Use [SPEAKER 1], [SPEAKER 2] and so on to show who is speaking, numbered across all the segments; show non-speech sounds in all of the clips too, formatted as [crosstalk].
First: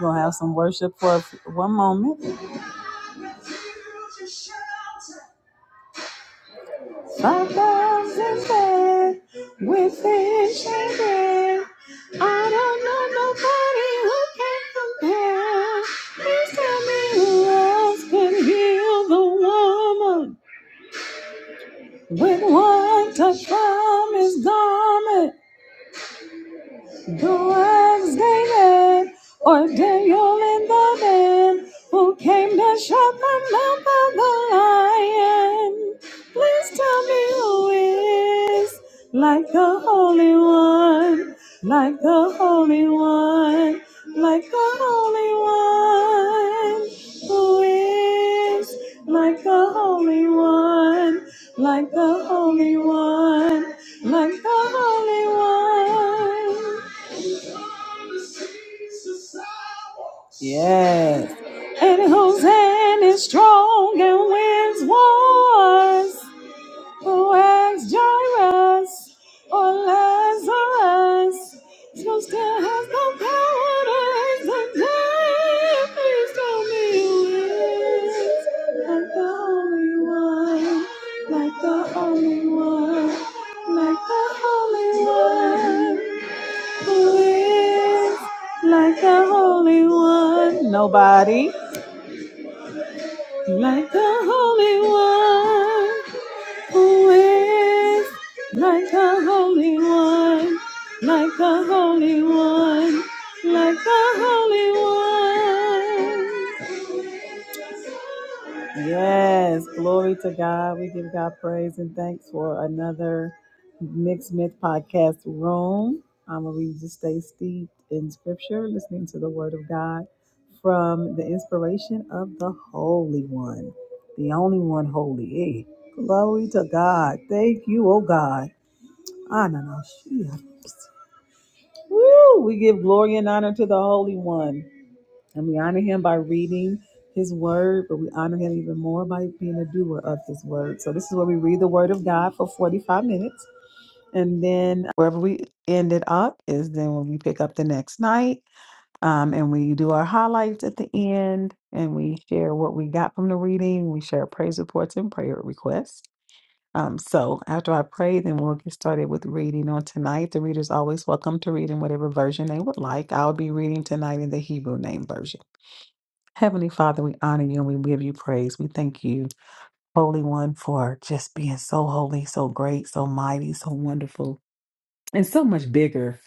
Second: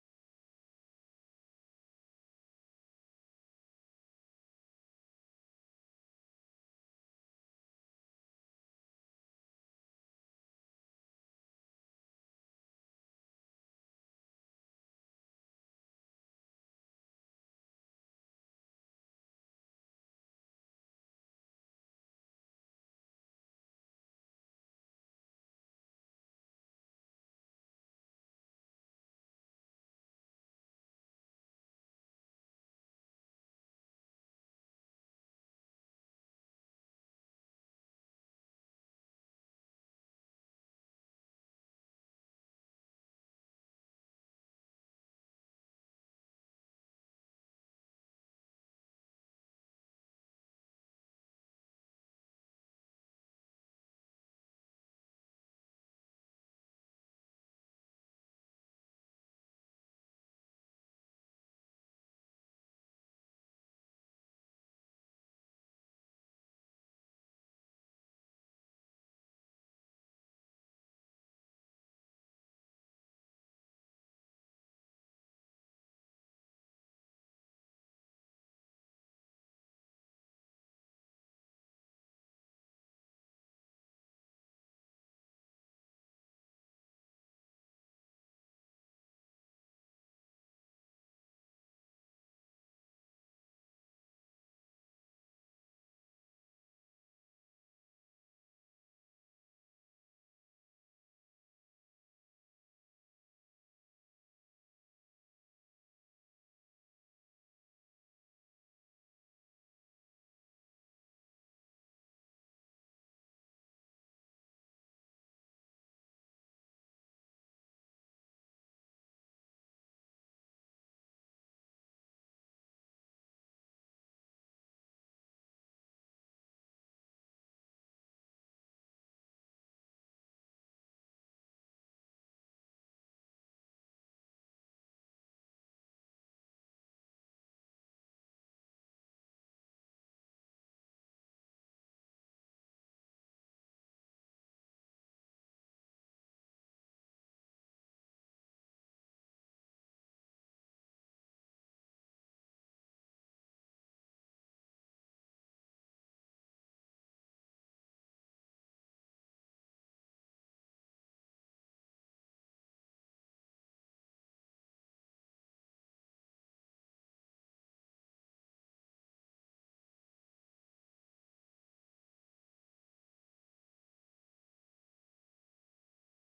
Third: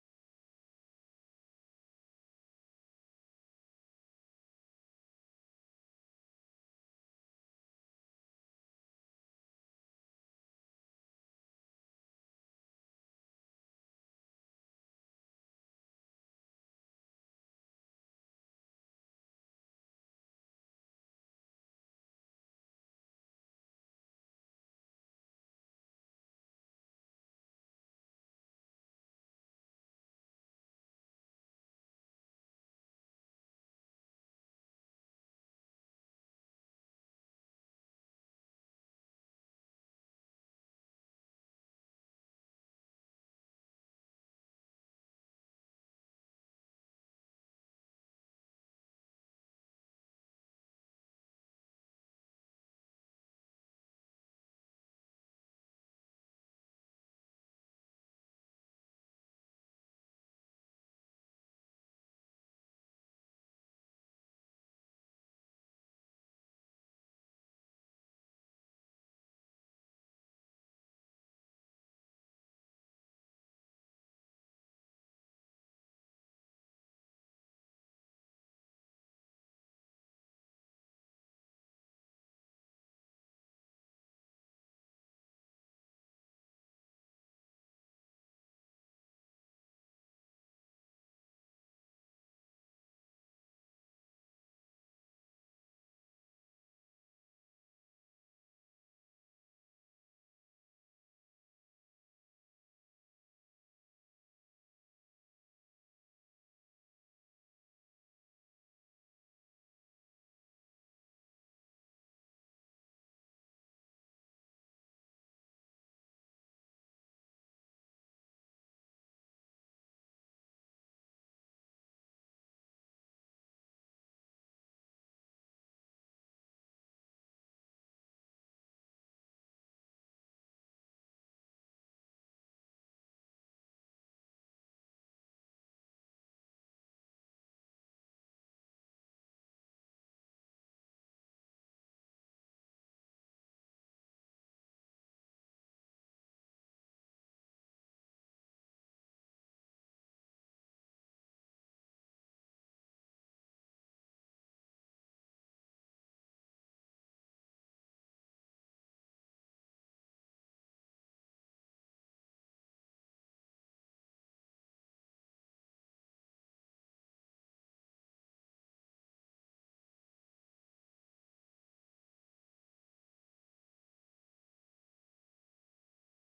[SPEAKER 1] We'll have some worship for one moment. Five thousand men with fish and bread. I don't know nobody who can compare. Please tell me who else can heal the woman with one touch from his garment. Though I was David, or Daniel in the den, who came to shut the mouth of the lion. Please tell me who is like the Holy One, like the Holy One, like the Holy One. Who is like the Holy One, like the Holy One, like the Holy One? Yes. And whose hand is strong and wins wars? Who has Jairus or Lazarus? Who still has the power to raise the dead? Please tell me who is like the only one, like the only one, like the only one like the Holy One. Nobody like the Holy One. Who is like the Holy One? Like the Holy One. Like the Holy One. Yes, glory to God. We give God praise and thanks for another Mixed Myth Podcast room. Um, where we just stay steeped in scripture, listening to the word of God from the inspiration of the Holy One, the only one holy. Hey, glory to God. Thank you, oh God. Ah, no, no, she- Woo! We give glory and honor to the Holy One. And we honor him by reading his word, but we honor him even more by being a doer of his word. So this is where we read the word of God for 45 minutes. And then wherever we end it up is then when we pick up the next night. Um, and we do our highlights at the end and we share what we got from the reading. We share praise reports and prayer requests. Um, so after I pray, then we'll get started with reading on tonight. The reader's always welcome to read in whatever version they would like. I'll be reading tonight in the Hebrew name version. Heavenly Father, we honor you and we give you praise. We thank you, Holy One, for just being so holy, so great, so mighty, so wonderful and so much bigger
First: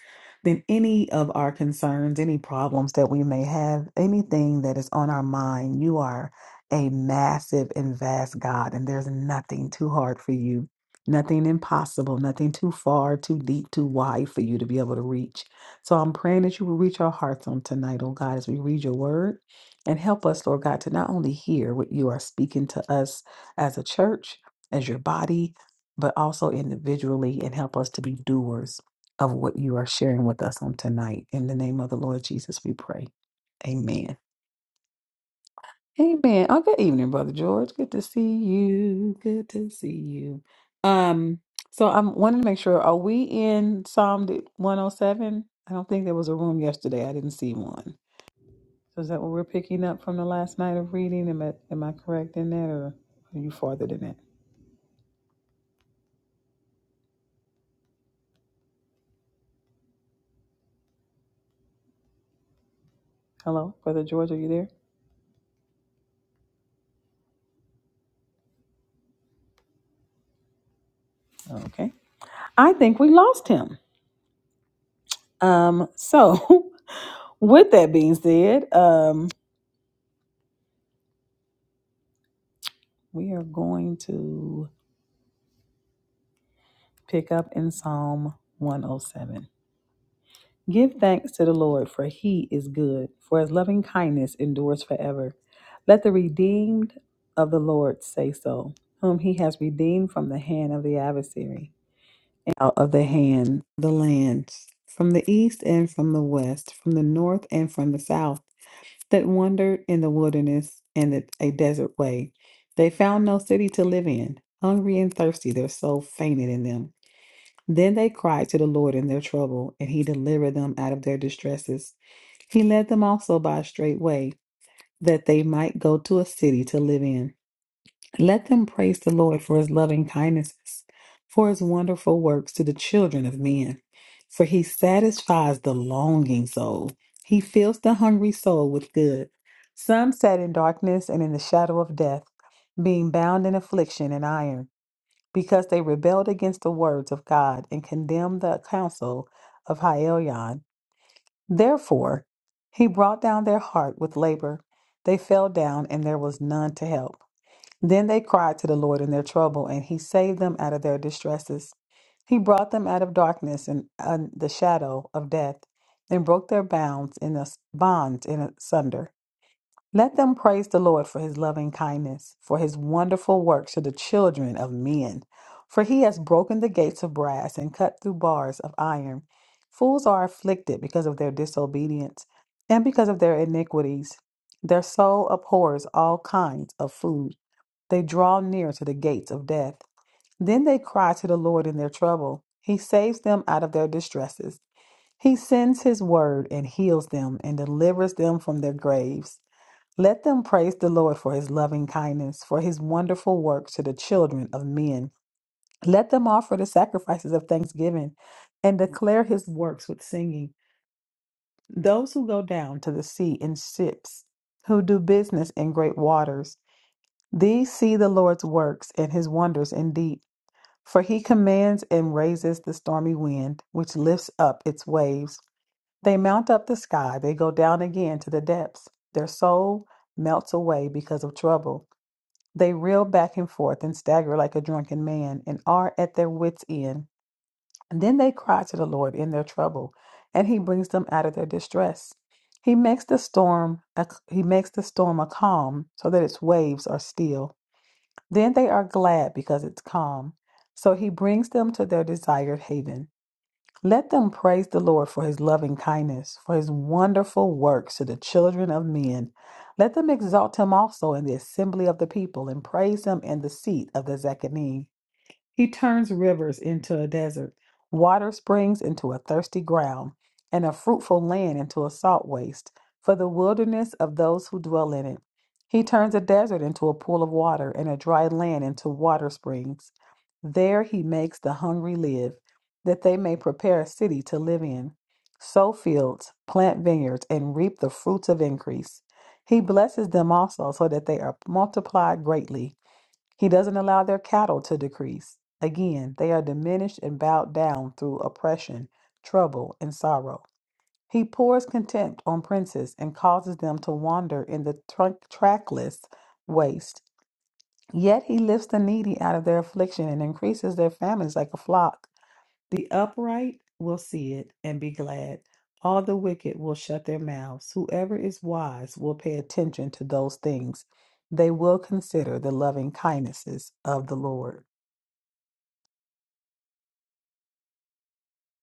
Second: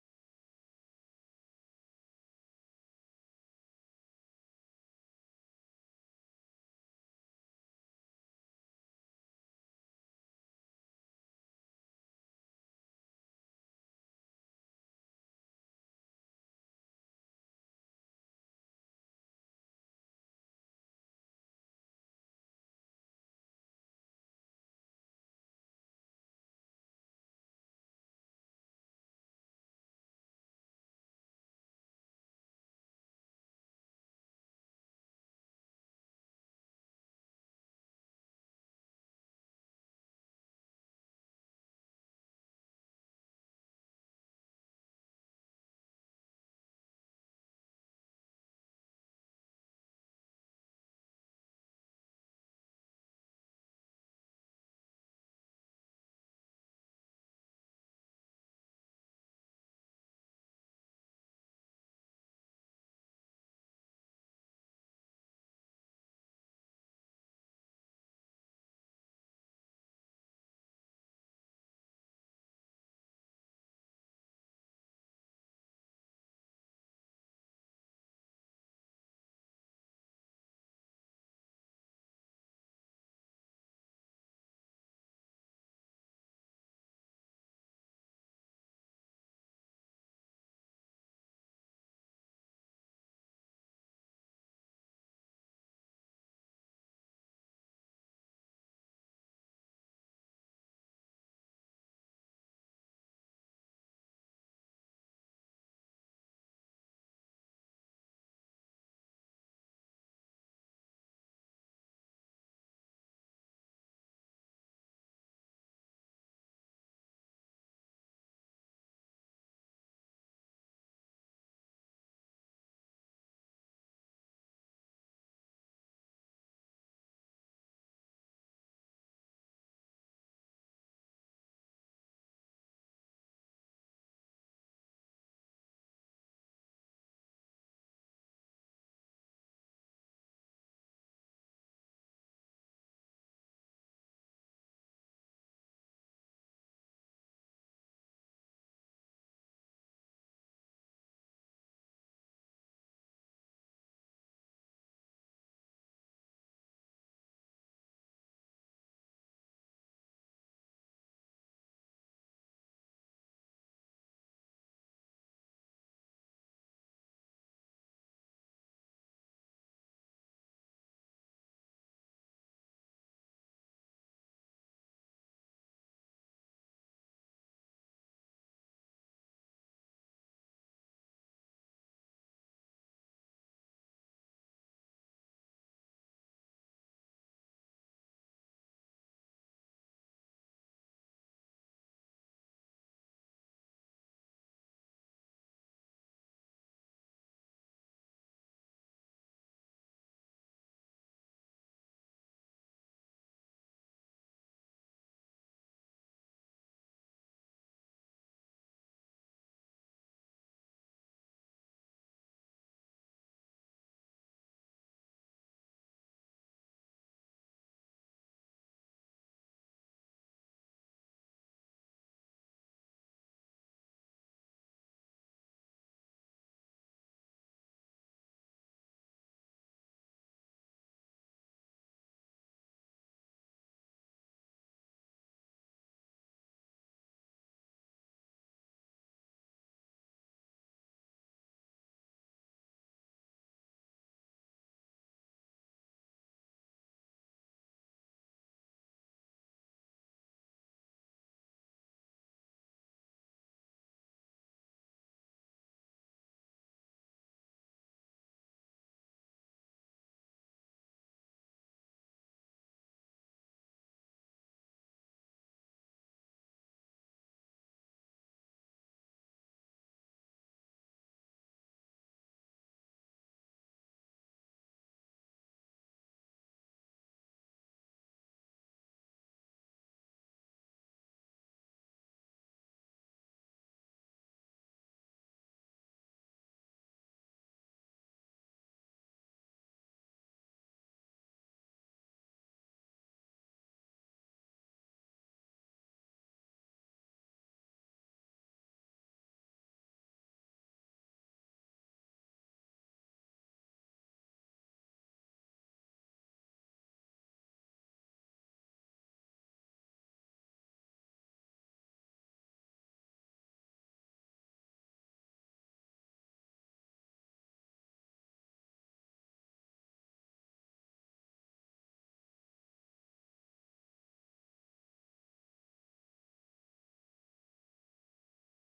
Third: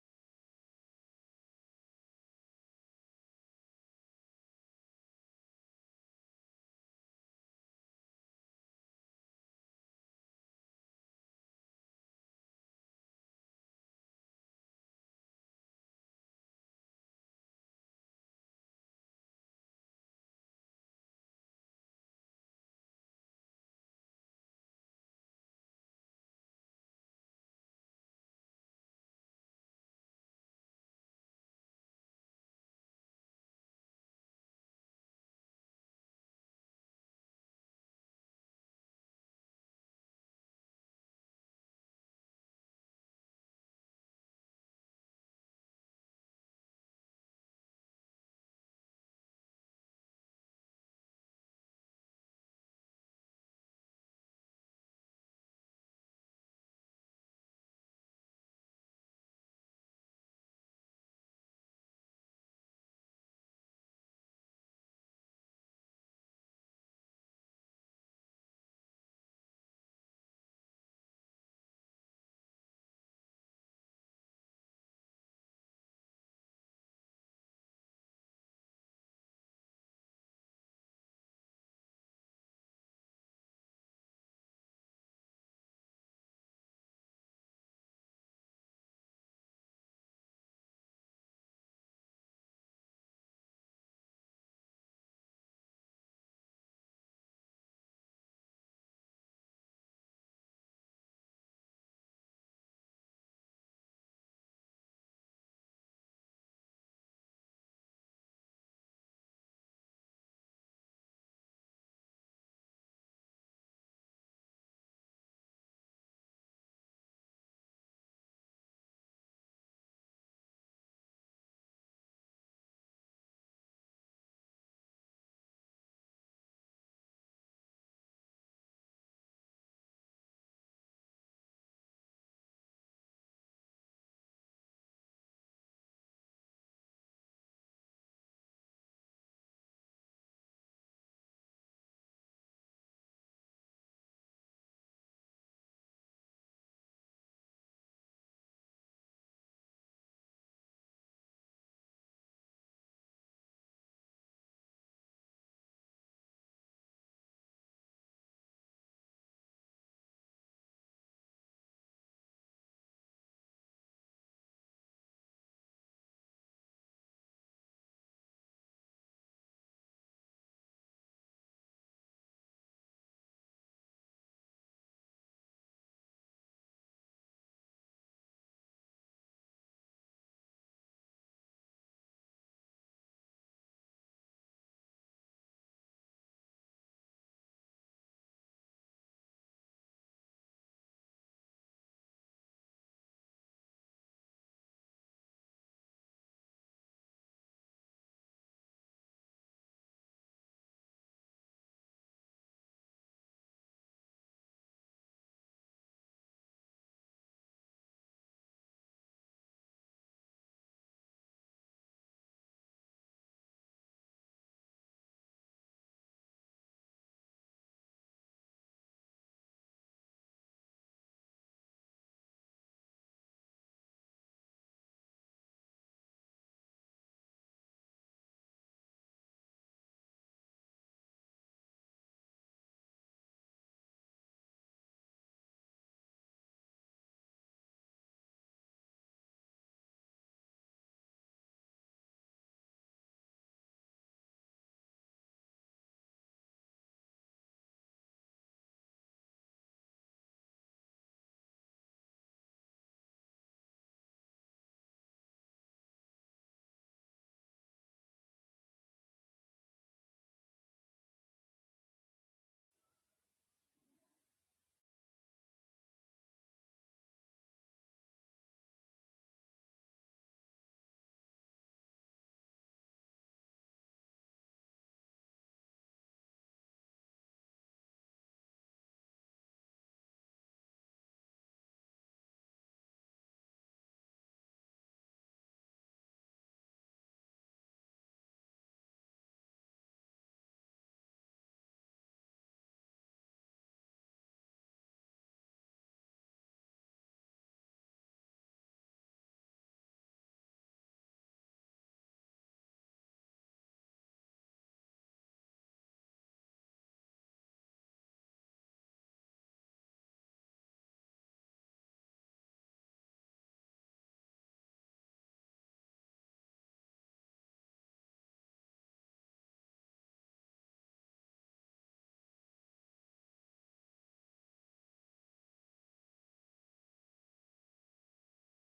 [SPEAKER 1] than any of our concerns, any problems that we may have, anything that is on our mind. You are a massive and vast God, and there's nothing too hard for you, nothing impossible, nothing too far, too deep, too wide for you to be able to reach. So I'm praying that you will reach our hearts on tonight, oh God, as we read your word. And help us, Lord God, to not only hear what you are speaking to us as a church, as your body, but also individually and help us to be doers of what you are sharing with us on tonight. In the name of the Lord Jesus, we pray. Amen. Amen. Oh, good evening, Brother George. Good to see you. Good to see you. Um, so I'm wanting to make sure, are we in Psalm 107? I don't think there was a room yesterday. I didn't see one. So is that what we're picking up from the last night of reading? Am I, am I correct in that or are you farther than that? Hello, Brother George, are you there? Okay. I think we lost him. Um, so [laughs] with that being said, um, we are going to pick up in Psalm 107. Give thanks to the Lord, for he is good, for his loving kindness endures forever. Let the redeemed of the Lord say so, whom he has redeemed from the hand of the adversary, and out of the hand of the lands from the east and from the west, from the north and from the south. that wandered in the wilderness and the, a desert way. They found no city to live in. Hungry and thirsty, their soul fainted in them. Then they cried to the Lord in their trouble, and he delivered them out of their distresses. He led them also by a straight way, that they might go to a city to live in. Let them praise the Lord for his loving kindnesses, for his wonderful works to the children of men. For he satisfies the longing soul, he fills the hungry soul with good. Some sat in darkness and in the shadow of death, being bound in affliction and iron, because they rebelled against the words of God and condemned the counsel of Hielion. Therefore, he brought down their heart with labor. They fell down, and there was none to help. Then they cried to the Lord in their trouble, and he saved them out of their distresses. He brought them out of darkness and uh, the shadow of death, and broke their bounds in a, bonds in asunder. Let them praise the Lord for his loving kindness, for his wonderful works to the children of men. For he has broken the gates of brass and cut through bars of iron. Fools are afflicted because of their disobedience and because of their iniquities. Their soul abhors all kinds of food. They draw near to the gates of death. Then they cry to the Lord in their trouble. He saves them out of their distresses. He sends his word and heals them and delivers them from their graves. Let them praise the Lord for his loving kindness, for his wonderful works to the children of men. Let them offer the sacrifices of thanksgiving and declare his works with singing. Those who go down to the sea in ships, who do business in great waters, these see the Lord's works and his wonders indeed. For he commands and raises the stormy wind, which lifts up its waves. They mount up the sky, they go down again to the depths. Their soul melts away because of trouble. They reel back and forth and stagger like a drunken man and are at their wits' end. And then they cry to the Lord in their trouble, and he brings them out of their distress. He makes the storm a, he makes the storm a calm so that its waves are still. Then they are glad because it's calm. So he brings them to their desired haven. Let them praise the Lord for his loving kindness, for his wonderful works to the children of men. Let them exalt him also in the assembly of the people and praise him in the seat of the Zechariah. He turns rivers into a desert, water springs into a thirsty ground, and a fruitful land into a salt waste, for the wilderness of those who dwell in it. He turns a desert into a pool of water, and a dry land into water springs. There he makes the hungry live, that they may prepare a city to live in. Sow fields, plant vineyards, and reap the fruits of increase. He blesses them also, so that they are multiplied greatly. He doesn't allow their cattle to decrease. Again, they are diminished and bowed down through oppression, trouble, and sorrow. He pours contempt on princes and causes them to wander in the tra- trackless waste. Yet he lifts the needy out of their affliction and increases their families like a flock. The upright will see it and be glad. All the wicked will shut their mouths. Whoever is wise will pay attention to those things. They will consider the loving kindnesses of the Lord.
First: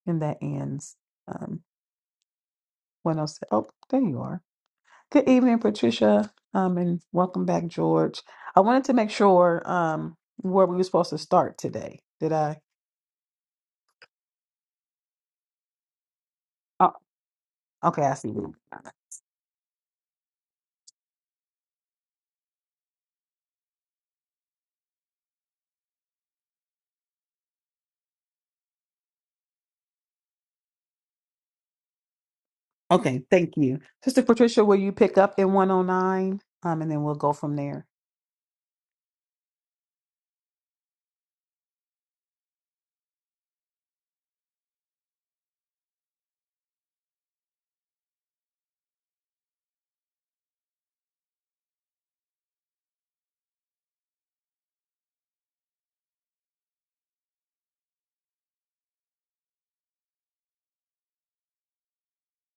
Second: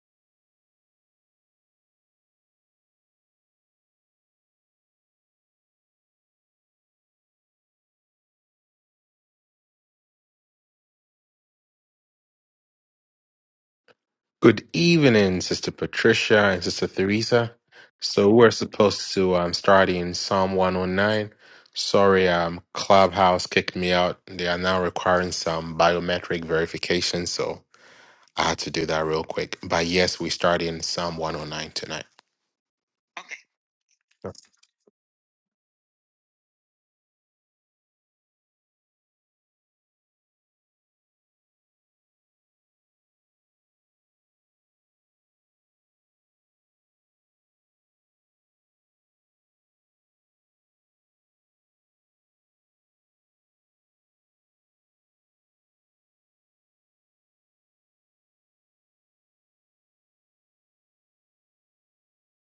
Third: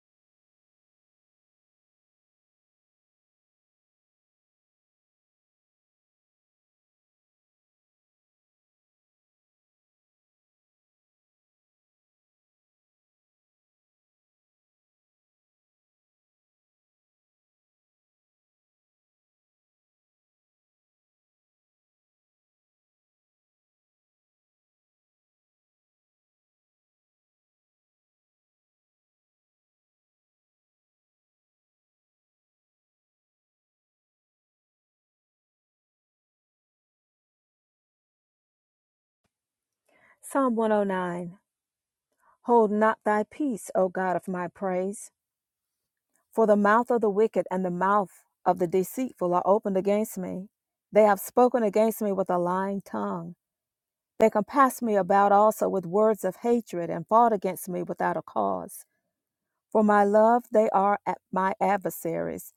[SPEAKER 1] And that ends um, 107. Oh, six. Oh, there you are. Good evening, Patricia, um, and welcome back, George. I wanted to make sure um, where we were supposed to start today. Did I?
[SPEAKER 2] Good evening, Sister Patricia and Sister
[SPEAKER 1] Oh,
[SPEAKER 2] Theresa.
[SPEAKER 1] okay, I see.
[SPEAKER 2] So we're
[SPEAKER 1] you.
[SPEAKER 2] supposed to um, start in Psalm 109. Sorry, um, Clubhouse kicked me out. They are now requiring some biometric verification, so I had to do that real quick. But yes, we start in Psalm 109 tonight.
[SPEAKER 1] Okay, thank you. Sister Patricia, will you pick up in 109? Um, and then we'll go from there.
[SPEAKER 3] Psalm 109 Hold not thy peace, O God of my praise, for the mouth of the wicked and the mouth of the deceitful are opened against me. They have spoken against me with a lying tongue. They compassed me about also with words of hatred and fought against me without a cause. For my love they are at my adversaries,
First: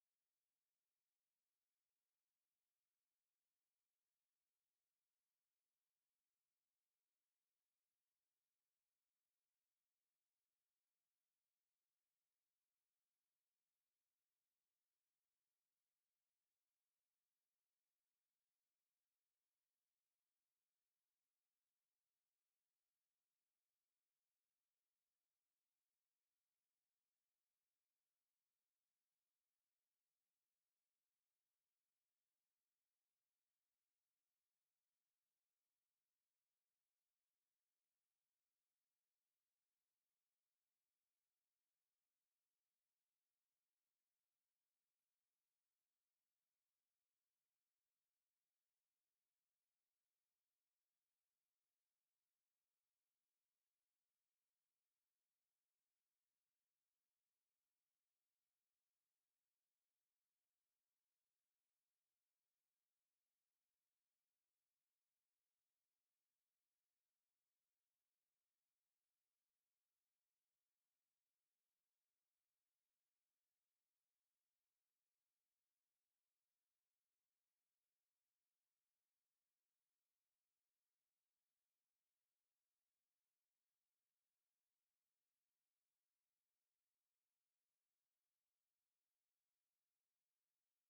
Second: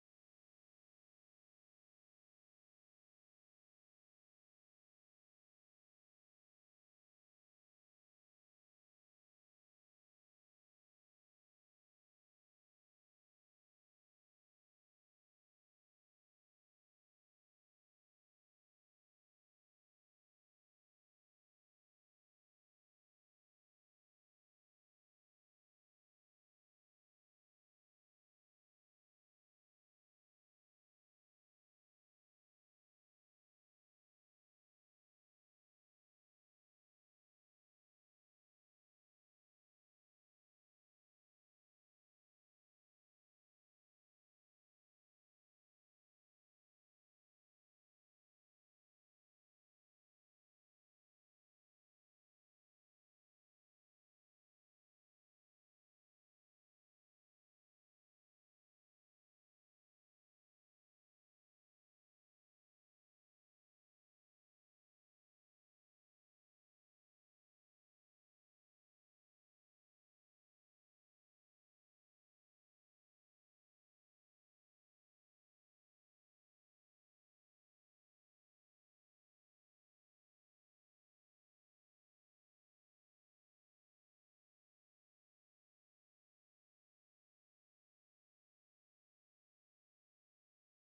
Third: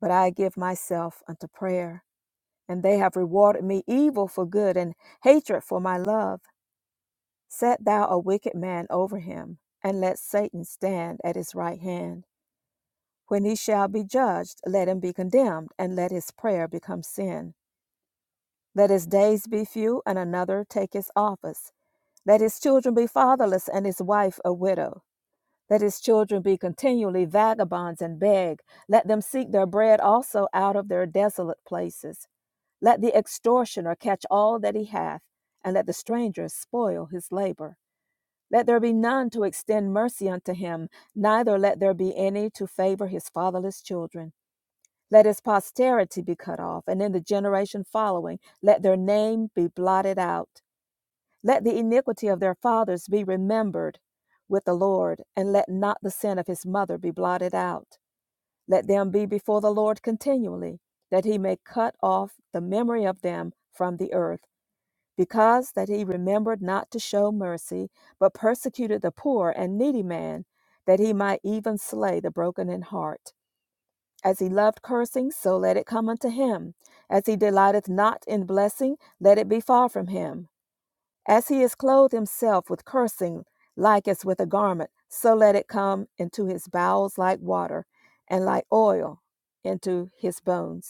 [SPEAKER 3] but I give myself unto prayer. And they have rewarded me evil for good and hatred for my love. Set thou a wicked man over him, and let Satan stand at his right hand. When he shall be judged, let him be condemned, and let his prayer become sin. Let his days be few, and another take his office. Let his children be fatherless, and his wife a widow. Let his children be continually vagabonds and beg. Let them seek their bread also out of their desolate places. Let the extortioner catch all that he hath, and let the stranger spoil his labor. Let there be none to extend mercy unto him, neither let there be any to favor his fatherless children. Let his posterity be cut off, and in the generation following, let their name be blotted out. Let the iniquity of their fathers be remembered with the Lord, and let not the sin of his mother be blotted out. Let them be before the Lord continually, that he may cut off the memory of them from the earth because that he remembered not to show mercy, but persecuted the poor and needy man, that he might even slay the broken in heart. As he loved cursing, so let it come unto him. As he delighteth not in blessing, let it be far from him. As he is clothed himself with cursing, like as with a garment, so let it come into his bowels like water, and like oil into his bones.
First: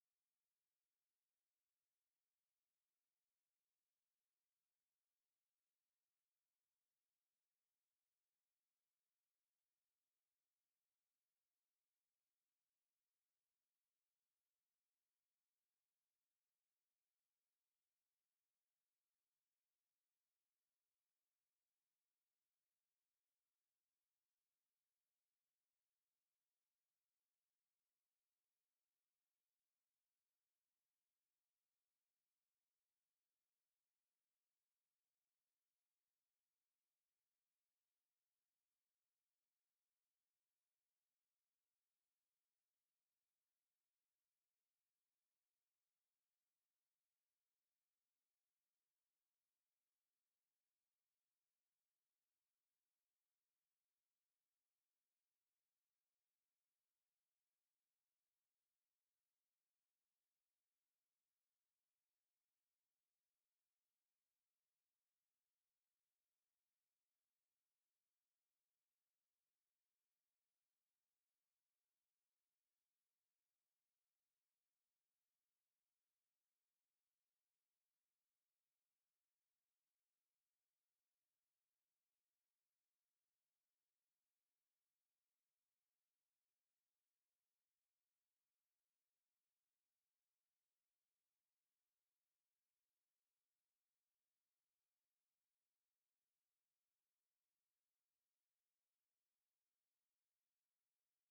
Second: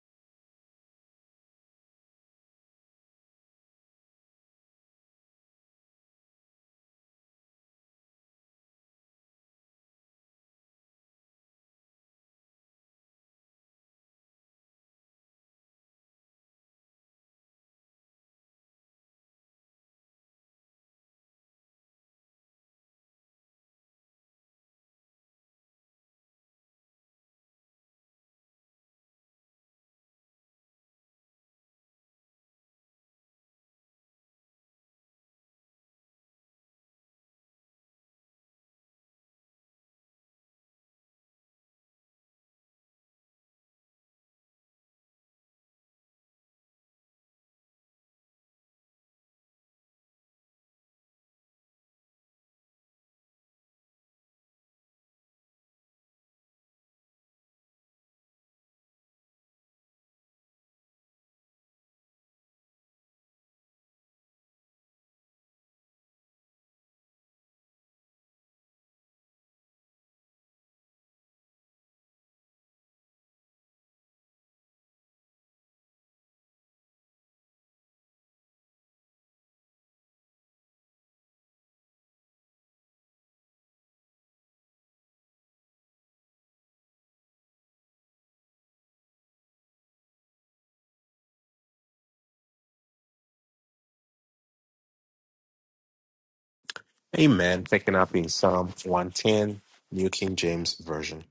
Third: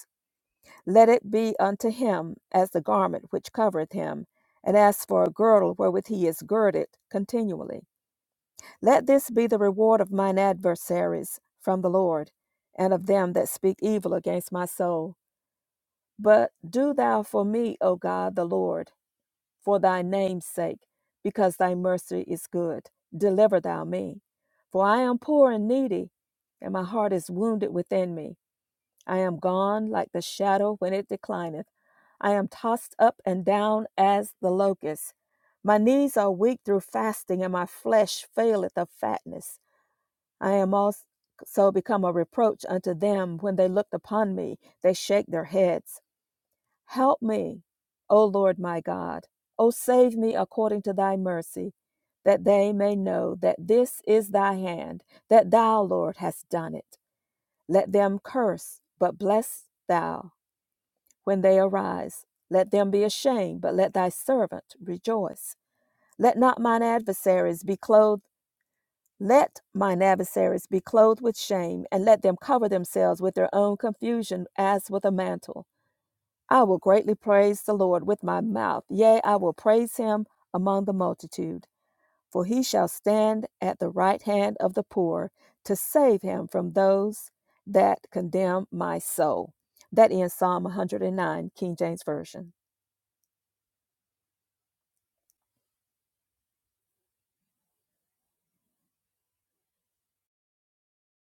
[SPEAKER 3] Let it be unto him as the garment which covereth him, and as for a girdle wherewith he is girded continually. Let this be the reward of mine adversaries from the Lord, and of them that speak evil against my soul. But do thou for me, O God the Lord, for thy name's sake, because thy mercy is good. Deliver thou me. For I am poor and needy, and my heart is wounded within me. I am gone like the shadow when it declineth. I am tossed up and down as the locust. My knees are weak through fasting, and my flesh faileth of fatness. I am also become a reproach unto them when they looked upon me. They shake their heads. Help me, O Lord my God. O save me according to thy mercy, that they may know that this is thy hand, that thou, Lord, hast done it. Let them curse, but bless thou when they arise. Let them be ashamed, but let thy servant rejoice. Let not mine adversaries be clothed, let mine adversaries be clothed with shame, and let them cover themselves with their own confusion as with a mantle. I will greatly praise the Lord with my mouth, yea, I will praise him among the multitude. For he shall stand at the right hand of the poor to save him from those that condemn my soul. That ends Psalm 109, King James Version.
[SPEAKER 2] Amen. Picking up in Psalm 110, New King James Version.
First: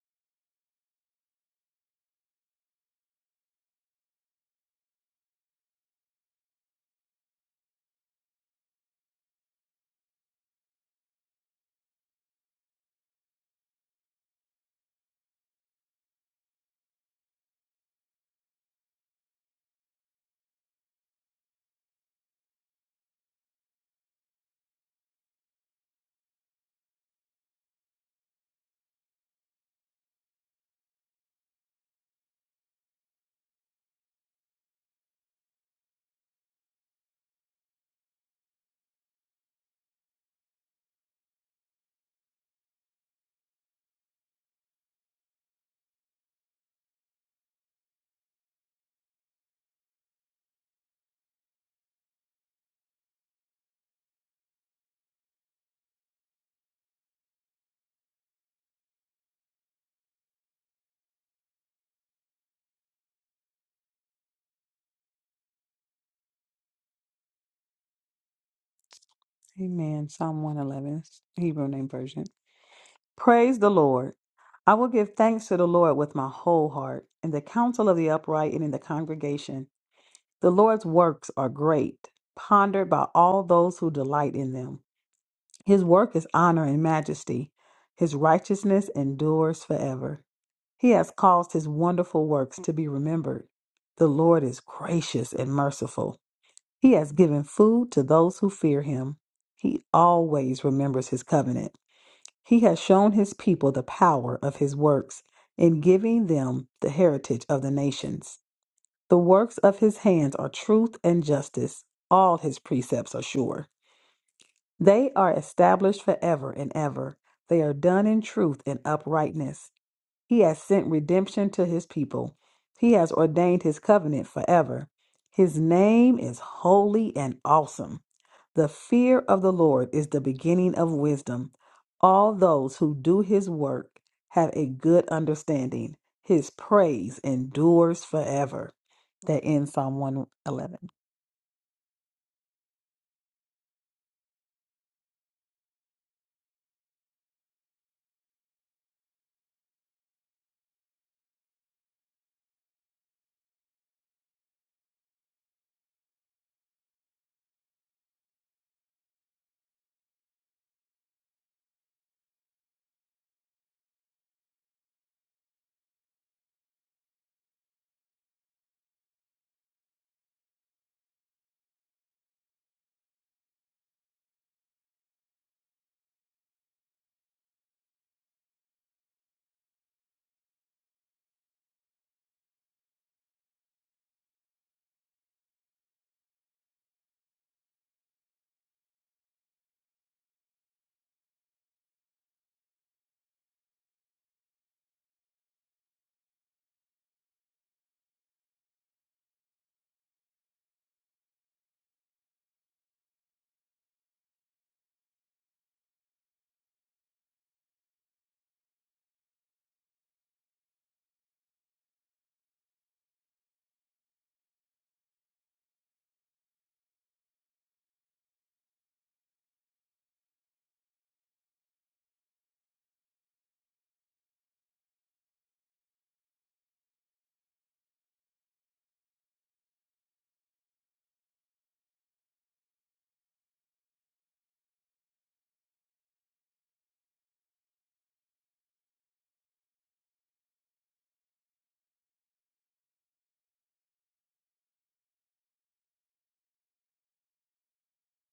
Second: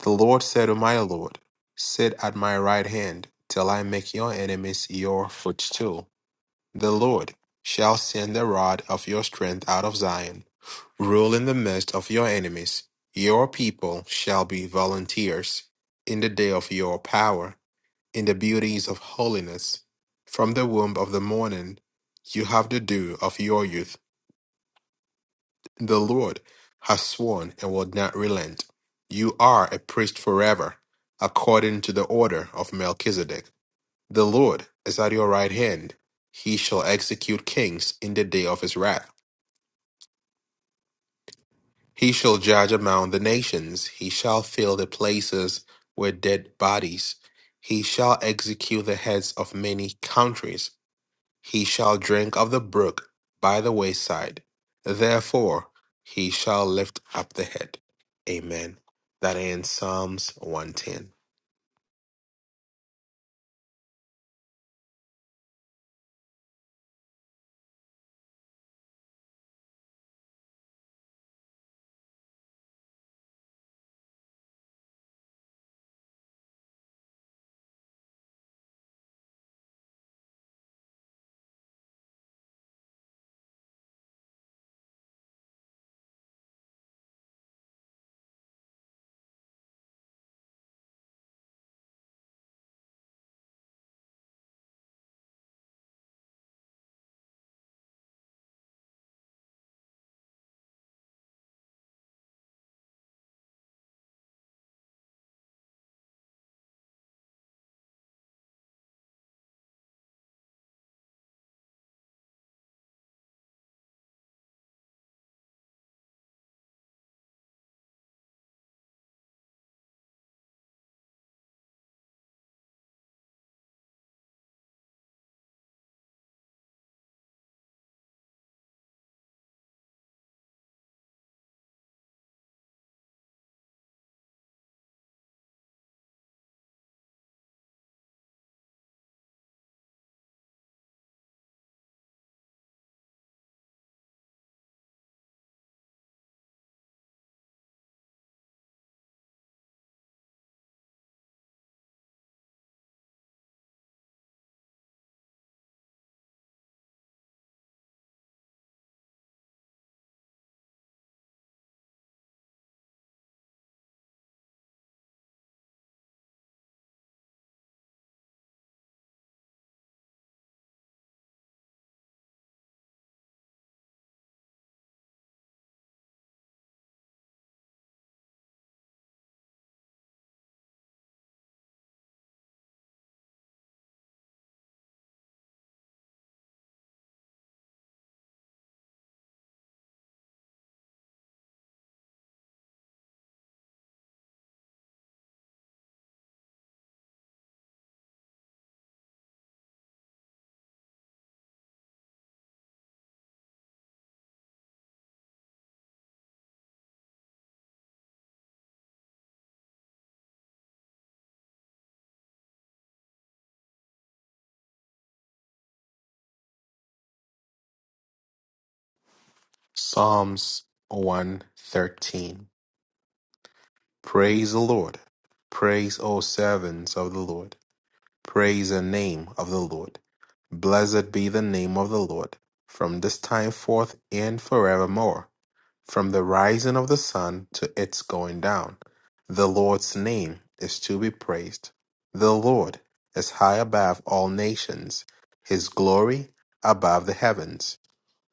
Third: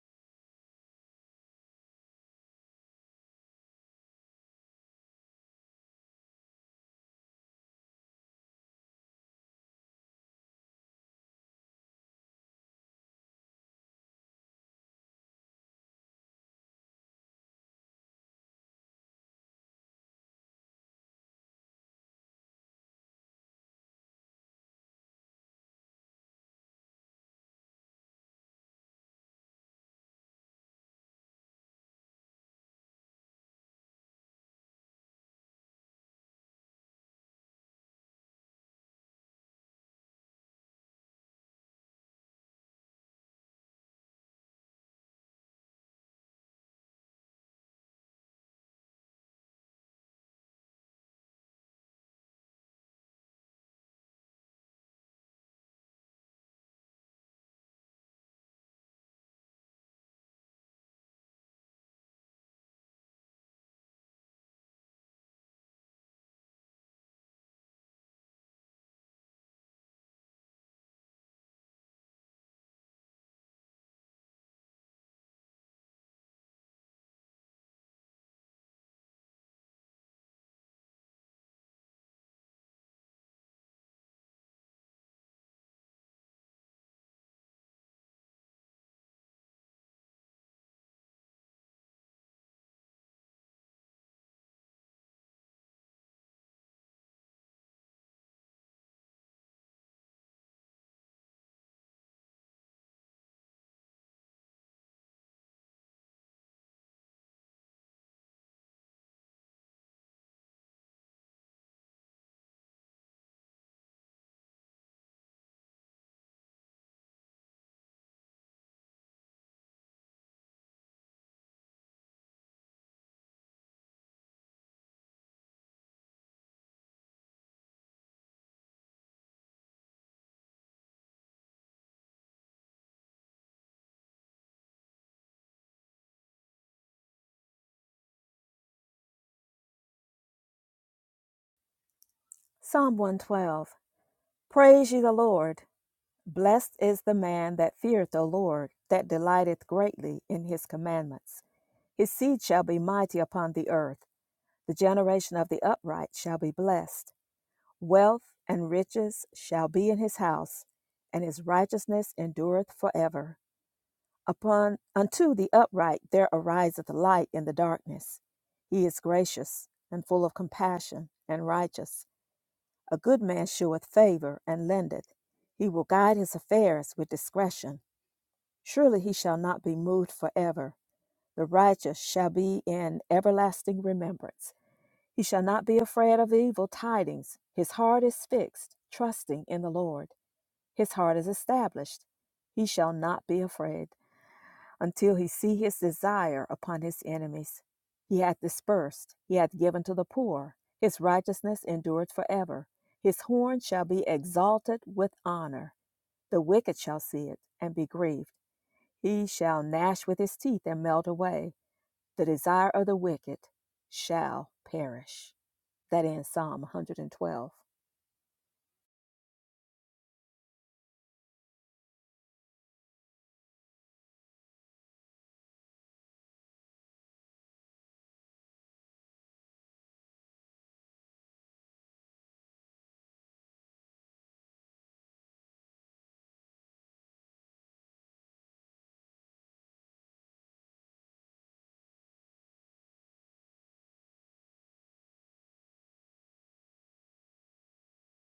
[SPEAKER 2] The Lord said to my Lord, Sit at my right hand till I make your enemies your footstool. The Lord shall send the rod of your strength out of Zion. Rule in the midst of your enemies. Your people shall be volunteers in the day of your power, in the beauties of holiness. From the womb of the morning you have the dew of your youth. The Lord has sworn and will not relent. You are a priest forever, according to the order of Melchizedek. The Lord is at your right hand. He shall execute kings in the day of his wrath. He shall judge among the nations. He shall fill the places with dead bodies. He shall execute the heads of many countries. He shall drink of the brook by the wayside. Therefore, he shall lift up the head. Amen. That ends Psalms 110.
[SPEAKER 1] Amen. Psalm 111, Hebrew name version. Praise the Lord. I will give thanks to the Lord with my whole heart, in the council of the upright and in the congregation. The Lord's works are great, pondered by all those who delight in them. His work is honor and majesty. His righteousness endures forever. He has caused his wonderful works to be remembered. The Lord is gracious and merciful. He has given food to those who fear him. He always remembers his covenant. He has shown his people the power of his works in giving them the heritage of the nations. The works of his hands are truth and justice. All his precepts are sure. They are established forever and ever. They are done in truth and uprightness. He has sent redemption to his people. He has ordained his covenant forever. His name is holy and awesome. The fear of the Lord is the beginning of wisdom. All those who do his work have a good understanding. His praise endures forever. That ends Psalm 111.
[SPEAKER 3] Psalm 112 Praise ye the Lord. Blessed is the man that feareth the Lord, that delighteth greatly in his commandments. His seed shall be mighty upon the earth. The generation of the upright shall be blessed. Wealth and riches shall be in his house, and his righteousness endureth forever. Upon unto the upright there ariseth light in the darkness. He is gracious and full of compassion and righteous. A good man sheweth favour and lendeth. He will guide his affairs with discretion. Surely he shall not be moved forever. The righteous shall be in everlasting remembrance. He shall not be afraid of evil tidings. His heart is fixed, trusting in the Lord. His heart is established. He shall not be afraid until he see his desire upon his enemies. He hath dispersed, he hath given to the poor. His righteousness endureth forever. His horn shall be exalted with honor. The wicked shall see it and be grieved. He shall gnash with his teeth and melt away. The desire of the wicked shall perish. That ends Psalm 112.
[SPEAKER 2] Psalms 113. Praise the Lord. Praise, O servants of the Lord. Praise the name of the Lord. Blessed be the name of the Lord, from this time forth and forevermore. From the rising of the sun to its going down, the Lord's name is to be praised. The Lord is high above all nations, his glory above the heavens.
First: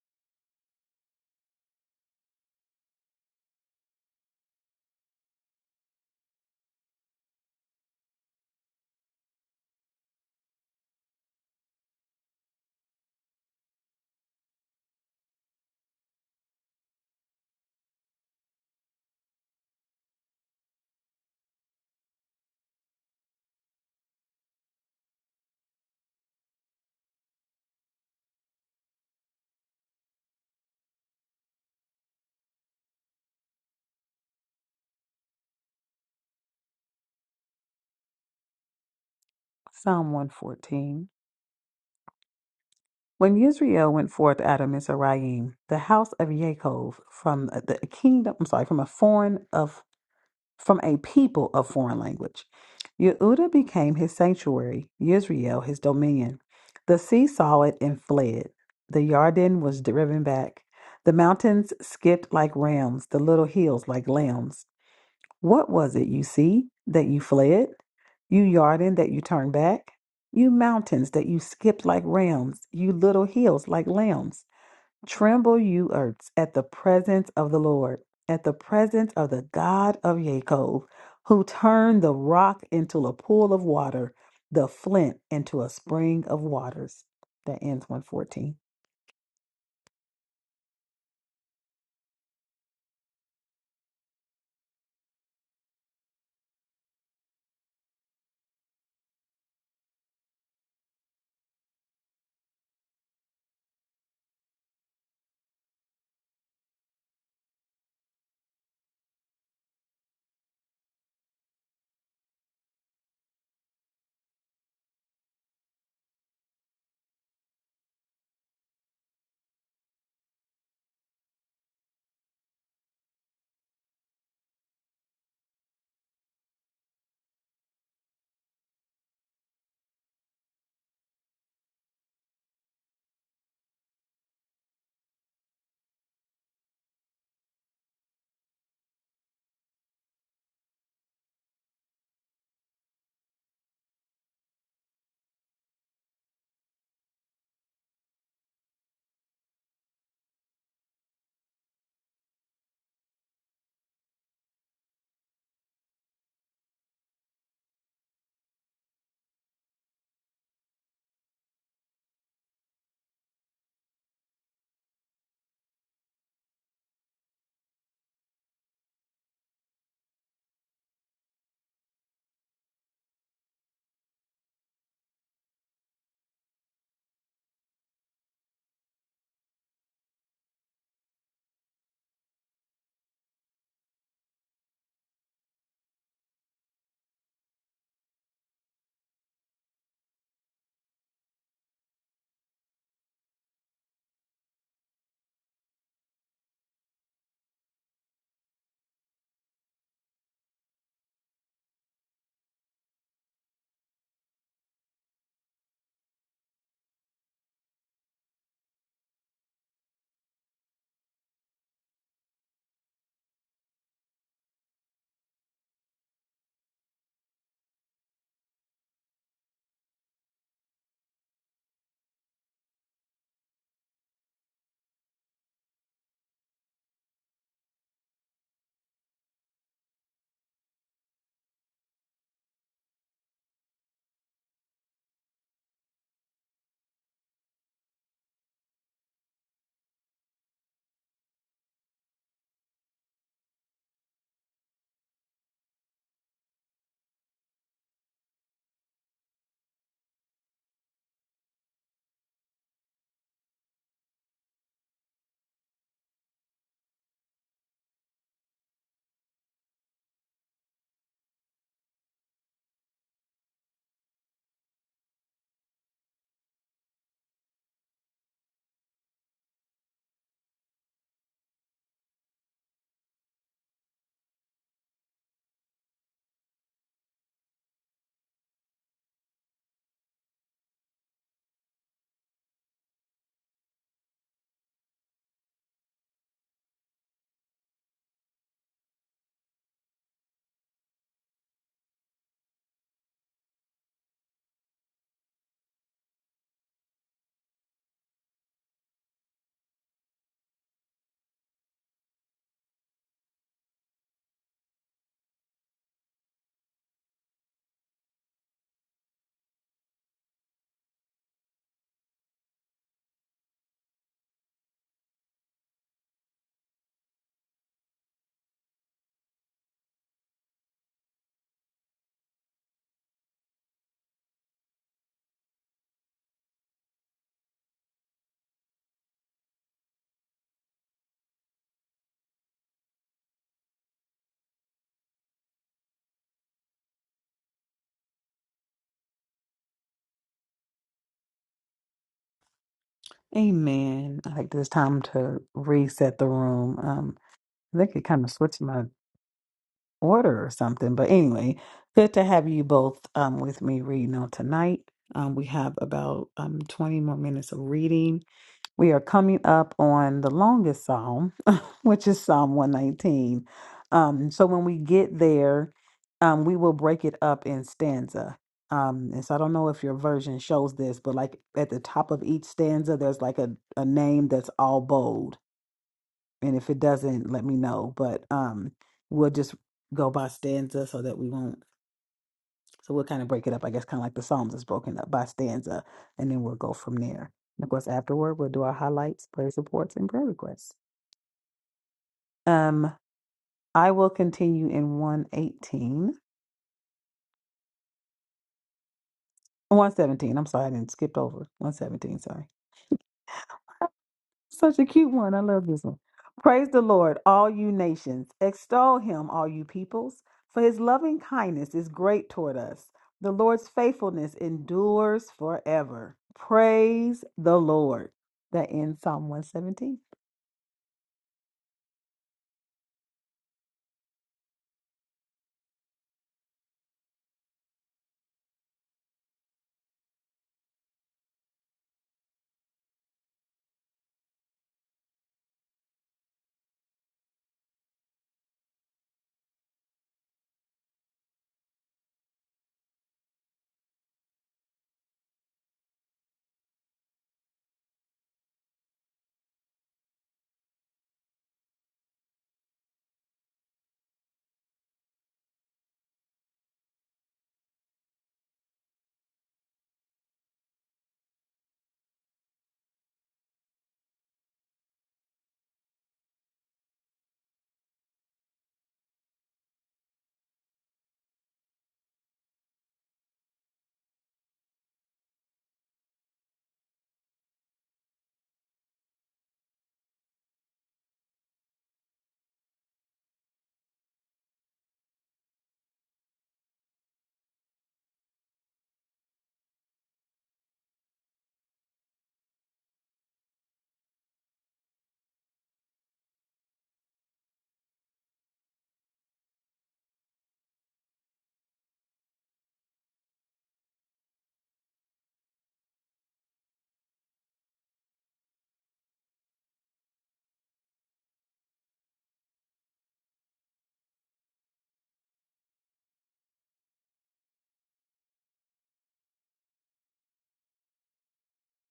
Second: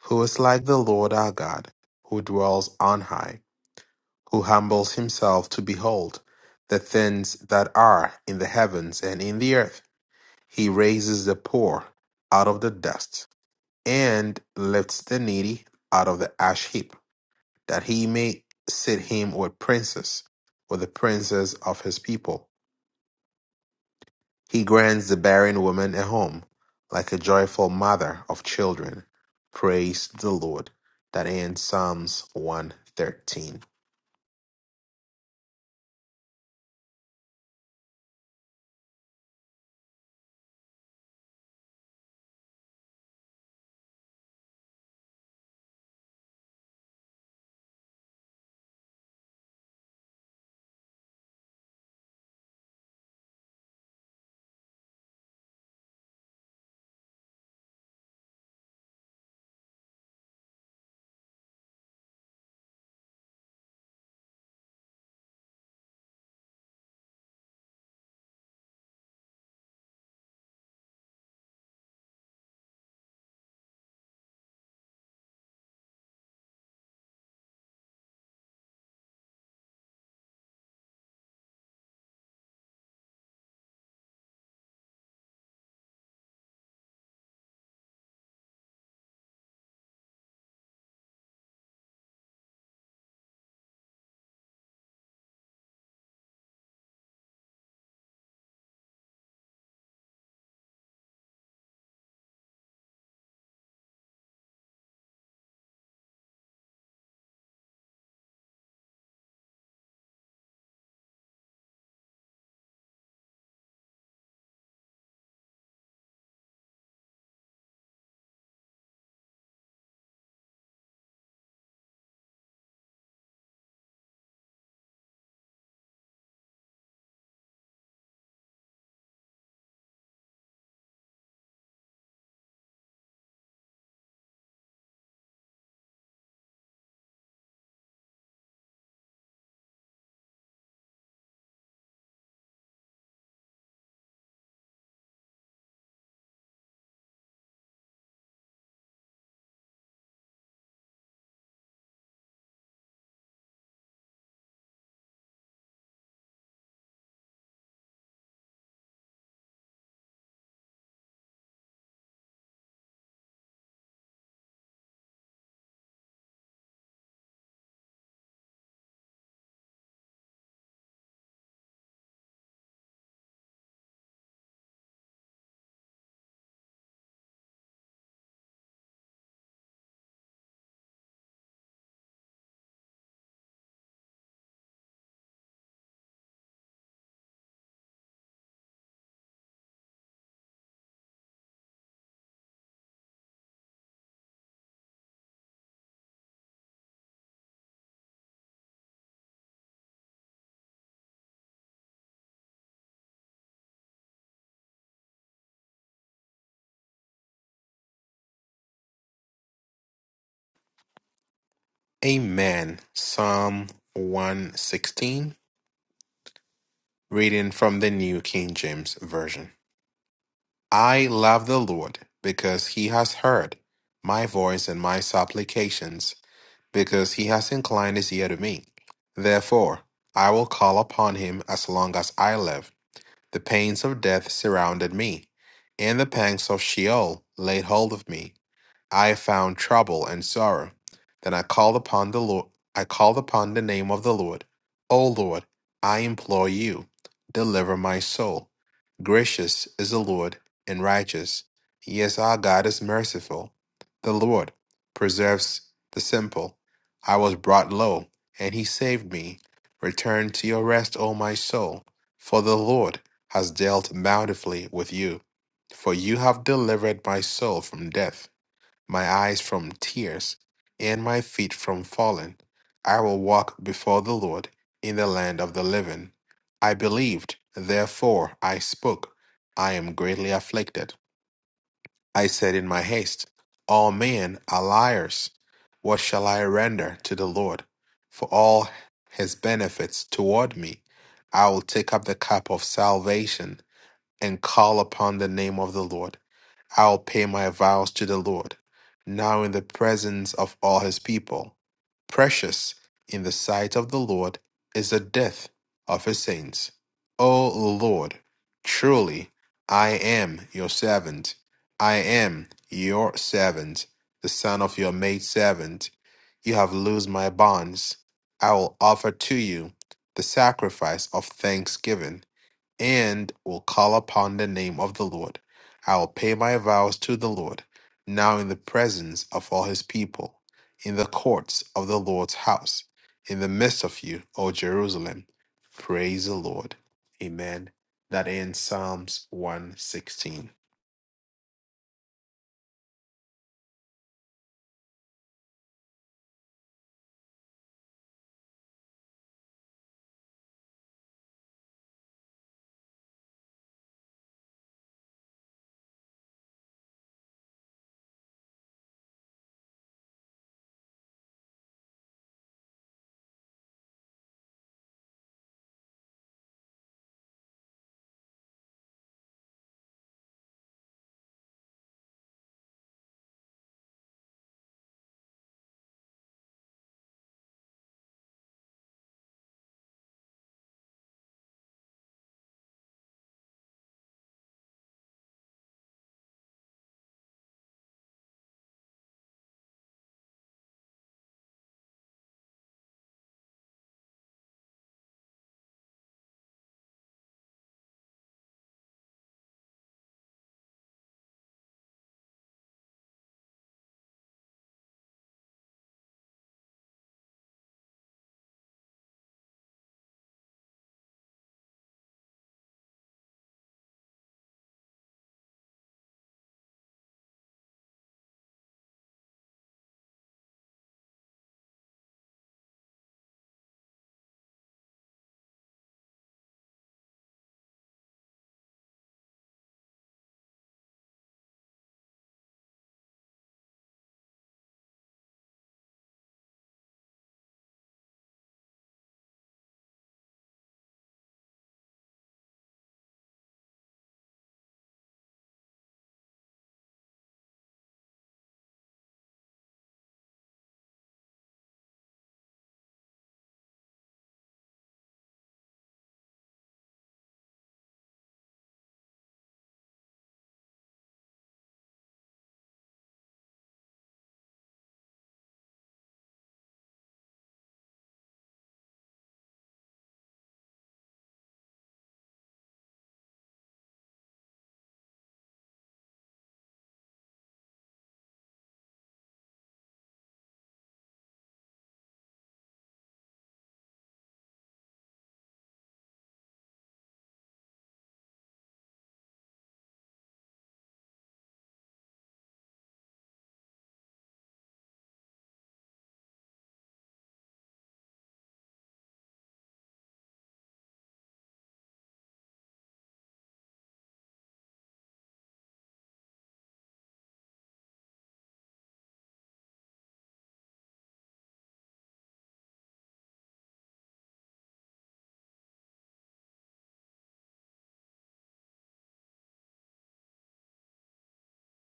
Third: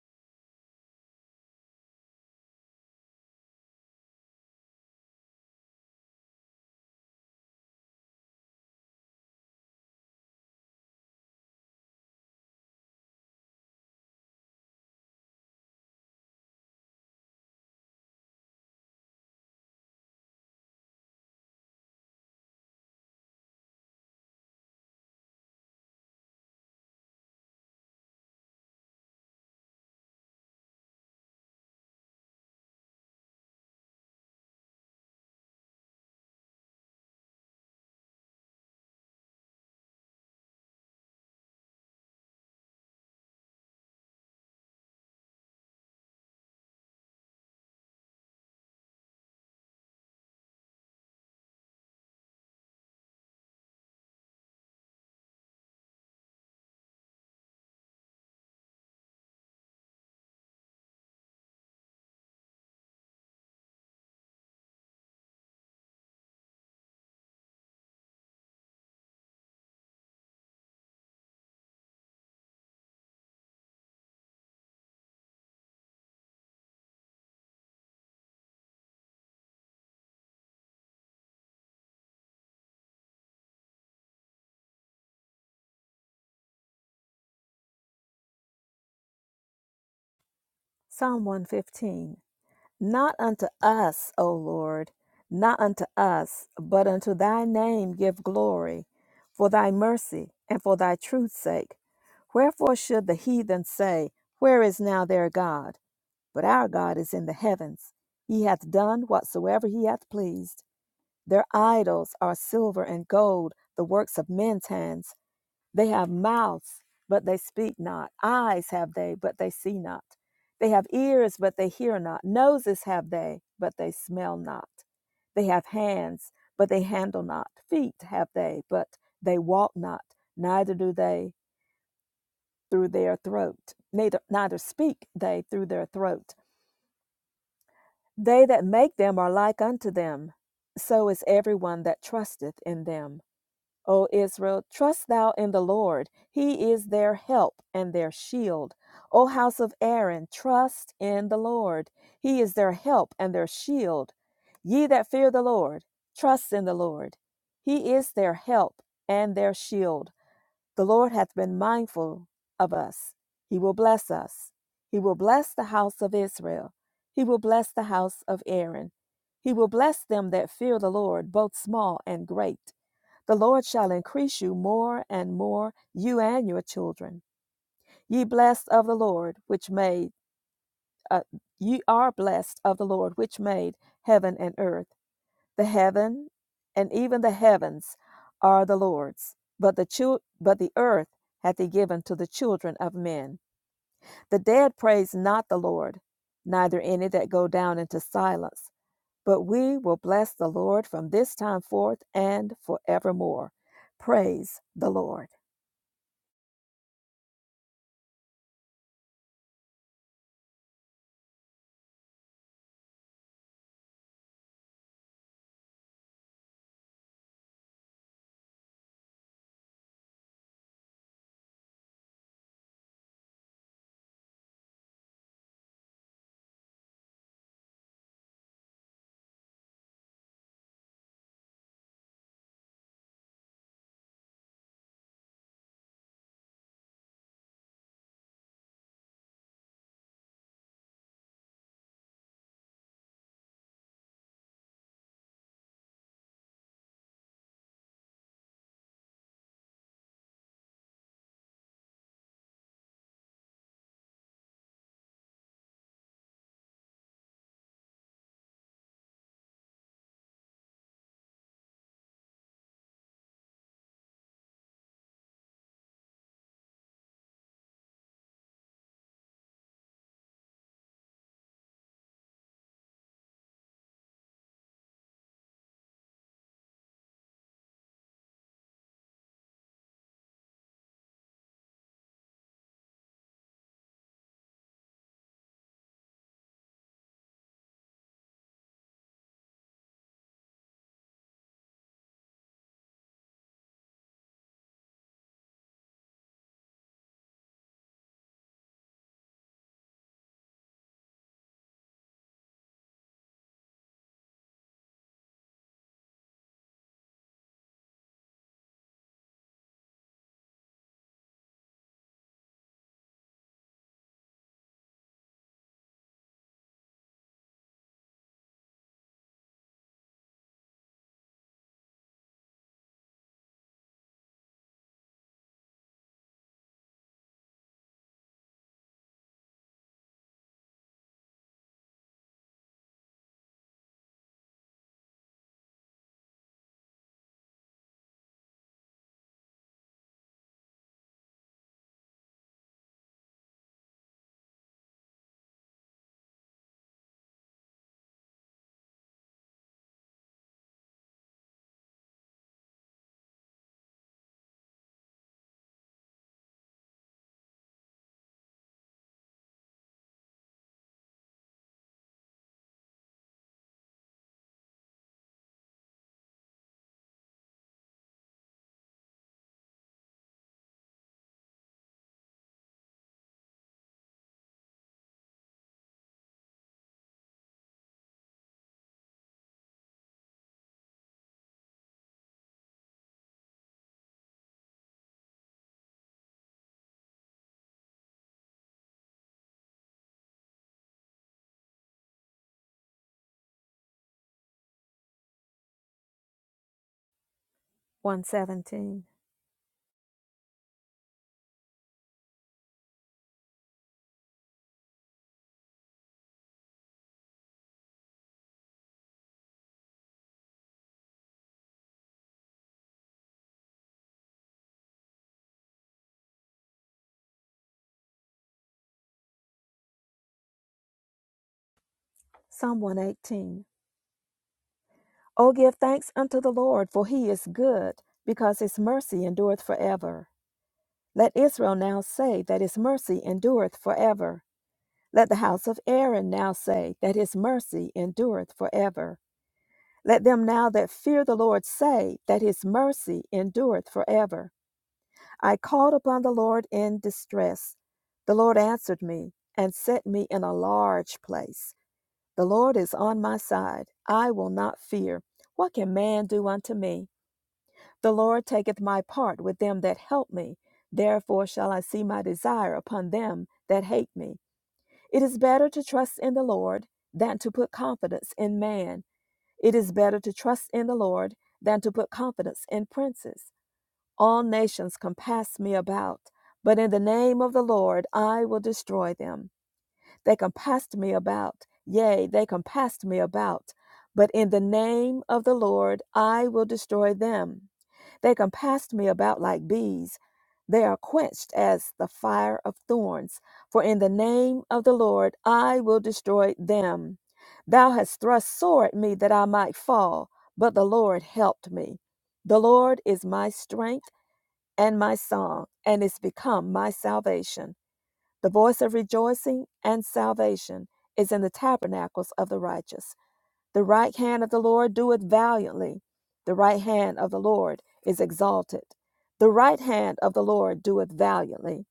[SPEAKER 2] Who is like the Lord our God, who dwells on high? who humbles himself to behold the things that are in the heavens and in the earth. He raises the poor out of the dust and lifts the needy out of the ash heap, that he may sit him with princes, with the princes of his people. He grants the barren woman a home, like a joyful mother of children. Praise the Lord. That ends Psalms 113.
[SPEAKER 1] Psalm 114. When Israel went forth out of Mizraim, the house of Yaakov from uh, the kingdom, I'm sorry, from a foreign of from a people of foreign language. Yehuda became his sanctuary, Israel his dominion. The sea saw it and fled. The Yarden was driven back. The mountains skipped like rams, the little hills like lambs. What was it, you sea, that you fled? You Yarden, that you turned back? You mountains, that you skipped like rams? You little hills, like lambs? Tremble, you earths, at the presence of the Lord, at the presence of the God of Jacob, who turned the rock into a pool of water, the flint into a spring of waters. That ends 114.
[SPEAKER 3] Psalm 115. Not unto us, O Lord, not unto us, but unto thy name give glory, for thy mercy and for thy truth's sake. Wherefore should the heathen say, Where is now their God? But our God is in the heavens. He hath done whatsoever he hath pleased. Their idols are silver and gold, the works of men's hands they have mouths, but they speak not. Eyes have they, but they see not. They have ears, but they hear not. Noses have they, but they smell not. They have hands, but they handle not. Feet have they, but they walk not. Neither do they through their throat. Neither, neither speak they through their throat. They that make them are like unto them. So is everyone that trusteth in them. O Israel, trust thou in the Lord. He is their help and their shield. O house of Aaron, trust in the Lord. He is their help and their shield. Ye that fear the Lord, trust in the Lord. He is their help and their shield. The Lord hath been mindful of us. He will bless us. He will bless the house of Israel. He will bless the house of Aaron. He will bless them that fear the Lord, both small and great. The Lord shall increase you more and more, you and your children. Ye blessed of the Lord, which made, uh, ye are blessed of the Lord, which made heaven and earth. The heaven and even the heavens are the Lord's, but the chil- but the earth hath he given to the children of men. The dead praise not the Lord, neither any that go down into silence. But we will bless the Lord from this time forth and forevermore. Praise the Lord.
[SPEAKER 2] Amen. Psalm 116, reading from the New King James Version. I love the Lord because he has heard my voice and my supplications, because he has inclined his ear to me. Therefore, I will call upon him as long as I live. The pains of death surrounded me, and the pangs of Sheol laid hold of me. I found trouble and sorrow. Then I called upon the Lord. I called upon the name of the Lord. O Lord, I implore you, deliver my soul. Gracious is the Lord and righteous. Yes, our God is merciful. The Lord preserves the simple. I was brought low, and he saved me. Return to your rest, O my soul, for the Lord has dealt bountifully with you. For you have delivered my soul from death my eyes from tears, and my feet from falling. I will walk before the Lord in the land of the living. I believed, therefore I spoke. I am greatly afflicted. I said in my haste, All men are liars. What shall I render to the Lord for all his benefits toward me? I will take up the cup of salvation and call upon the name of the Lord. I'll pay my vows to the Lord, now in the presence of all his people. Precious in the sight of the Lord is the death of his saints. O Lord, truly I am your servant. I am your servant, the son of your maidservant. You have loosed my bonds. I will offer to you the sacrifice of thanksgiving and will call upon the name of the Lord. I will pay my vows to the Lord, now in the presence of all his people, in the courts of the Lord's house, in the midst of you, O Jerusalem. Praise the Lord. Amen. That ends Psalms 116.
[SPEAKER 1] Amen. I think it's time to reset the room. Um, I think it kind of switched my order or something. But anyway, good to have you both um with me reading on tonight. Um, we have about um 20 more minutes of reading. We are coming up on the longest psalm, [laughs] which is Psalm 119. Um, so when we get there, um, we will break it up in stanza. Um, and so I don't know if your version shows this, but like at the top of each stanza, there's like a, a name that's all bold. And if it doesn't, let me know. But um, we'll just go by stanza so that we won't so we'll kind of break it up, I guess, kind of like the Psalms is broken up by stanza, and then we'll go from there. And of course, afterward, we'll do our highlights, prayer supports, and prayer requests. Um, I will continue in one eighteen,
[SPEAKER 3] 117.
[SPEAKER 1] one seventeen. I'm sorry, I didn't skip over 117. Sorry. Such a cute one. I love this one. Praise the Lord, all you nations. Extol him, all you peoples, for his loving kindness is great toward us. The Lord's faithfulness endures forever. Praise the Lord. That ends Psalm 117.
[SPEAKER 3] Psalm 118. O give thanks unto the Lord, for he is good, because his mercy endureth forever. Let Israel now say that his mercy endureth forever. Let the house of Aaron now say that his mercy endureth forever. Let them now that fear the Lord say that his mercy endureth forever. I called upon the Lord in distress. The Lord answered me and set me in a large place. The Lord is on my side. I will not fear. What can man do unto me? The Lord taketh my part with them that help me. Therefore shall I see my desire upon them that hate me. It is better to trust in the Lord than to put confidence in man. It is better to trust in the Lord than to put confidence in princes. All nations compass me about, but in the name of the Lord I will destroy them. They compassed me about. Yea, they compassed me about. But in the name of the Lord I will destroy them. They compassed me about like bees. They are quenched as the fire of thorns. For in the name of the Lord I will destroy them. Thou hast thrust sore at me that I might fall, but the Lord helped me. The Lord is my strength and my song, and is become my salvation. The voice of rejoicing and salvation is in the tabernacles of the righteous. The right hand of the Lord doeth valiantly. The right hand of the Lord is exalted. The right hand of the Lord doeth valiantly.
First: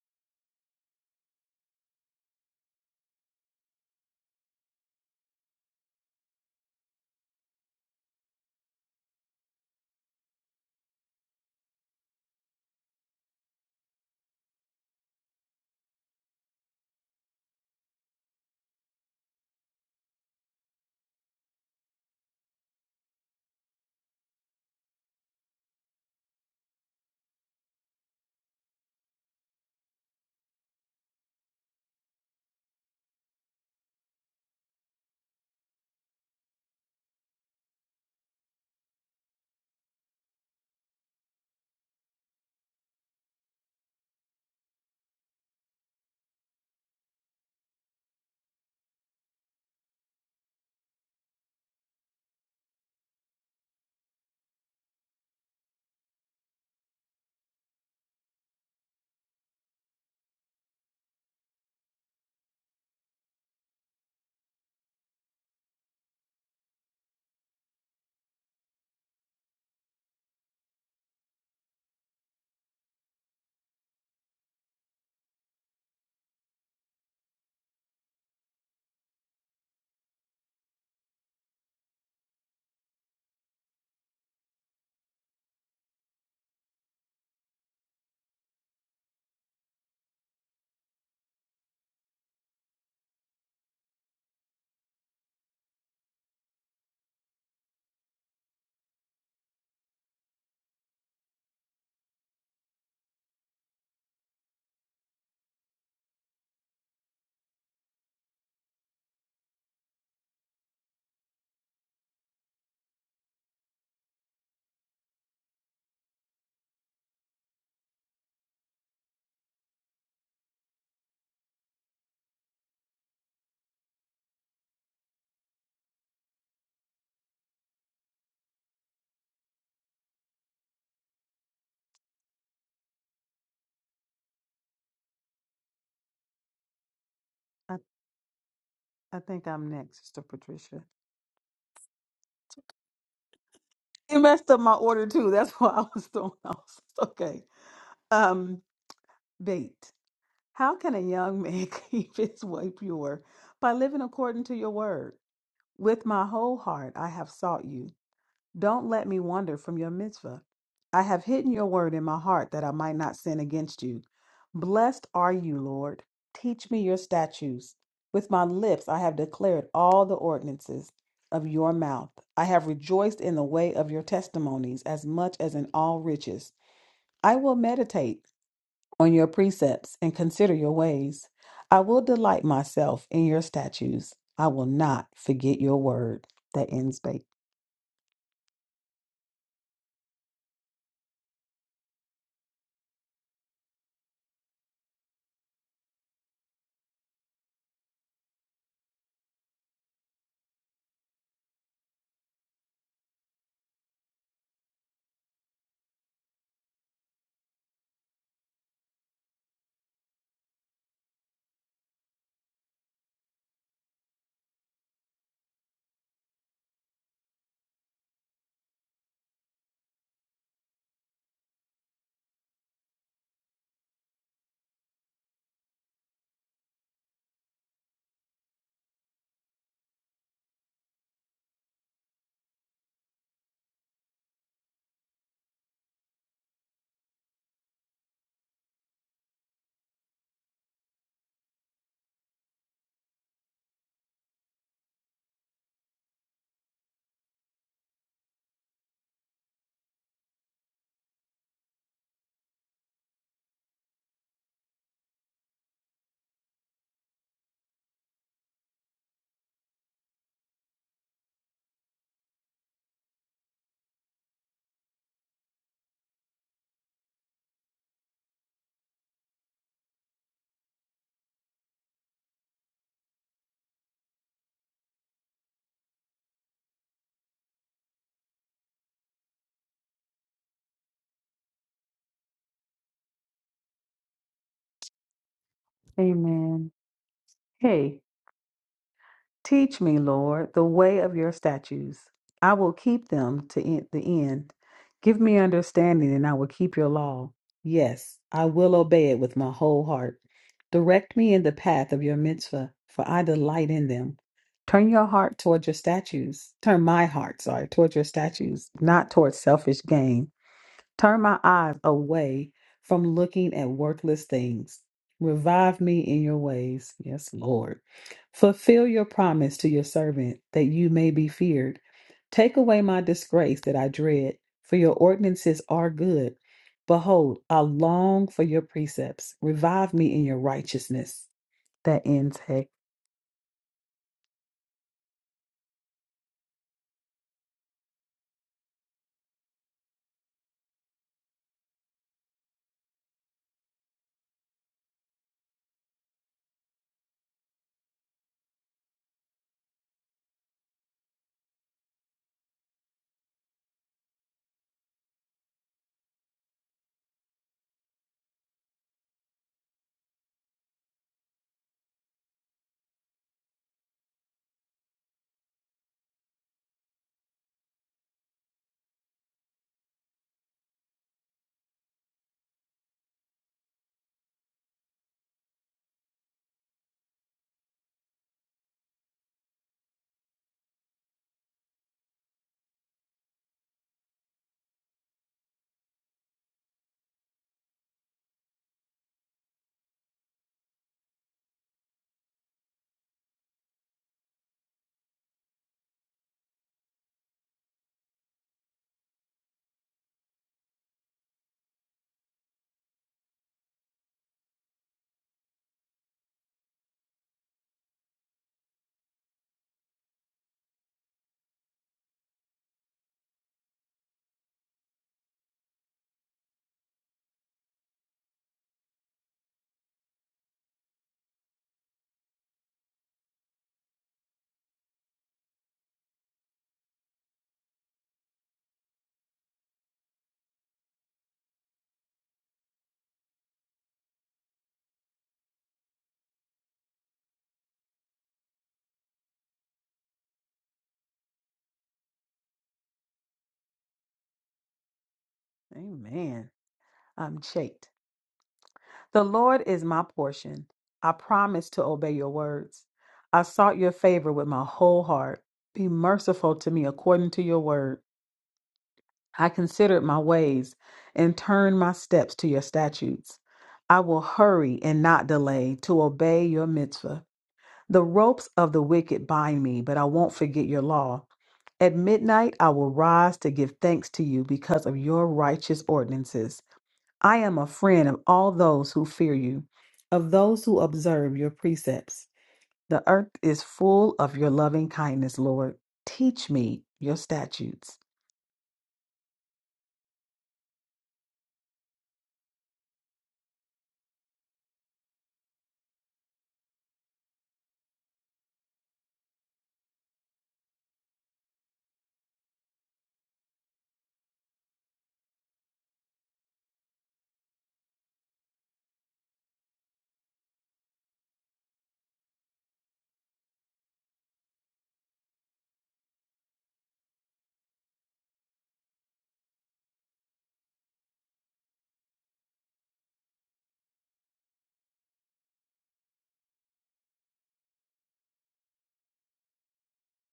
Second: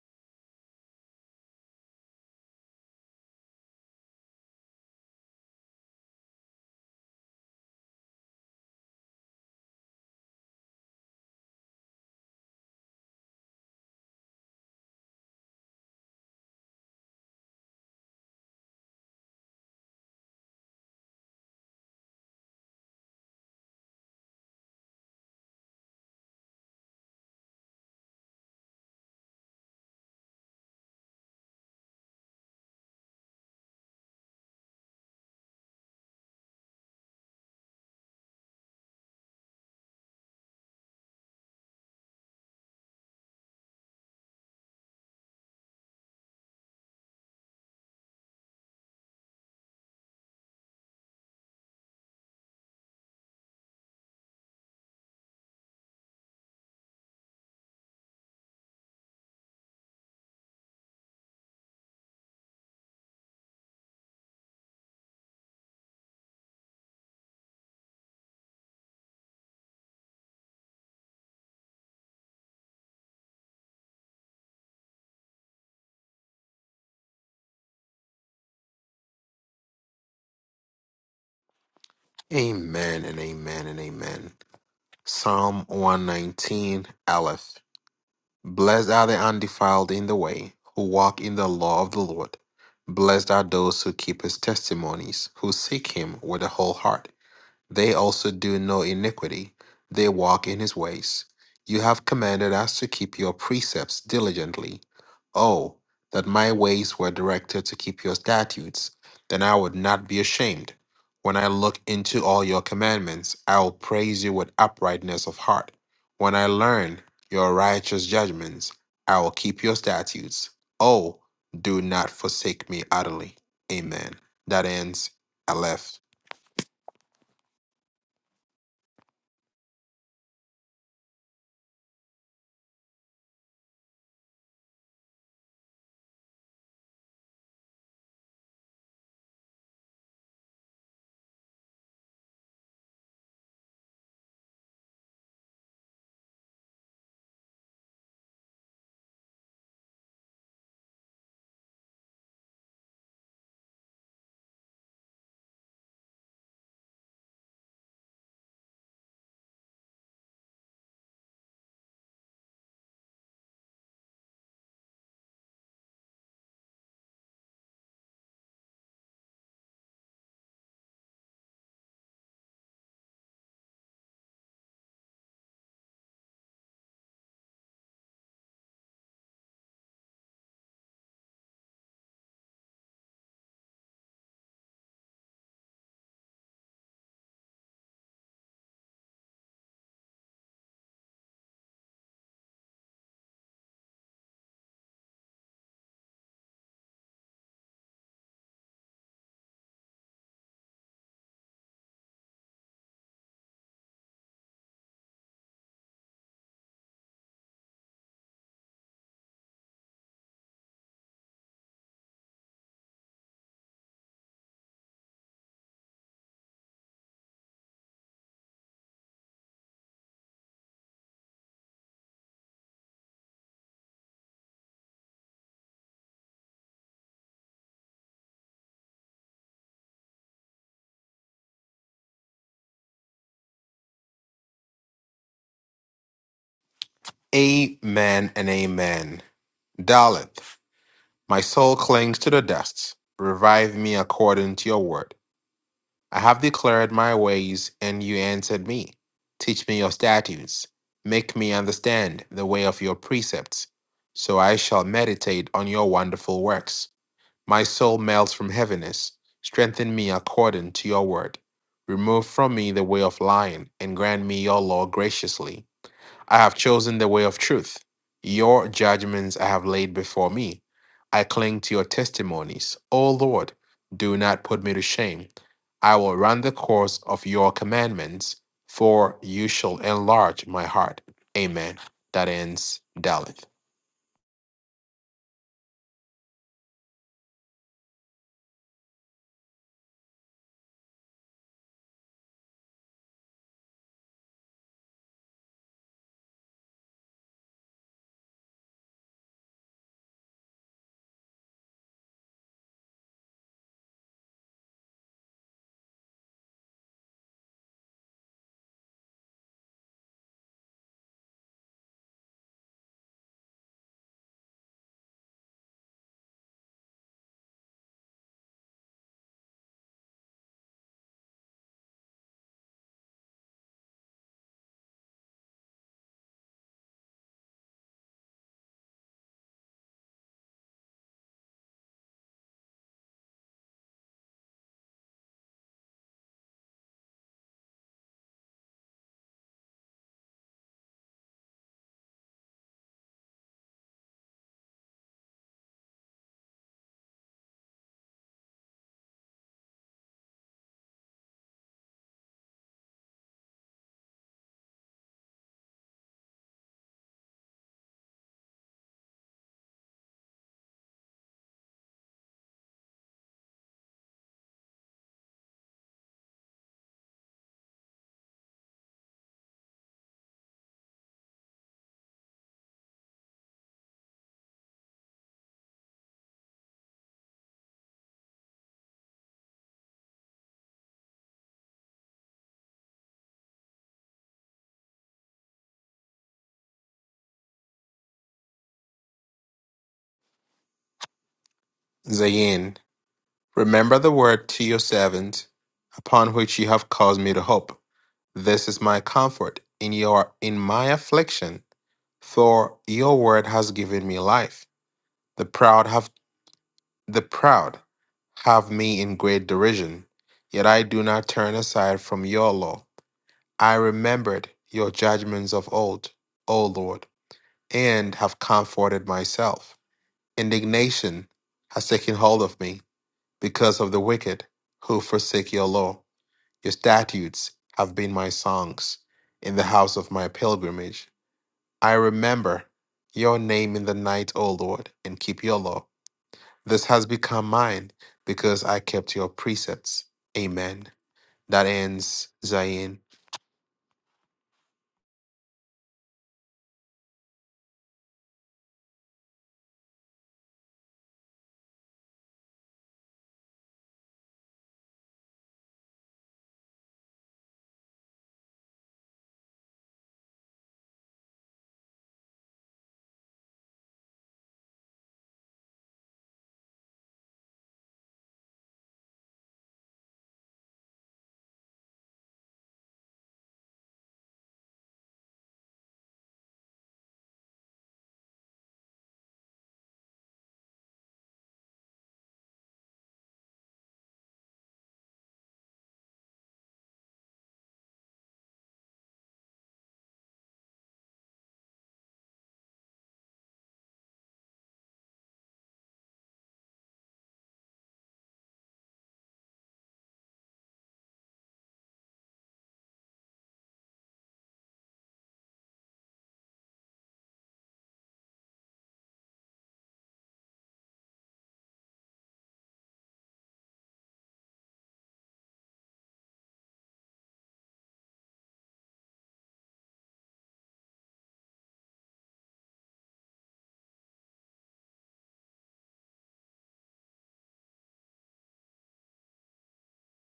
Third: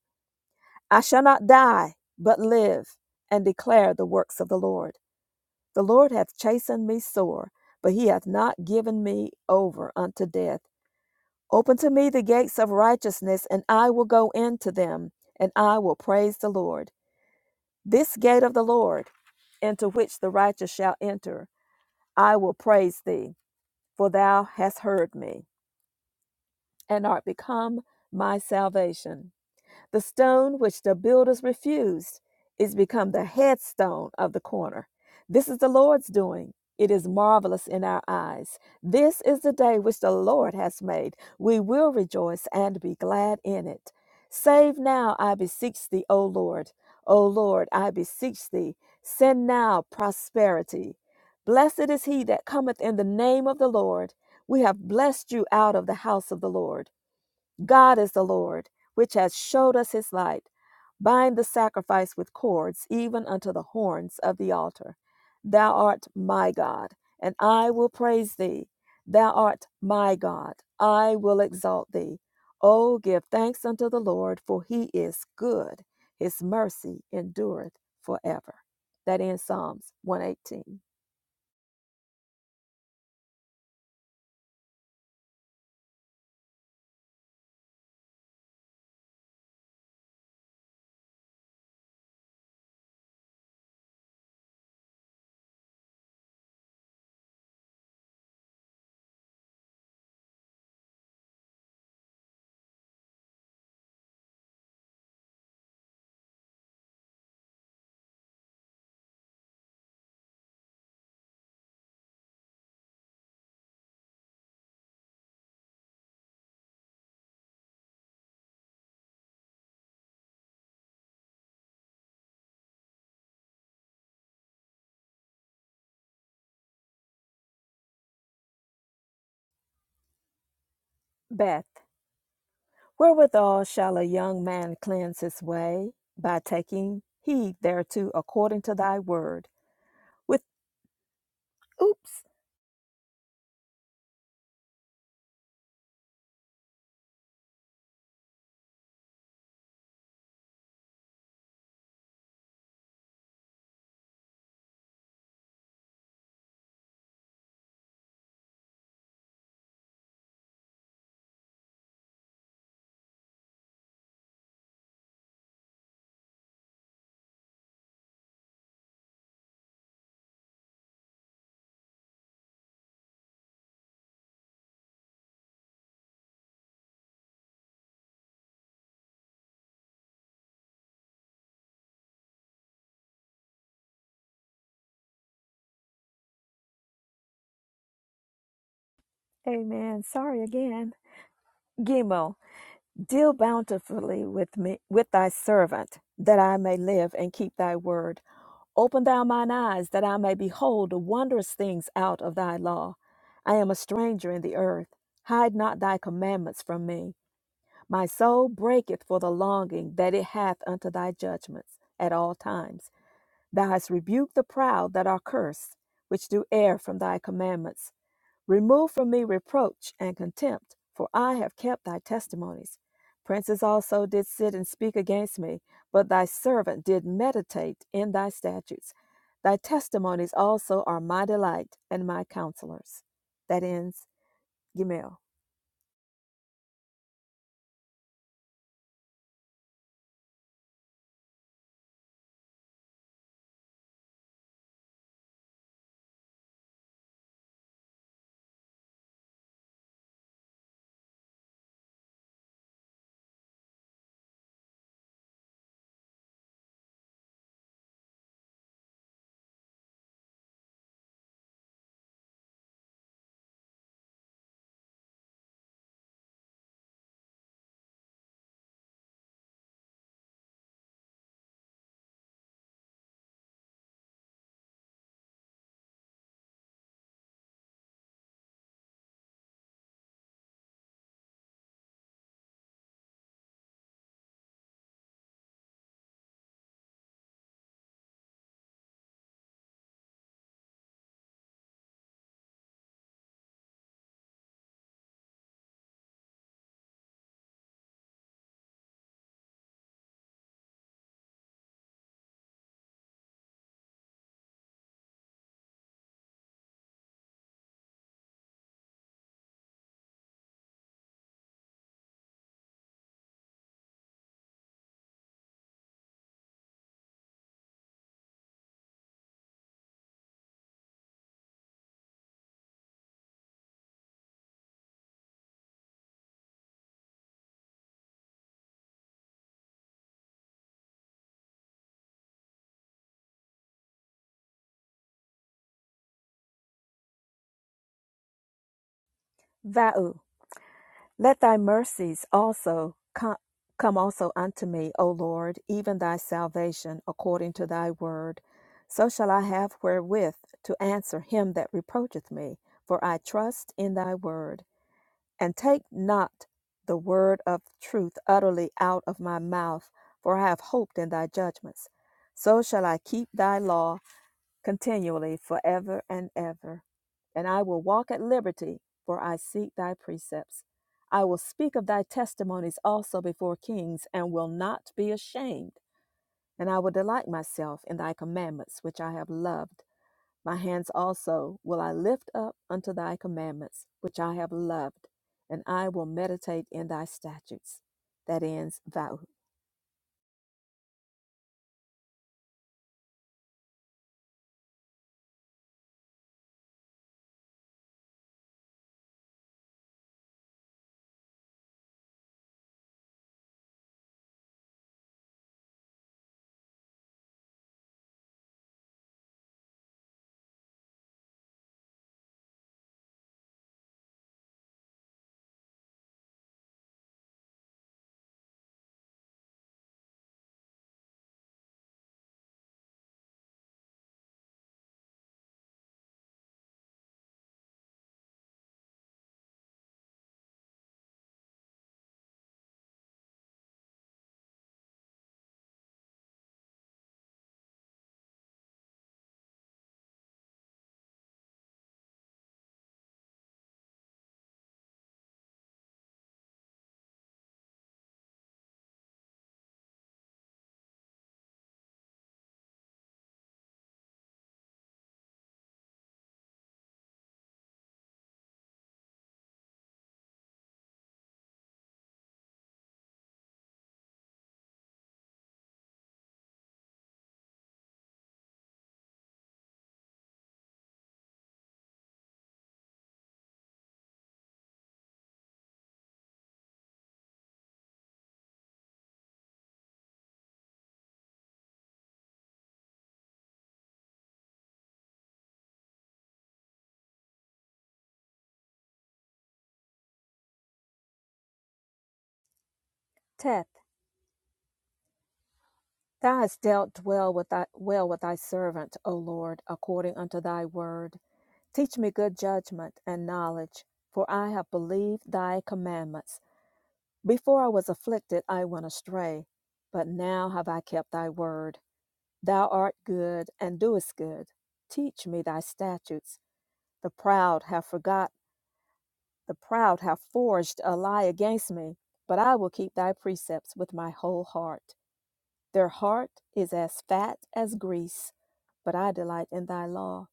[SPEAKER 3] I shall not die, but live and declare the works of the Lord. The Lord hath chastened me sore, but he hath not given me over unto death. Open to me the gates of righteousness, and I will go into them, and I will praise the Lord. This gate of the Lord, into which the righteous shall enter, I will praise thee, for thou hast heard me, and art become my salvation. The stone which the builders refused is become the headstone of the corner. This is the Lord's doing. It is marvelous in our eyes. This is the day which the Lord has made. We will rejoice and be glad in it. Save now, I beseech thee, O Lord. O Lord, I beseech thee. Send now prosperity. Blessed is he that cometh in the name of the Lord. We have blessed you out of the house of the Lord. God is the Lord, which has showed us his light. Bind the sacrifice with cords, even unto the horns of the altar. Thou art my God, and I will praise thee. Thou art my God, I will exalt thee. O give thanks unto the Lord, for he is good. His mercy endureth forever. That ends Psalms 118.
[SPEAKER 2] Amen and amen and amen. Psalm 119, Aleph. Blessed are the undefiled in the way, who walk in the law of the Lord. Blessed are those who keep his testimonies, who seek him with a whole heart. They also do no iniquity. They walk in his ways. You have commanded us to keep your precepts diligently. Oh, that my ways were directed to keep your statutes, then I would not be ashamed. When I look into all your commandments, I will praise you with uprightness of heart. When I learn your righteous judgments, I will keep your statutes. Oh, do not forsake me utterly. Amen. That ends Aleph.
[SPEAKER 3] Beth. Wherewithal shall a young man cleanse his way? By taking heed
[SPEAKER 1] I,
[SPEAKER 3] thereto according to thy
[SPEAKER 1] I think
[SPEAKER 3] word.
[SPEAKER 1] I'm next, Sister
[SPEAKER 3] With
[SPEAKER 1] Patricia.
[SPEAKER 3] oops,
[SPEAKER 1] You messed up my order too. That's why I was thrown [laughs] off. Okay. Um, bait. How can a young man [laughs] keep his way pure? By living according to your word. With my whole heart I have sought you. Don't let me wander from your mitzvah. I have hidden your word in my heart that I might not sin against you. Blessed are you, Lord. Teach me your statutes. With my lips I have declared all the ordinances of your mouth. I have rejoiced in the way of your testimonies as much as in all riches. I will meditate on your precepts and consider your ways. I will delight myself in your statutes. I will not forget your word. That ends bait.
[SPEAKER 3] amen. Sorry again. Gimo, deal bountifully with me with thy servant, that I may live and keep thy word. Open thou mine eyes, that I may behold the wondrous things out of thy law. I am a stranger in the earth. Hide not thy commandments from me. My soul breaketh for the longing that it hath unto thy judgments at all times. Thou hast rebuked the proud that are cursed, which do err from thy commandments. Remove from me reproach and contempt, for I have kept thy testimonies. Princes also did sit and speak against me, but thy servant did meditate in thy statutes. Thy testimonies also are my delight and my counselors. That ends Gimel.
[SPEAKER 2] Amen and amen. Dalit, my soul clings to the dust. Revive me according to your word. I have declared my ways, and you answered me. Teach me your statutes. Make me understand the way of your precepts. So I shall meditate on your wonderful works. My soul melts from heaviness. Strengthen me according to your word. Remove from me the way of lying, and grant me your law graciously. I have chosen the way of truth. Your judgments I have laid before me. I cling to your testimonies. O Lord, do not put me to shame. I will run the course of your commandments, for you shall enlarge my heart. Amen. That ends Daleth.
[SPEAKER 1] Amen. Hey, Teach me, Lord, the way of your statutes. I will keep them to en- the end. Give me understanding, and I will keep your law. Yes, I will obey it with my whole heart. Direct me in the path of your mitzvah, for I delight in them. Turn your heart toward your statues. Turn my heart, sorry, toward your statues, not toward selfish gain. Turn my eyes away from looking at worthless things. Revive me in your ways. Yes, Lord. Fulfill your promise to your servant that you may be feared. Take away my disgrace that I dread, for your ordinances are good. Behold, I long for your precepts. Revive me in your righteousness. That ends, hey.
[SPEAKER 3] Vau. Let thy mercies also co- come also unto me, O Lord, even thy salvation, according to thy word. So shall I have wherewith to answer him that reproacheth me, for I trust in thy word. And take not the word of truth utterly out of my mouth, for I have hoped in thy judgments. So shall I keep thy law continually forever and ever. And I will walk at liberty, for I seek thy precepts. I will speak of thy testimonies also before kings, and will not be ashamed. And I will delight myself in thy commandments, which I have loved. My hands also will I lift up unto thy commandments, which I have loved, and I will meditate in thy statutes. That ends vow.
[SPEAKER 2] Zayin, remember the word to your servant, upon which you have caused me to hope. This is my comfort in your in my affliction, for your word has given me life. The proud have the proud have me in great derision, yet I do not turn aside from your law. I remembered your judgments of old, O Lord, and have comforted myself. Indignation has taken hold of me because of the wicked who forsake your law. Your statutes have been my songs in the house of my pilgrimage. I remember your name in the night, O Lord, and keep your law. This has become mine because I kept your precepts. Amen. That ends Zion.
[SPEAKER 1] Amen. I'm shaked. The Lord is my portion. I promise to obey your words. I sought your favor with my whole heart. Be merciful to me according to your word. I considered my ways and turned my steps to your statutes. I will hurry and not delay to obey your mitzvah. The ropes of the wicked bind me, but I won't forget your law. At midnight, I will rise to give thanks to you because of your righteous ordinances. I am a friend of all those who fear you, of those who observe your precepts. The earth is full of your loving kindness, Lord. Teach me your statutes.
[SPEAKER 3] Thou hast dealt well with thy well with thy servant, O Lord, according unto thy word. Teach me good judgment and knowledge, for I have believed thy commandments. Before I was afflicted, I went astray, but now have I kept thy word. Thou art good and doest good. Teach me thy statutes. The proud have forgot, the proud have forged a lie against me, but I will keep thy precepts with my whole heart. Their heart is as fat as grease, but I delight in thy law.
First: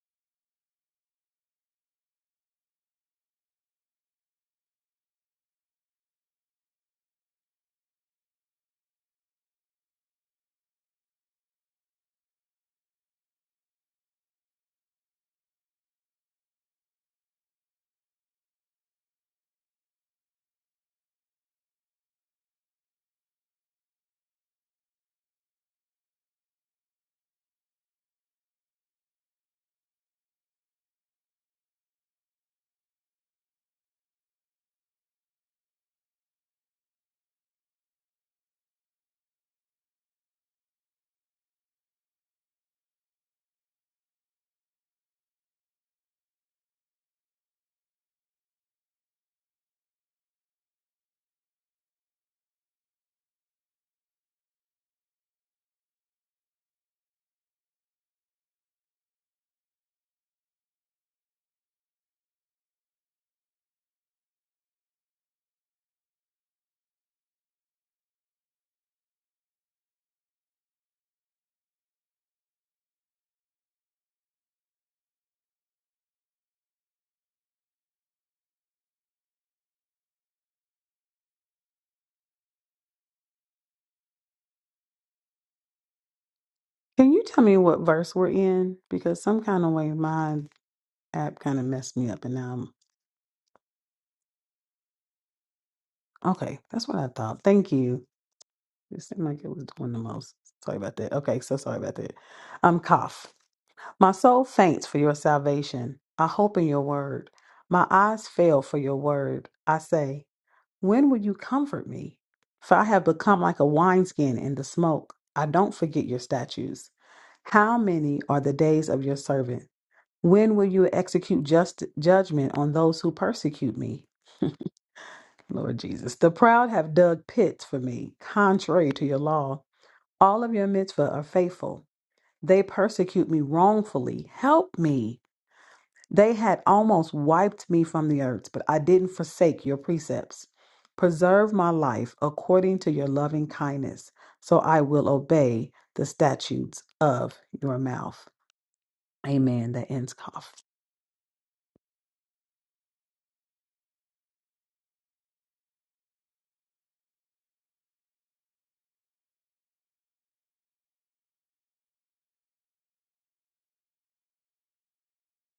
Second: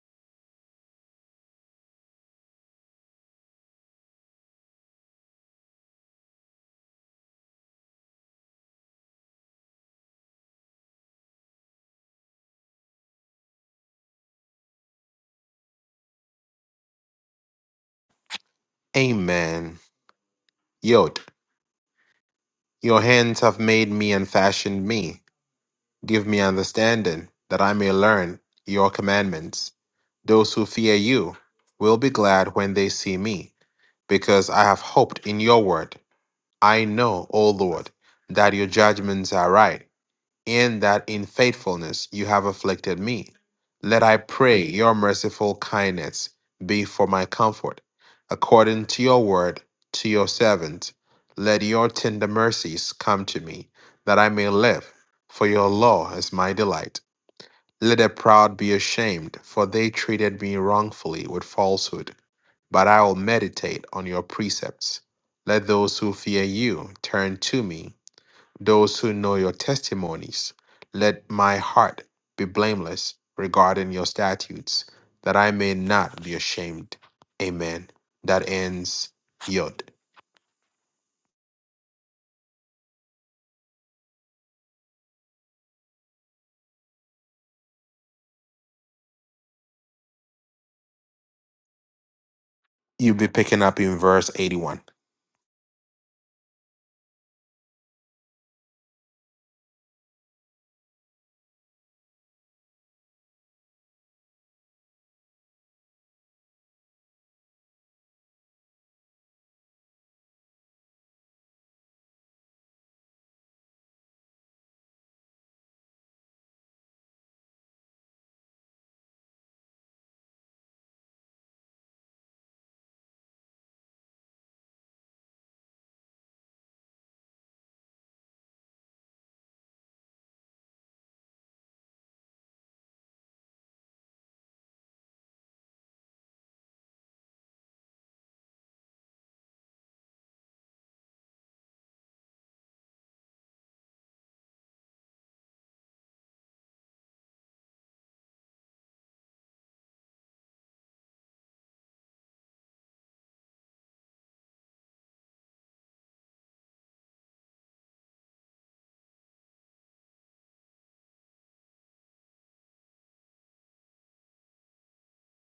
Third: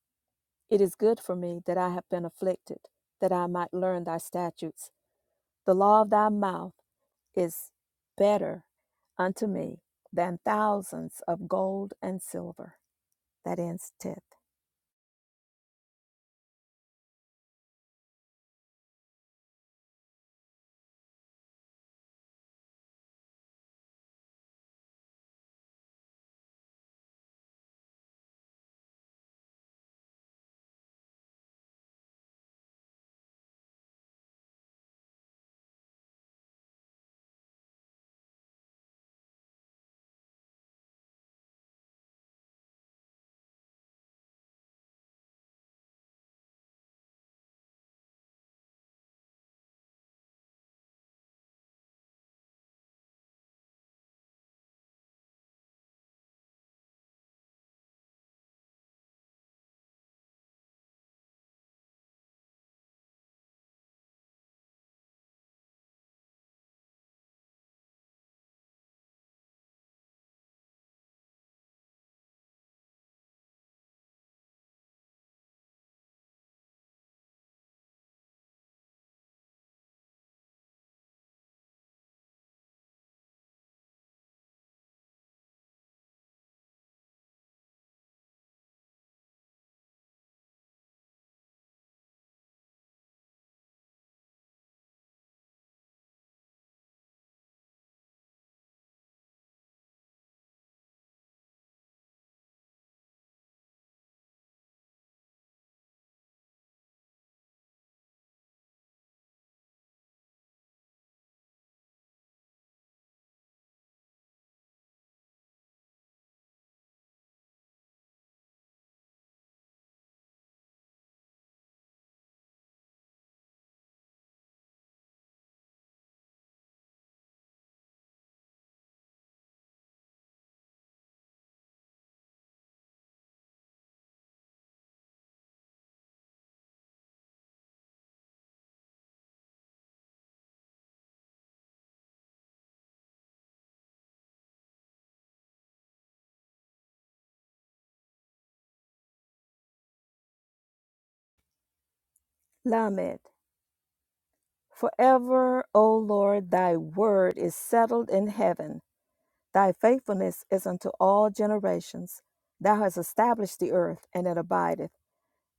[SPEAKER 3] It is good for me that I have been afflicted, that I might learn thy statutes. The law of thy mouth is better unto me than thousands of gold and silver. That ends tenth.
[SPEAKER 2] Amen. Yod, your hands have made me and fashioned me. Give me understanding that I may learn your commandments. Those who fear you will be glad when they see me, because I have hoped in your word. I know, O Lord, that your judgments are right in that in faithfulness you have afflicted me. Let I pray your merciful kindness be for my comfort. According to your word, to your servant, let your tender mercies come to me, that I may live, for your law is my delight. Let the proud be ashamed, for they treated me wrongfully with falsehood. But I will meditate on your precepts. Let those who fear you turn to me those who know your testimonies. Let my heart be blameless regarding your statutes, that I may not be ashamed. Amen. That ends Yod.
[SPEAKER 1] Can you tell me what verse we're in? Because some kind of way my app kind of messed me up, and now
[SPEAKER 2] You'll be picking up in verse 81.
[SPEAKER 1] I'm okay. That's what I thought. Thank you. It seemed like it was doing the most. Sorry about that. Okay, so sorry about that. Um, cough. My soul faints for your salvation. I hope in your word. My eyes fail for your word. I say, When will you comfort me? For I have become like a wineskin in the smoke. I don't forget your statutes. How many are the days of your servant? When will you execute just judgment on those who persecute me? Lord Jesus, the proud have dug pits for me, contrary to your law. All of your mitzvah are faithful. They persecute me wrongfully. Help me. They had almost wiped me from the earth, but I didn't forsake your precepts. Preserve my life according to your loving kindness, so I will obey the statutes of your mouth. Amen. That ends cough.
[SPEAKER 3] Lamed. Forever, O Lord, thy word is settled in heaven. Thy faithfulness is unto all generations. Thou hast established the earth, and it abideth.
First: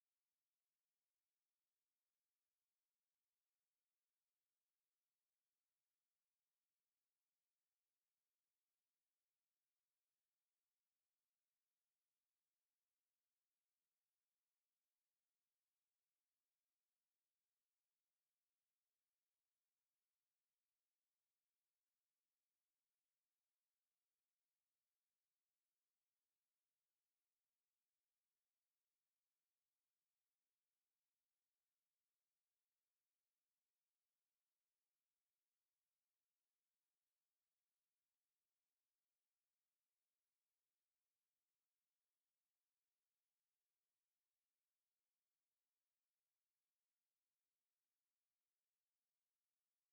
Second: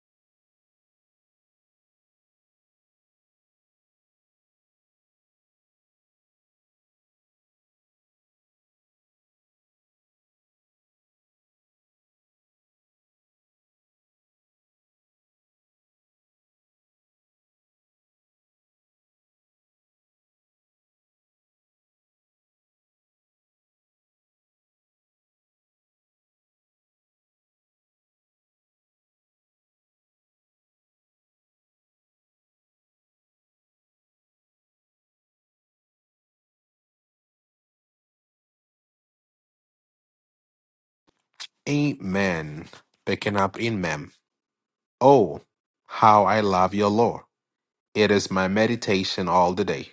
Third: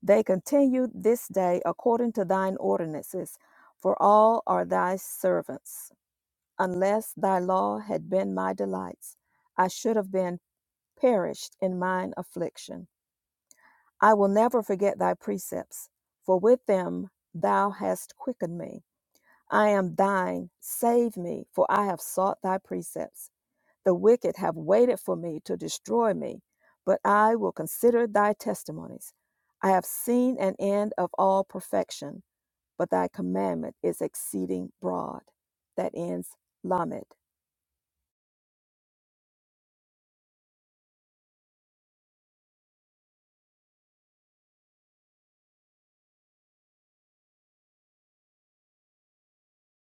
[SPEAKER 3] They continued this day according to thine ordinances, for all are thy servants. Unless thy law had been my delights, I should have been perished in mine affliction. I will never forget thy precepts, for with them thou hast quickened me. I am thine, save me, for I have sought thy precepts. The wicked have waited for me to destroy me, but I will consider thy testimonies. I have seen an end of all perfection, but thy commandment is exceeding broad. That ends Lamed.
[SPEAKER 2] Amen. Picking up in Mem. Oh, how I love your law. It is my meditation all the day.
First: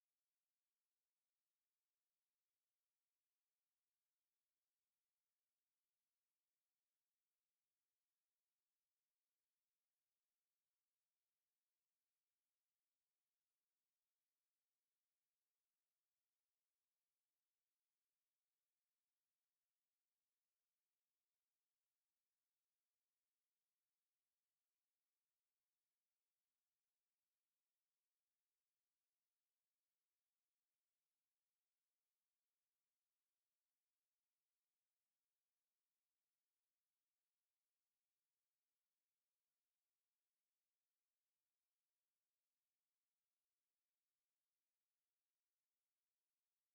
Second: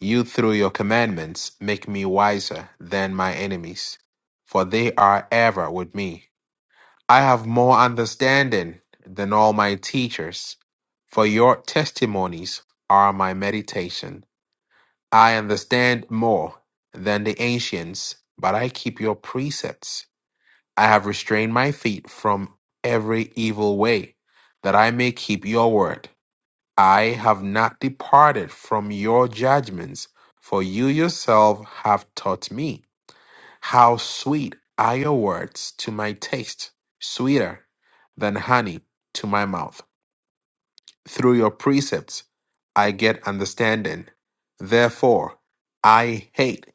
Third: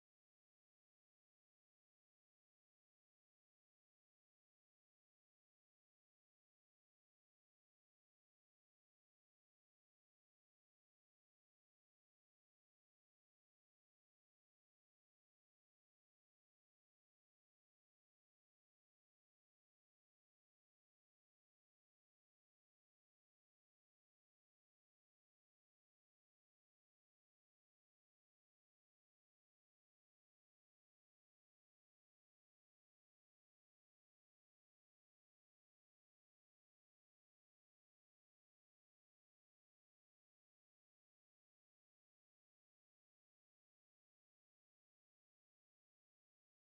[SPEAKER 2] You, through your commandments, make me wiser than my enemies, for they are ever with me. I have more understanding than all my teachers, for your testimonies are my meditation. I understand more than the ancients, but I keep your precepts. I have restrained my feet from every evil way, that I may keep your word. I have not departed from your judgments, for you yourself have taught me. How sweet are your words to my taste, sweeter than honey to my mouth. Through your precepts I get understanding. Therefore, I hate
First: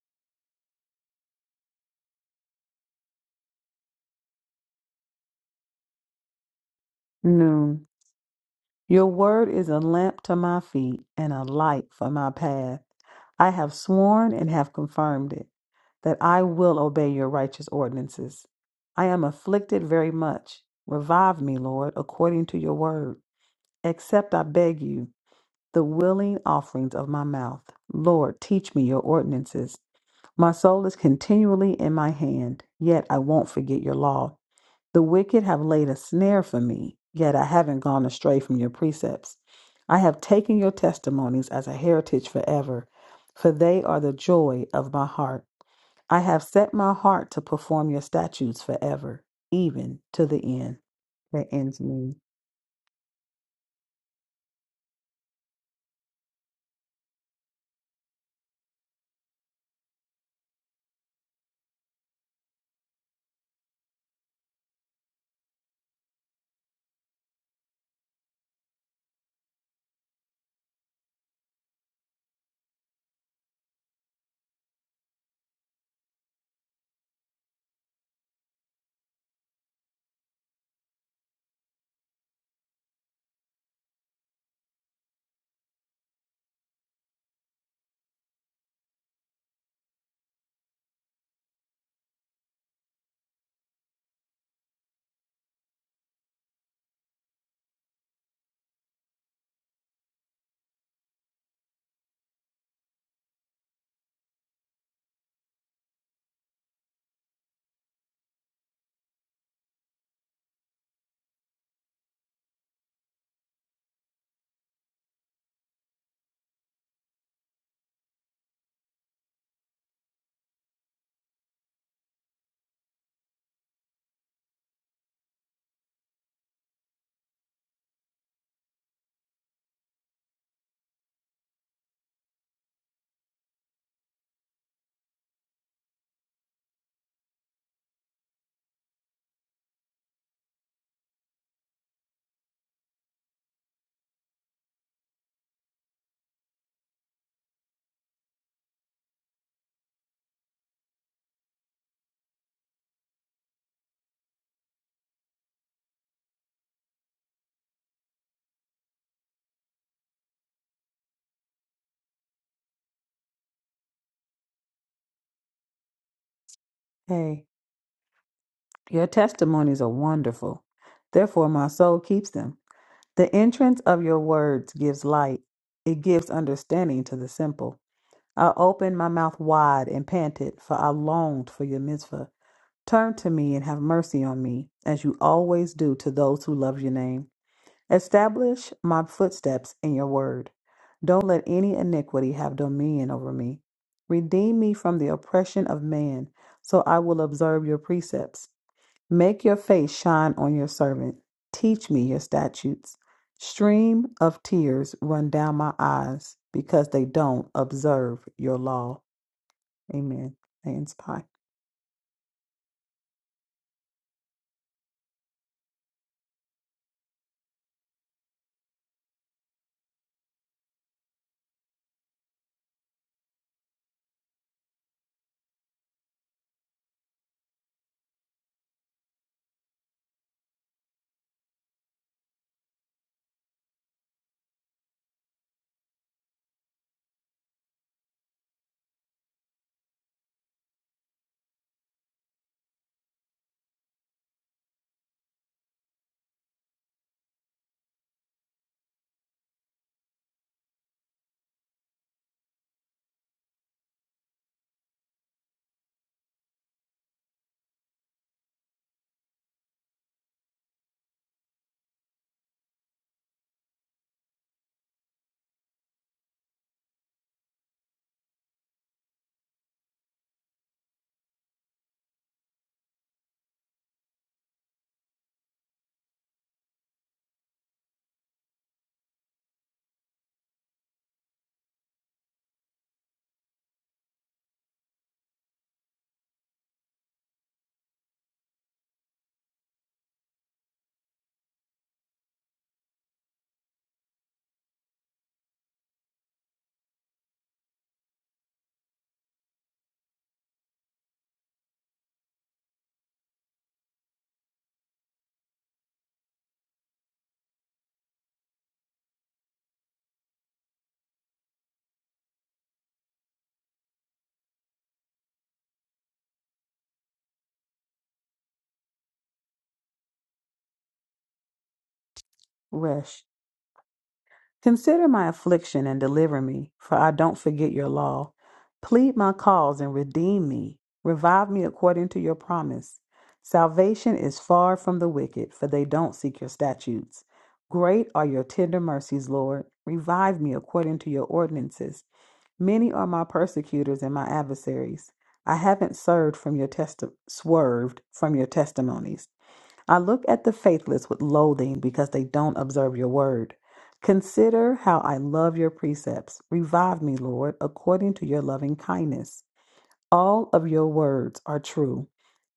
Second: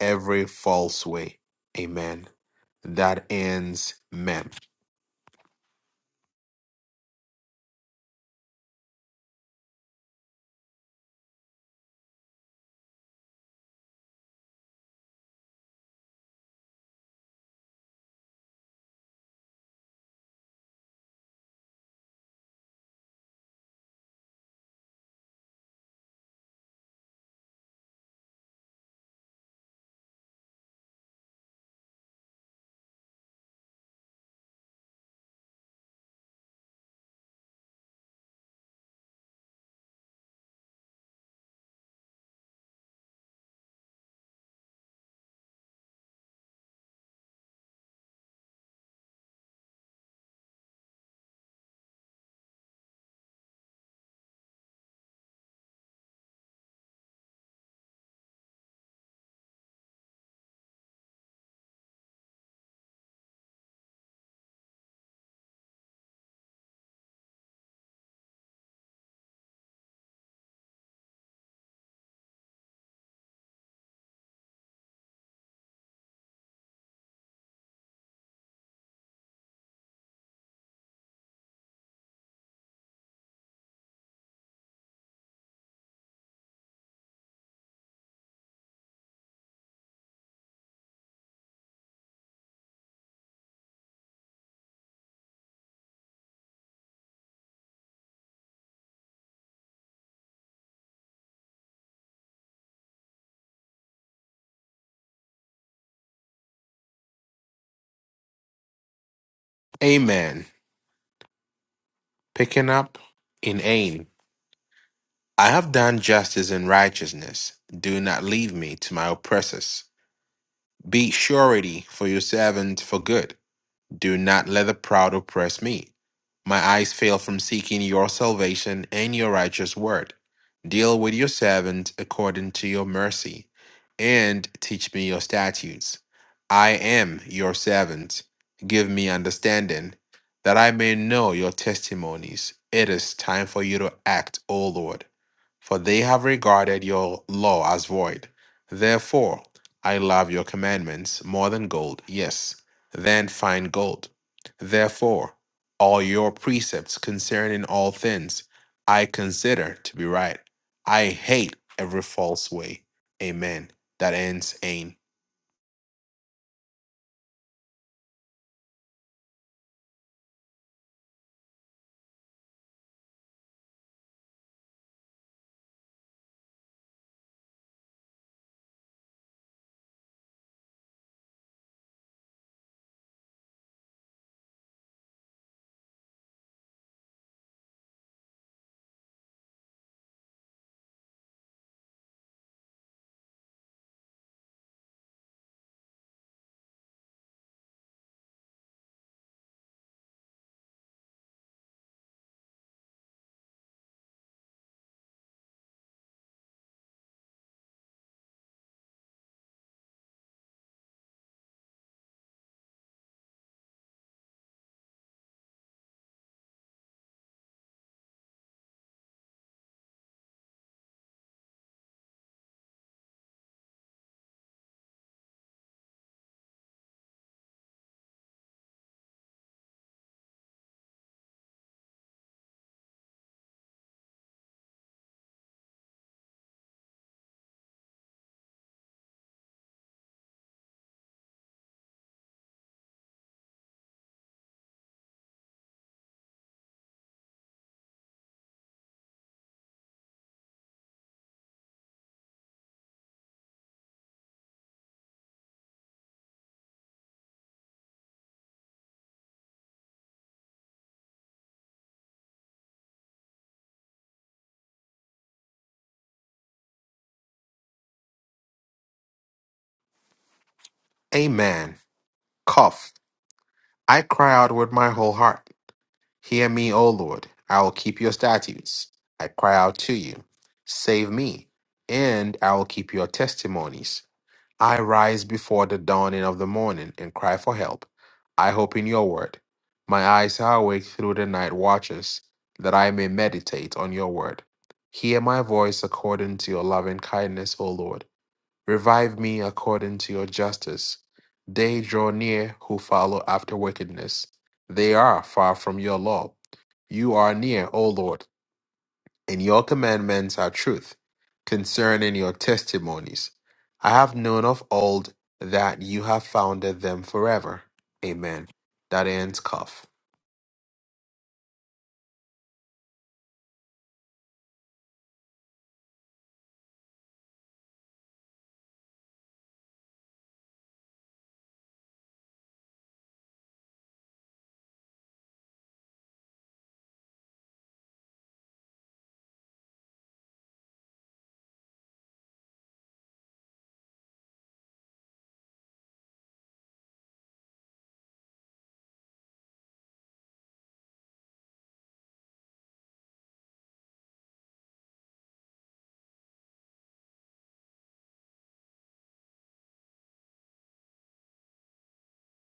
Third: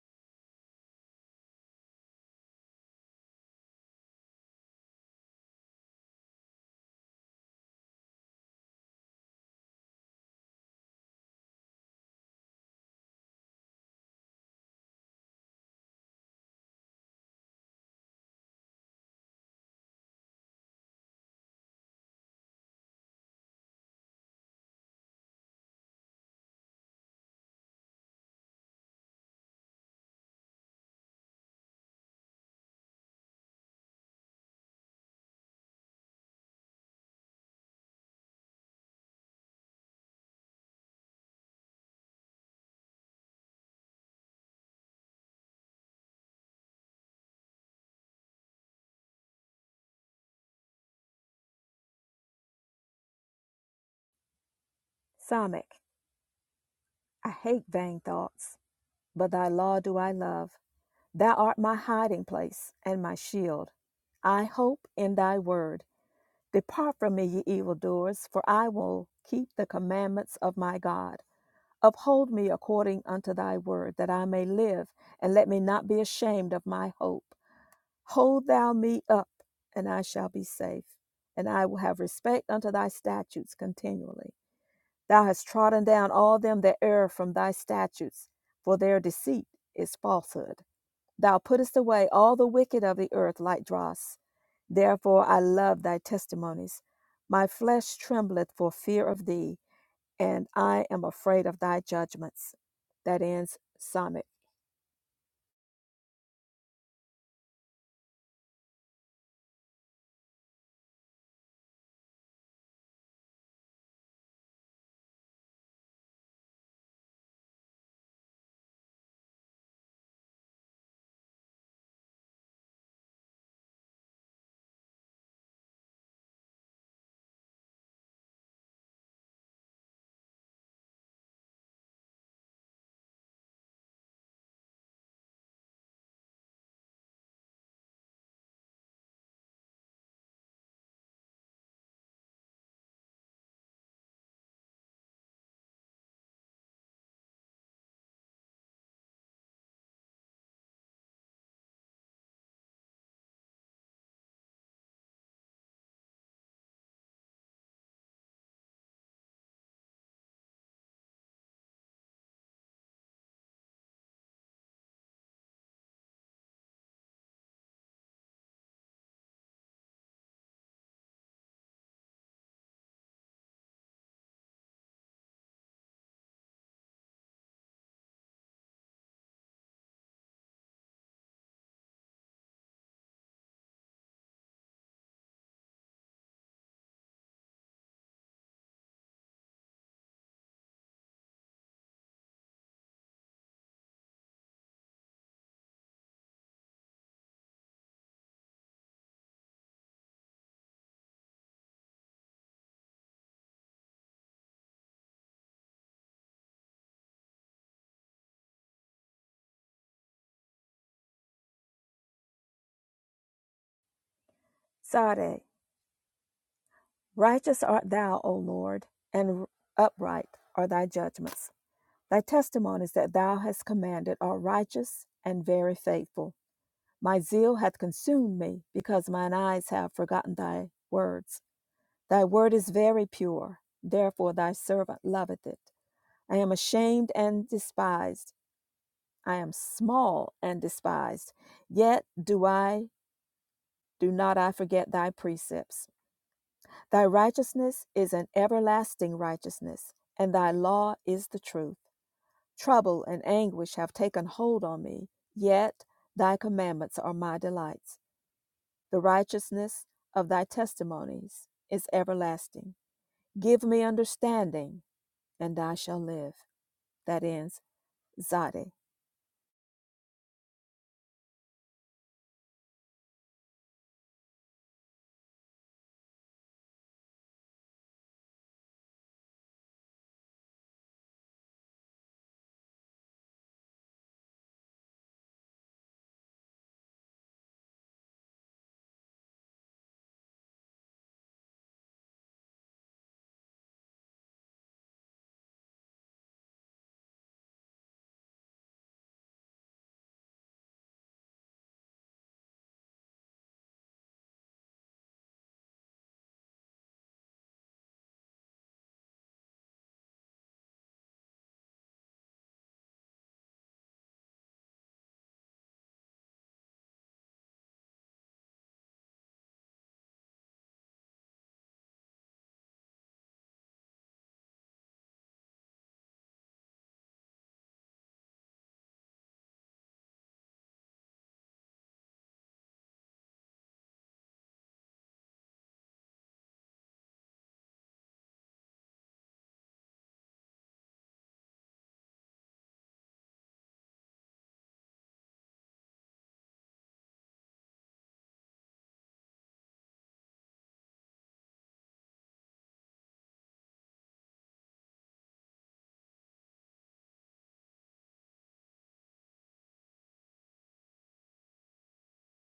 [SPEAKER 2] every false way. Amen. That ends Mem.
[SPEAKER 1] Noon. Your word is a lamp to my feet and a light for my path. I have sworn and have confirmed it, that I will obey your righteous ordinances. I am afflicted very much. Revive me, Lord, according to your word. Accept, I beg you, the willing offerings of my mouth. Lord, teach me your ordinances. My soul is continually in my hand, yet I won't forget your law. The wicked have laid a snare for me, yet I haven't gone astray from your precepts. I have taken your testimonies as a heritage forever, for they are the joy of my heart. I have set my heart to perform your statutes forever, even to the end that ends me.
[SPEAKER 3] Samech, I hate vain thoughts, but thy law do I love. Thou art my hiding place and my shield. I hope in thy word. Depart from me, ye evildoers, for I will keep the commandments of my God. Uphold me according unto thy word, that I may live, and let me not be ashamed of my hope. Hold thou me up, and I shall be safe, and I will have respect unto thy statutes continually. Thou hast trodden down all them that err from thy statutes, for their deceit is falsehood. Thou puttest away all the wicked of the earth like dross. Therefore I love thy testimonies. My flesh trembleth for fear of thee and I am afraid of thy judgments. That ends Psalmic.
[SPEAKER 2] Amen. Picking up in Ain. I have done justice and righteousness. Do not leave me to my oppressors. Be surety for your servant for good Do not let the proud oppress me. My eyes fail from seeking your salvation and your righteous word. Deal with your servant according to your mercy, and teach me your statutes. I am your servant. Give me understanding, that I may know your testimonies. It is time for you to act, O Lord, for they have regarded your law as void. Therefore, I love your commandments more than gold, yes, than fine gold. Therefore, all your precepts concerning all things I consider to be right. I hate every false way. Amen. That ends ain.
[SPEAKER 1] Hey. Your testimonies are wonderful. Therefore, my soul keeps them. The entrance of your words gives light, it gives understanding to the simple. I opened my mouth wide and panted, for I longed for your mitzvah. Turn to me and have mercy on me, as you always do to those who love your name. Establish my footsteps in your word. Don't let any iniquity have dominion over me. Redeem me from the oppression of man, so I will observe your precepts. Make your face shine on your servant. Teach me your statutes. Stream of tears run down my eyes because they don't observe your law. Amen. Hands pie.
[SPEAKER 3] Sade, righteous art thou, O Lord, and upright are thy judgments. Thy testimonies that thou hast commanded are righteous and very faithful. My zeal hath consumed me, because mine eyes have forgotten thy words. Thy word is very pure, therefore thy servant loveth it. I am ashamed and despised. I am small and despised. Yet do I Do not I forget thy precepts. Thy righteousness is an everlasting righteousness, and thy law is the truth. Trouble and anguish have taken hold on me, yet thy commandments are my delights. The righteousness of thy testimonies is everlasting. Give me understanding, and I shall live. That ends Zade.
[SPEAKER 2] Amen. Cough. I cry out with my whole heart. Hear me, O Lord. I will keep your statutes. I cry out to you. Save me, and I will keep your testimonies. I rise before the dawning of the morning and cry for help. I hope in your word. My eyes are awake through the night watches, that I may meditate on your word. Hear my voice according to your loving kindness, O Lord. Revive me according to your justice. They draw near who follow after wickedness. They are far from your law. You are near, O Lord, and your commandments are truth concerning your testimonies. I have known of old that you have founded them forever. Amen. That ends cuff.
[SPEAKER 1] Resh. Consider my affliction and deliver me, for I don't forget your law. Plead my cause and redeem me. Revive me according to your promise. Salvation is far from the wicked, for they don't seek your statutes. Great are your tender mercies, Lord. Revive me according to your ordinances. Many are my persecutors and my adversaries. I haven't served from your testi- swerved from your testimonies. I look at the faithless with loathing because they don't observe your word. Consider how I love your precepts. Revive me, Lord, according to your loving kindness. All of your words are true.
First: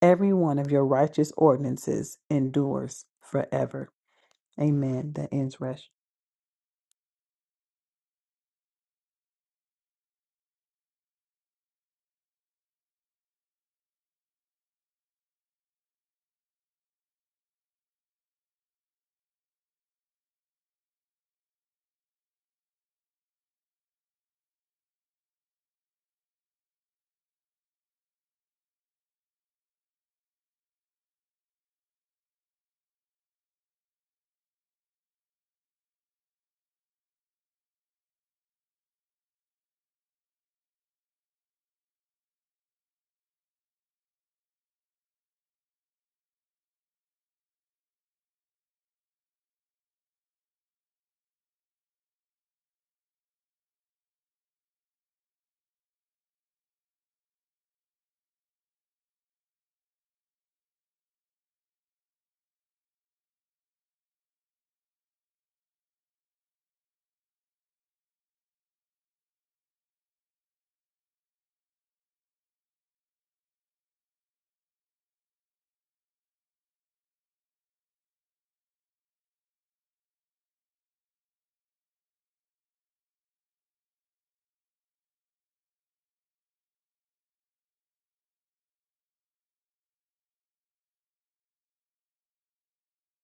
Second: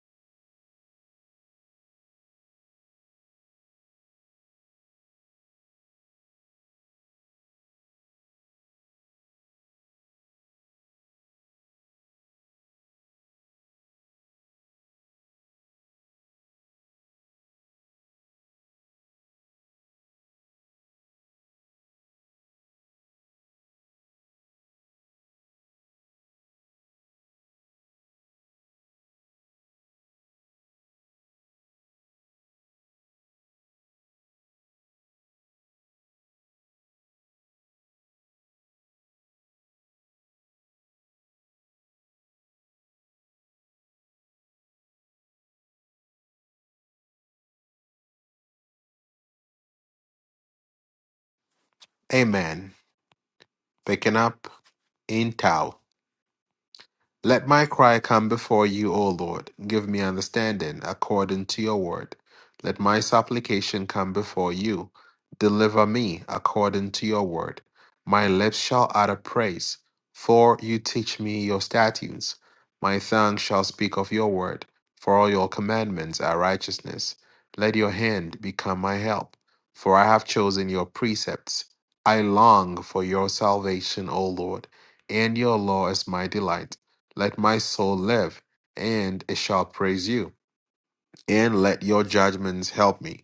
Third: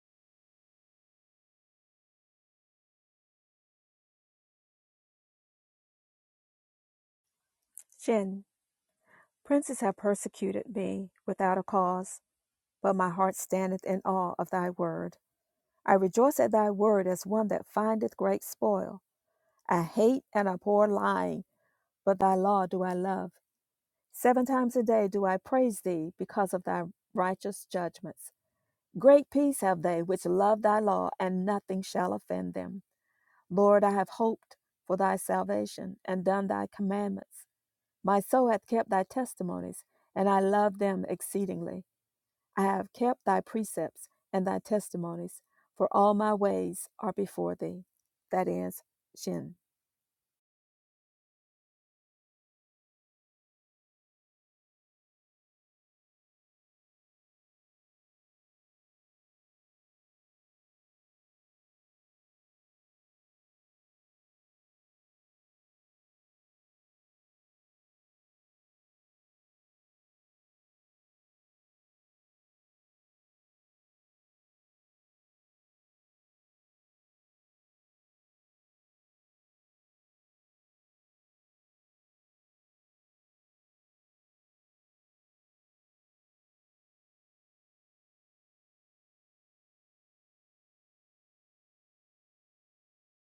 [SPEAKER 1] Every one of your righteous ordinances endures forever. Amen. That ends Resh.
[SPEAKER 3] Shin, princes have persecuted me without a cause, but my heart standeth in awe of thy word. I rejoice at thy word as one that findeth great spoil. I hate and abhor lying, but thy law do I love. Seven times a day do I praise thee because of thy righteous judgments. Great peace have they which love thy law, and nothing shall offend them. Lord, I have hoped for thy salvation and done thy commandments. My soul hath kept thy testimonies, and I love them exceedingly. I have kept thy precepts and thy testimonies, for all my ways are before thee. That ends Shin.
[SPEAKER 2] Amen. Picking up in Tao. Let my cry come before you, O Lord. Give me understanding according to your word. Let my supplication come before you. Deliver me according to your word. My lips shall utter praise, for you teach me your statutes. My tongue shall speak of your word, for all your commandments are righteousness. Let your hand become my help, for I have chosen your precepts. I long for your salvation, O Lord, and your law is my delight. Let my soul live, and it shall praise you, and let your judgments help me.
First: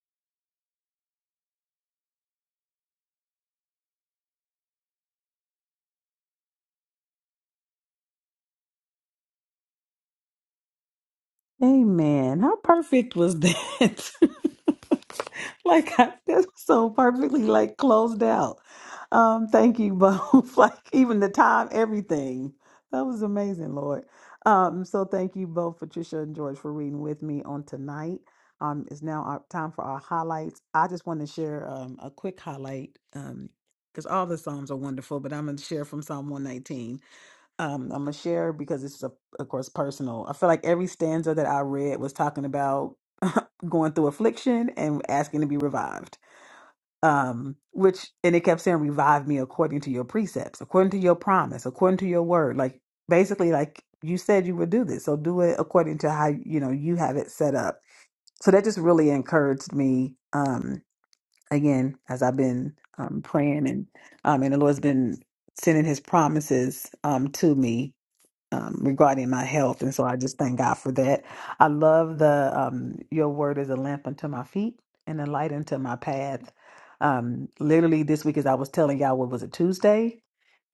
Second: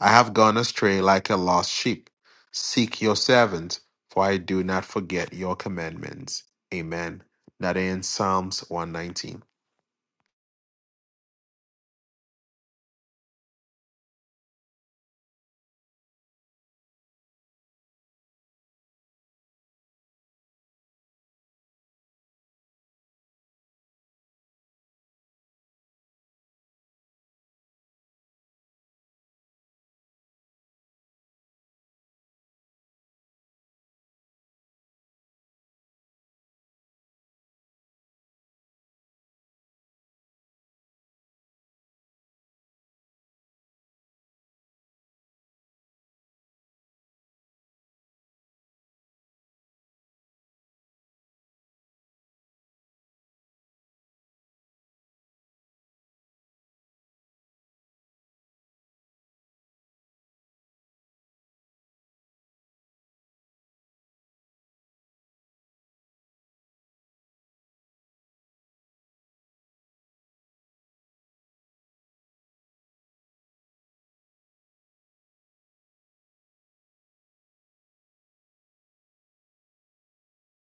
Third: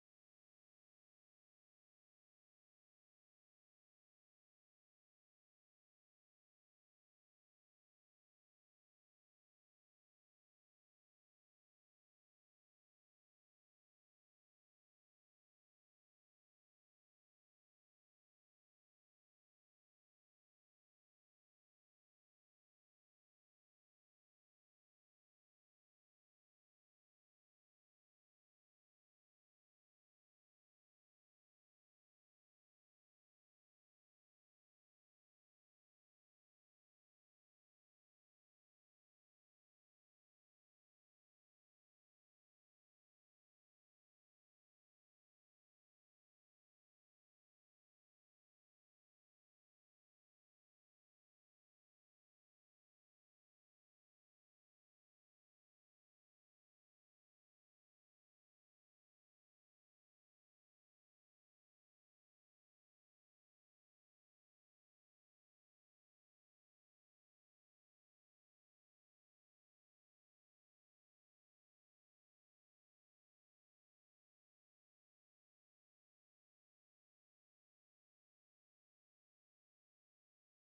[SPEAKER 2] I have gone astray like a lost sheep. Seek your servants, for I do not forget your commandments. Amen. That ends Psalms 119.
[SPEAKER 1] Amen. How perfect was that? [laughs] like I, that's so perfectly like closed out. Um, thank you both. [laughs] like even the time, everything. That was amazing, Lord. Um, so thank you both, Patricia and George, for reading with me on tonight. Um, it's now our time for our highlights. I just want to share um a quick highlight. Um because all the Psalms are wonderful, but I'm going to share from Psalm 119. Um, I'm gonna share because this is a, of course personal. I feel like every stanza that I read was talking about [laughs] going through affliction and asking to be revived. Um, which and it kept saying, "Revive me according to your precepts, according to your promise, according to your word." Like basically, like you said you would do this, so do it according to how you know you have it set up. So that just really encouraged me. Um, again, as I've been um praying and um, and the Lord's been sending His promises um to me um, regarding my health, and so I just thank God for that. I love the um, your word is a lamp unto my feet and a light unto my path. Um, literally this week, as I was telling y'all, what was it Tuesday?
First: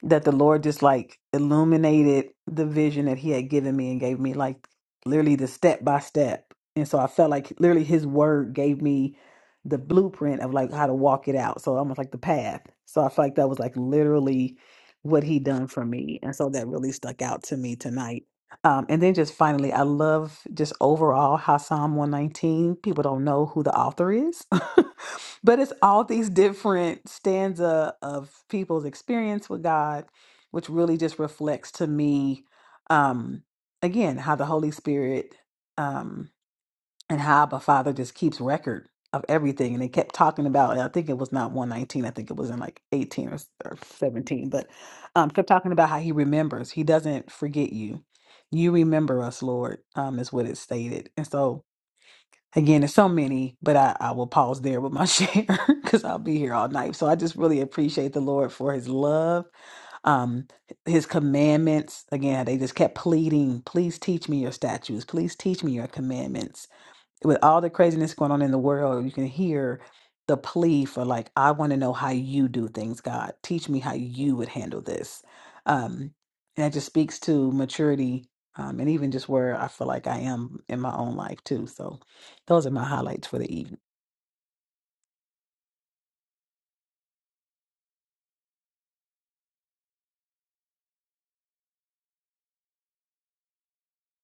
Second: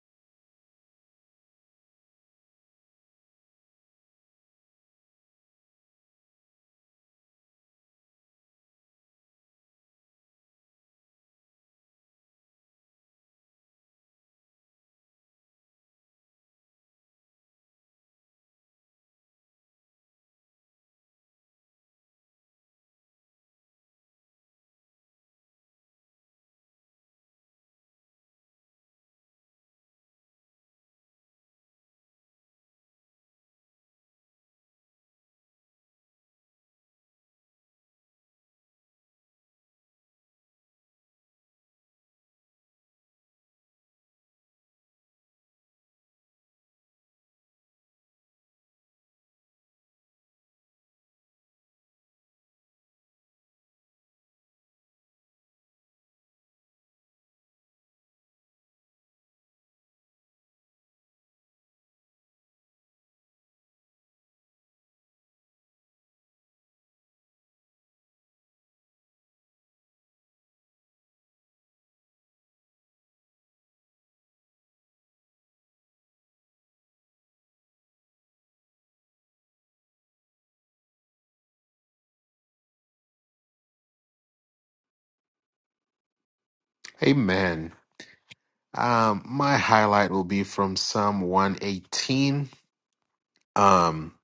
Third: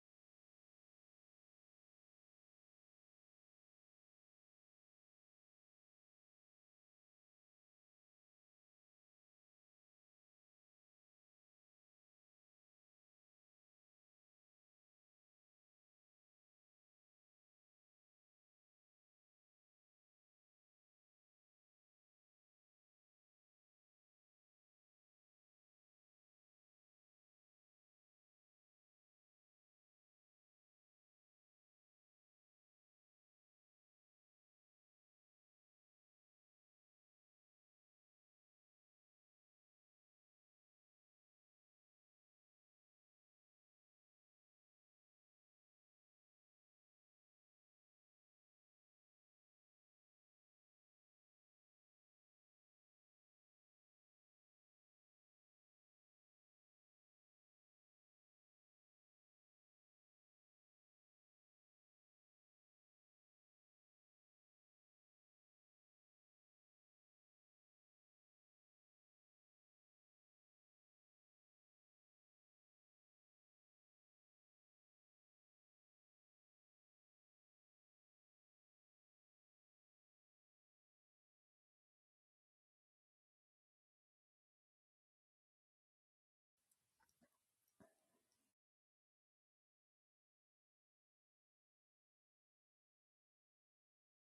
[SPEAKER 1] that the Lord just like illuminated the vision that He had given me and gave me like literally the step by step. And so I felt like literally His word gave me the blueprint of like how to walk it out. So almost like the path. So I felt like that was like literally what He done for me. And so that really stuck out to me tonight. Um, and then just finally, I love just overall how Psalm 119, people don't know who the author is. [laughs] but it's all these different stanza of people's experience with God, which really just reflects to me, um, again, how the Holy Spirit um, and how Abba Father just keeps record of everything. And they kept talking about, and I think it was not 119, I think it was in like 18 or, or 17, but um, kept talking about how he remembers. He doesn't forget you. You remember us, Lord, um, is what it stated. And so, Again, there's so many, but I, I will pause there with my [laughs] share because I'll be here all night. So I just really appreciate the Lord for his love um his commandments again they just kept pleading please teach me your statutes please teach me your commandments with all the craziness going on in the world, you can hear the plea for like, I want to know how you do things, God. Teach me how you would handle this. Um, and that just speaks to maturity um, and even just where I feel like I am in my own life too. So those are my highlights for the evening.
[SPEAKER 2] Amen. Um, my highlight will be from Psalm 118. Um,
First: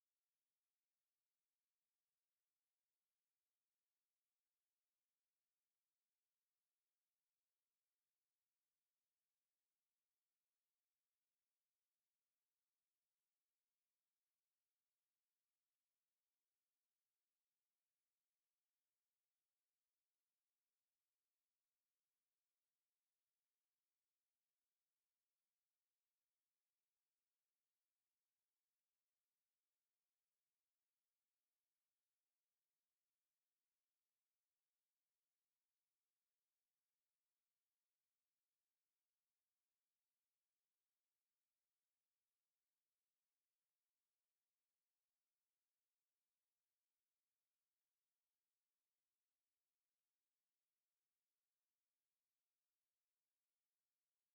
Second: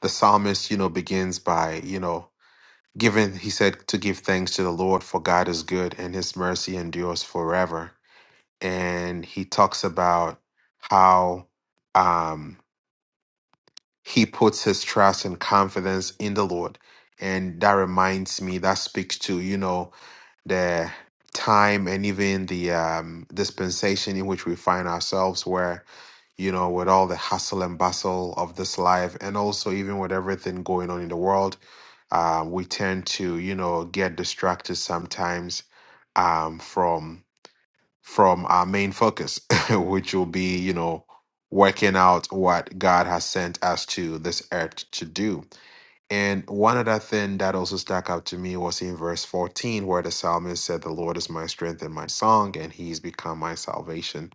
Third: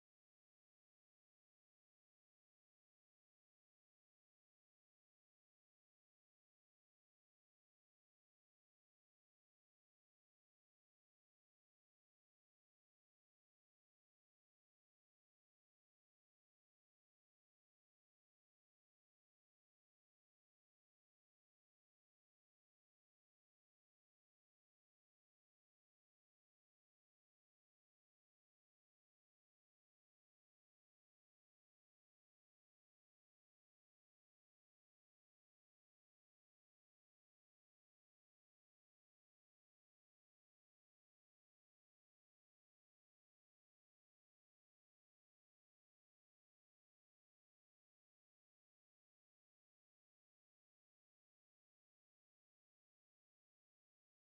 [SPEAKER 2] the psalmist, you know, begins by, you know, giving, he said, to give thanks to the Lord, for God is good and his mercy endures forever. and he talks about how um, he puts his trust and confidence in the Lord. And that reminds me, that speaks to, you know, the time and even the um, dispensation in which we find ourselves, where, you know, with all the hustle and bustle of this life, and also even with everything going on in the world, uh, we tend to, you know, get distracted sometimes um, from from our main focus, [laughs] which will be, you know, working out what God has sent us to this earth to do. And one other thing that also stuck out to me was in verse 14, where the psalmist said, The Lord is my strength and my song, and he's become my salvation.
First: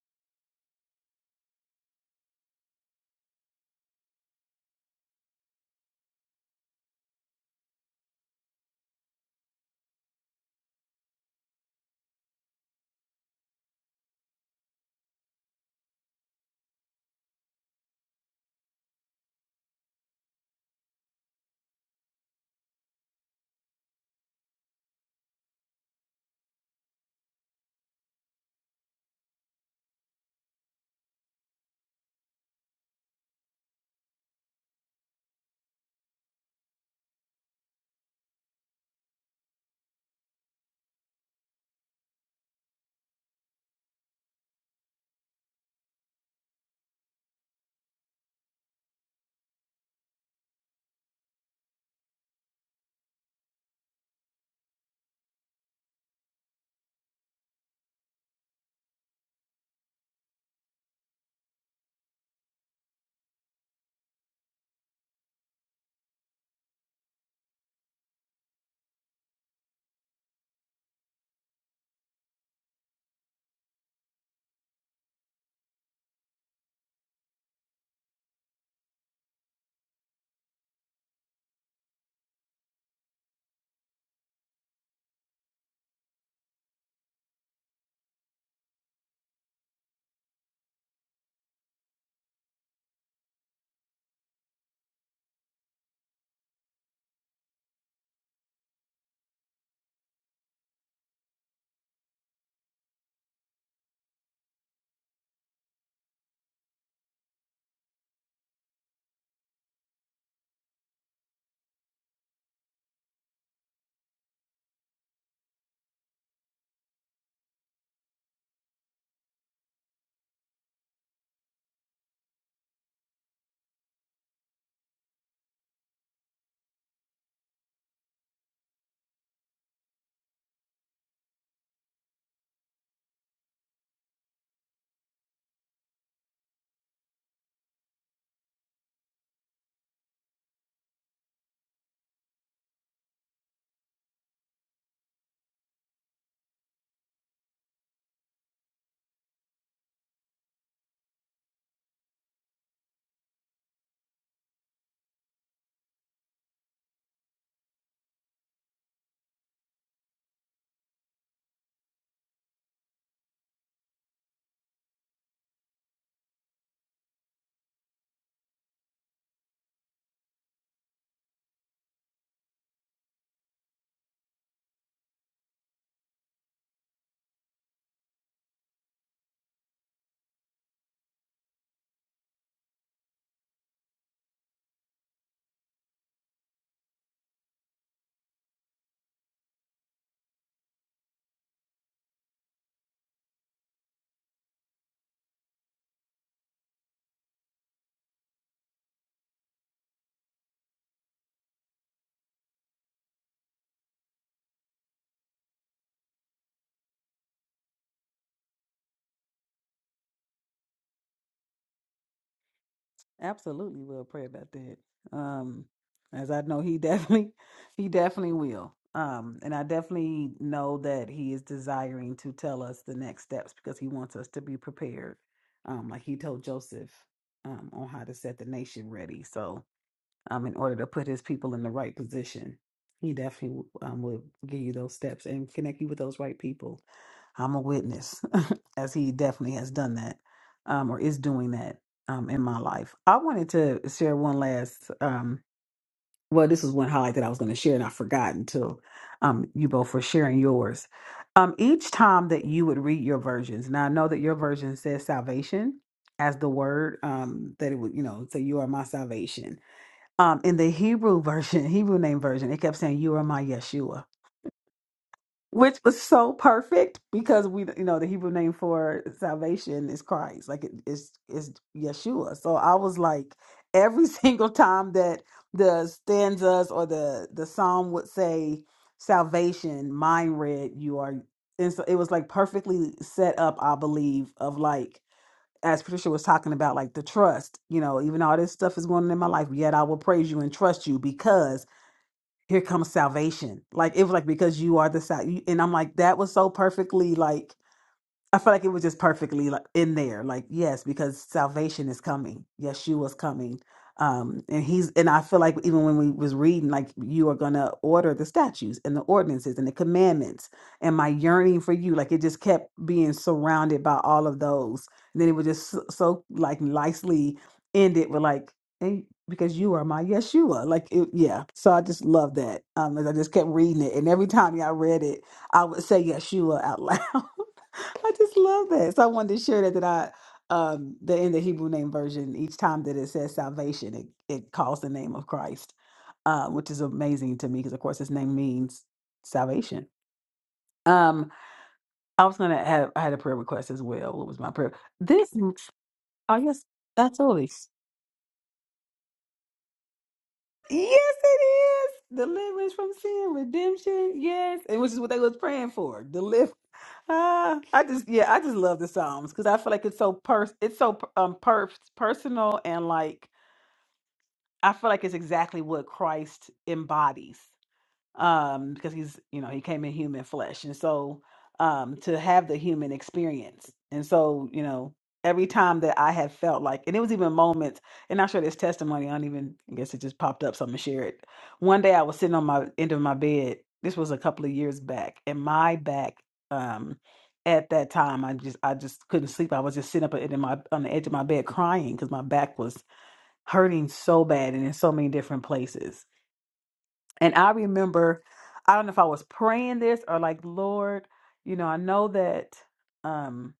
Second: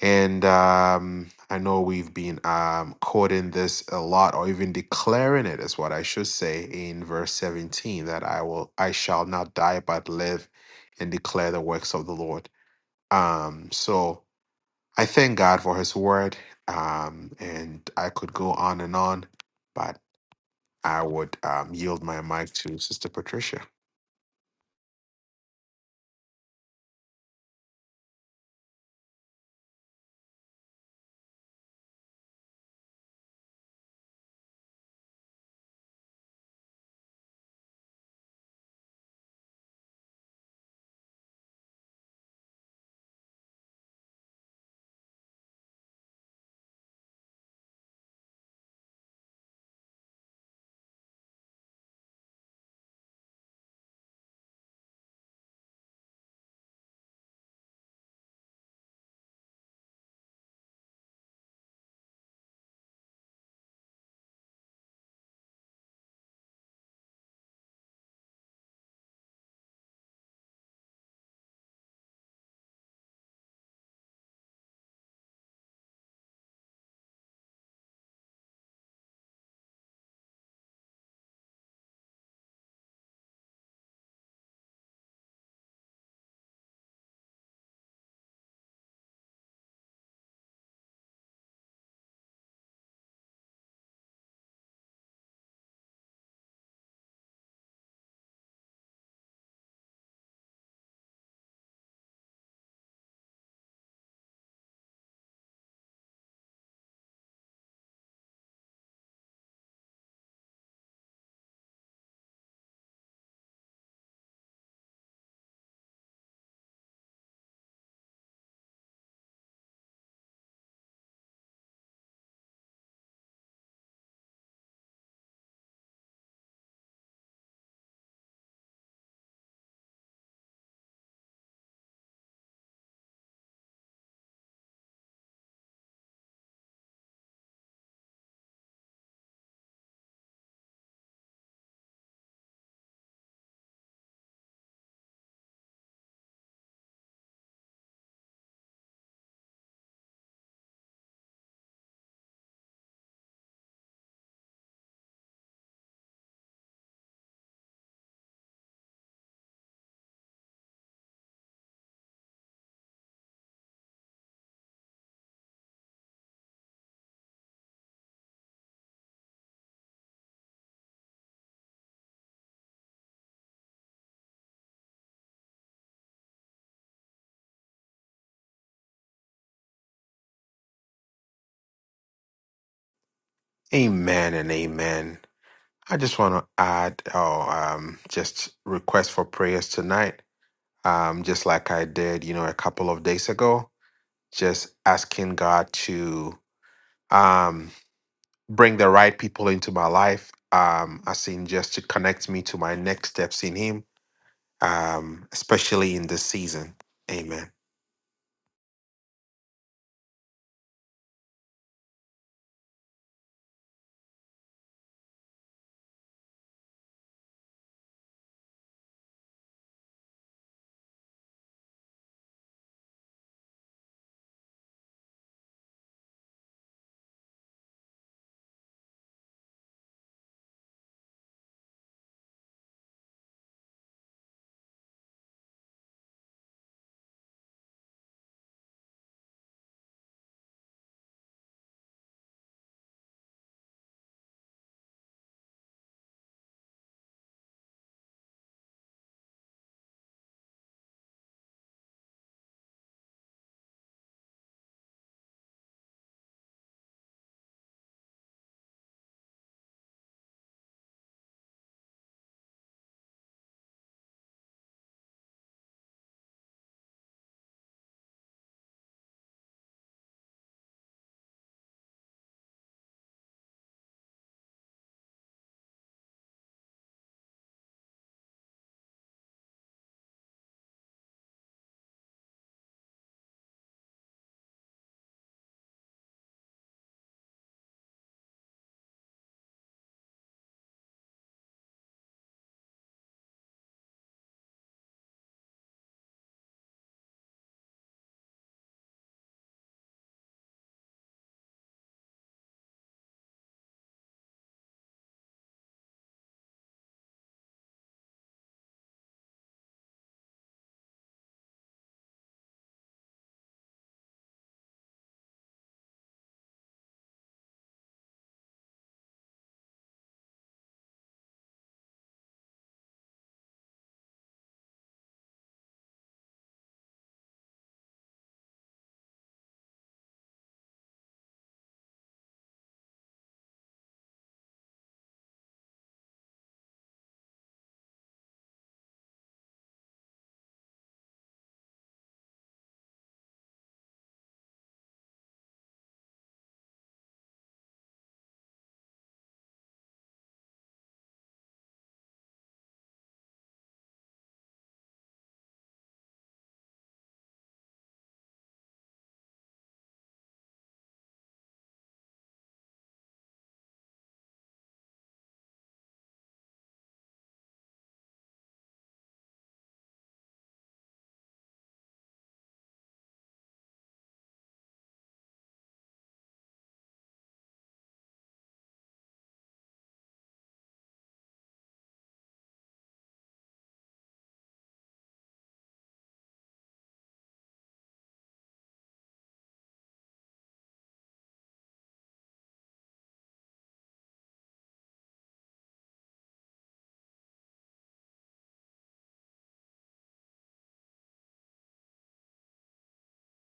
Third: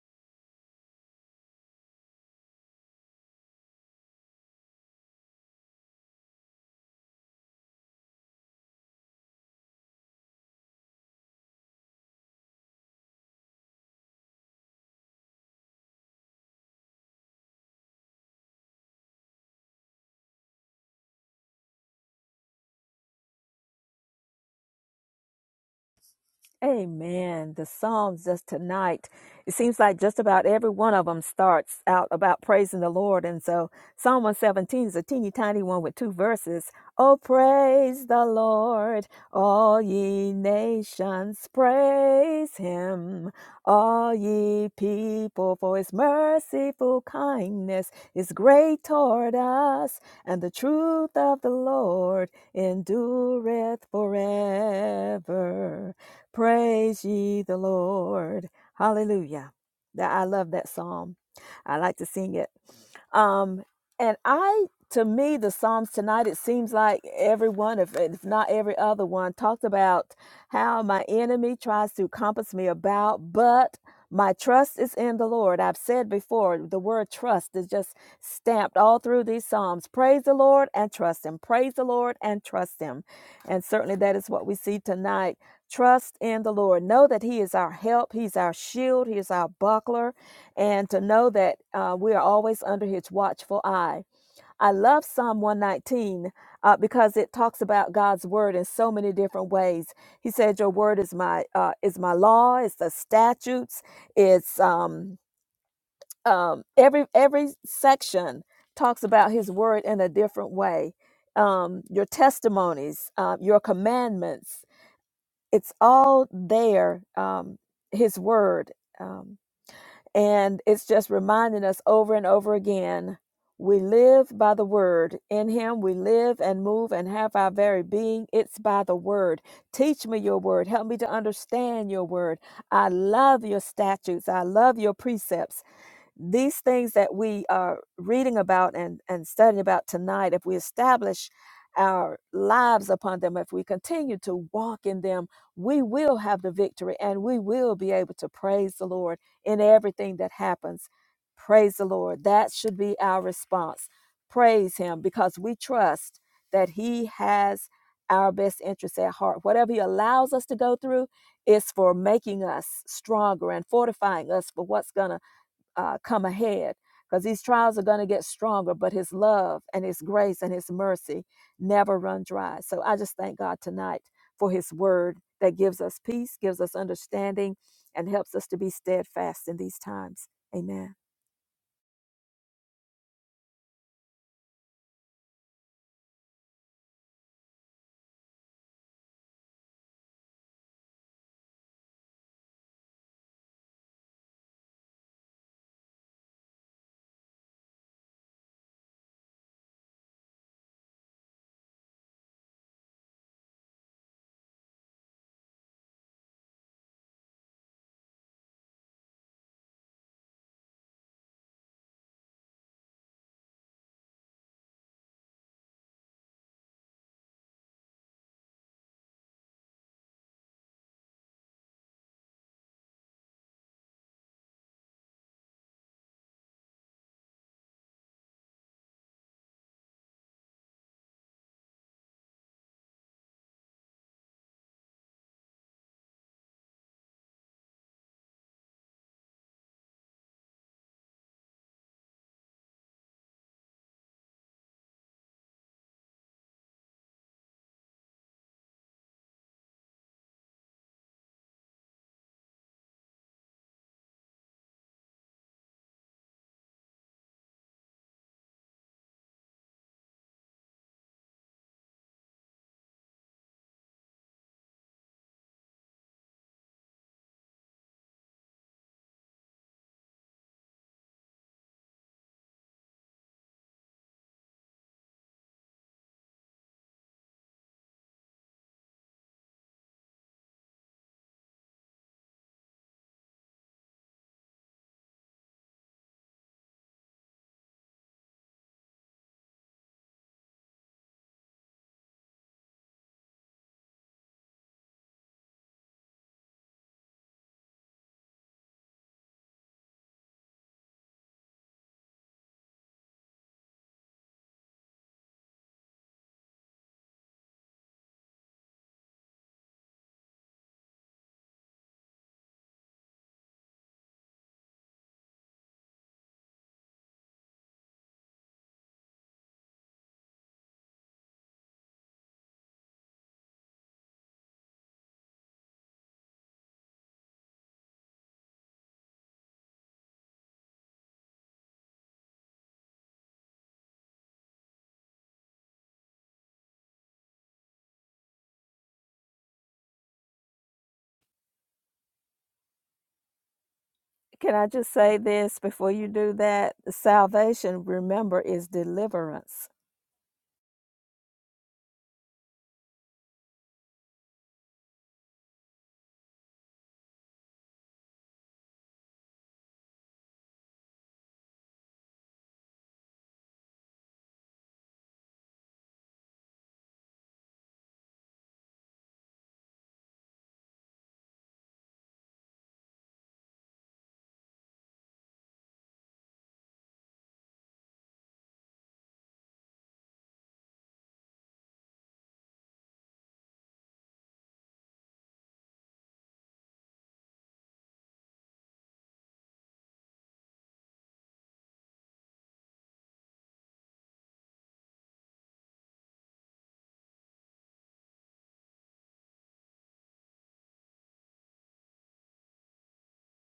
[SPEAKER 2] And um, I know we've been um, quoting this a lot, or even declaring it is what I should say in verse 17, that I will, I shall not die but live and declare the works of the Lord. Um, so I thank God for His Word, um, and I could go on and on, but I would um, yield my mic to Sister Patricia.
[SPEAKER 3] Amen. The Psalms just tonight, it seems like just about every one of them starts out about praising the Lord. And so Psalm 117 is a teeny tiny one with two verses. Oh, praise the Lord, all ye nations, praise him. All ye people, for his merciful kindness is great toward us, and the truth of the Lord endureth forever. Praise ye the Lord. Hallelujah. That I love that psalm. I like to sing it um, and I, to me, the Psalms tonight, it seems like every one, if, if not every other one, talked about how my enemy tries to compass me about, but my trust is in the Lord. I've said before, the word trust is just stamped all through these Psalms. Praise the Lord and trust Him. Praise the Lord and trust Him. And certainly that is what we see tonight. Trust in the Lord. Know that He is our help, He's our shield, He is our buckler and to know that uh, we are always under his watchful eye. I love Psalm 119 uh, because it talks about God's word in so many different ways. He said, "Your word is my uh, is my law. It's the statutes. It's um, um, every every section talks about His word in a different way. Um, your testimonies, uh, your commandments. It's all there. Um, his word." Um, and it's just reminding us over and over again we live by the word. In him we live and move and have our very being. It's by the word. Teach me your word. Help me to understand your word. I love your statutes. I love your precepts these things that we are reading about and, and studying about tonight, if we establish our lives upon them, if we continue to walk in them, we will have the victory and we will be able to praise the Lord in everything that happens. Praise the Lord. That should be our response. Praise Him because we trust that He has our best interests at heart. Whatever He allows us to go through is for making us stronger and fortifying us for what's going to uh, come ahead because these trials are going to get stronger, but His love and His grace and His mercy never run dry. So I just thank God tonight for His word that gives us peace, gives us understanding, and helps us to be steadfast in these times. Amen.
[SPEAKER 2] Amen and amen. I just want to add, oh, um, just request for prayers tonight, um, just like I did, you know, a couple of days ago, just asking God to um, bring the right people into my life, um, as in just to connect me to my next steps in Him um, especially in this season. Amen.
[SPEAKER 1] Absolutely will pray about that. Um as I know he definitely [laughs] he definitely will. Um and I definitely know that he is desiring to tell us the next steps because he wants us to be prepared. Um like he told Joseph um on how to set the nation ready. So um in order to put his people in the right position, he definitely um will give you those steps and connect you with those right people. I'm a witness, [laughs] as he definitely has done that, um, or is doing that um, in my life. I wanted to share one last. Um, well, this was one highlight that I was going to share, and I forgot until um, you both were sharing yours. Um, each time that you would read your versions, now I know that your version says salvation as the word um, that it would, you know, say you are my salvation. Um, in the Hebrew version, [laughs] Hebrew name version, it kept saying you are my Yeshua which was so perfect because we you know the hebrew name for salvation is christ like it is is yeshua so i was like every [laughs] single time that the stanzas or the the psalm would say salvation mine read you are and so it was like perfectly set up i believe of like as patricia was talking about like the trust you know even all this stuff is going on in my life yet i will praise you and trust you because here comes salvation. Like it was like because you are the sal. And I'm like that was so perfectly like I feel like it was just perfectly like in there. Like, yes, because salvation is coming. Yeshua's coming. Um, and he's and I feel like even when we was reading, like you are gonna order the statutes and the ordinances and the commandments and my yearning for you, like it just kept being surrounded by all of those. And then it would just so, so like nicely end it with like, and because you are my Yeshua. Like it, yeah. So I just love that. Um, and I just kept reading it. And every time y'all read it, I would say Yeshua out loud. [laughs] I just love that. So I wanted to share that that I um that in the Hebrew name version, each time that it says salvation, it, it calls the name of Christ, uh, which is amazing to me because of course his name means salvation. Um, I was gonna have I had a prayer request as well. What was my
[SPEAKER 3] Can I
[SPEAKER 1] prayer?
[SPEAKER 3] just say
[SPEAKER 1] This m-
[SPEAKER 3] this before you do
[SPEAKER 1] oh yes,
[SPEAKER 3] that?
[SPEAKER 1] absolutely.
[SPEAKER 3] Salvation, remember, is deliverance
[SPEAKER 1] Yes, it is. Deliverance from sin, redemption. Yes, and which is what they was praying for. Deliver. Ah, I just yeah, I just love the Psalms because I feel like it's so pers it's so um per- personal and like I feel like it's exactly what Christ embodies um because he's you know he came in human flesh and so um to have the human experience and so you know every time that i have felt like and it was even moments and i'll share this testimony i don't even i guess it just popped up so i'm gonna share it one day i was sitting on my end of my bed this was a couple of years back and my back um at that time i just i just couldn't sleep i was just sitting up in my on the edge of my bed crying because my back was hurting so bad and in so many different places and I remember, I don't know if I was praying this or like, Lord, you know, I know that um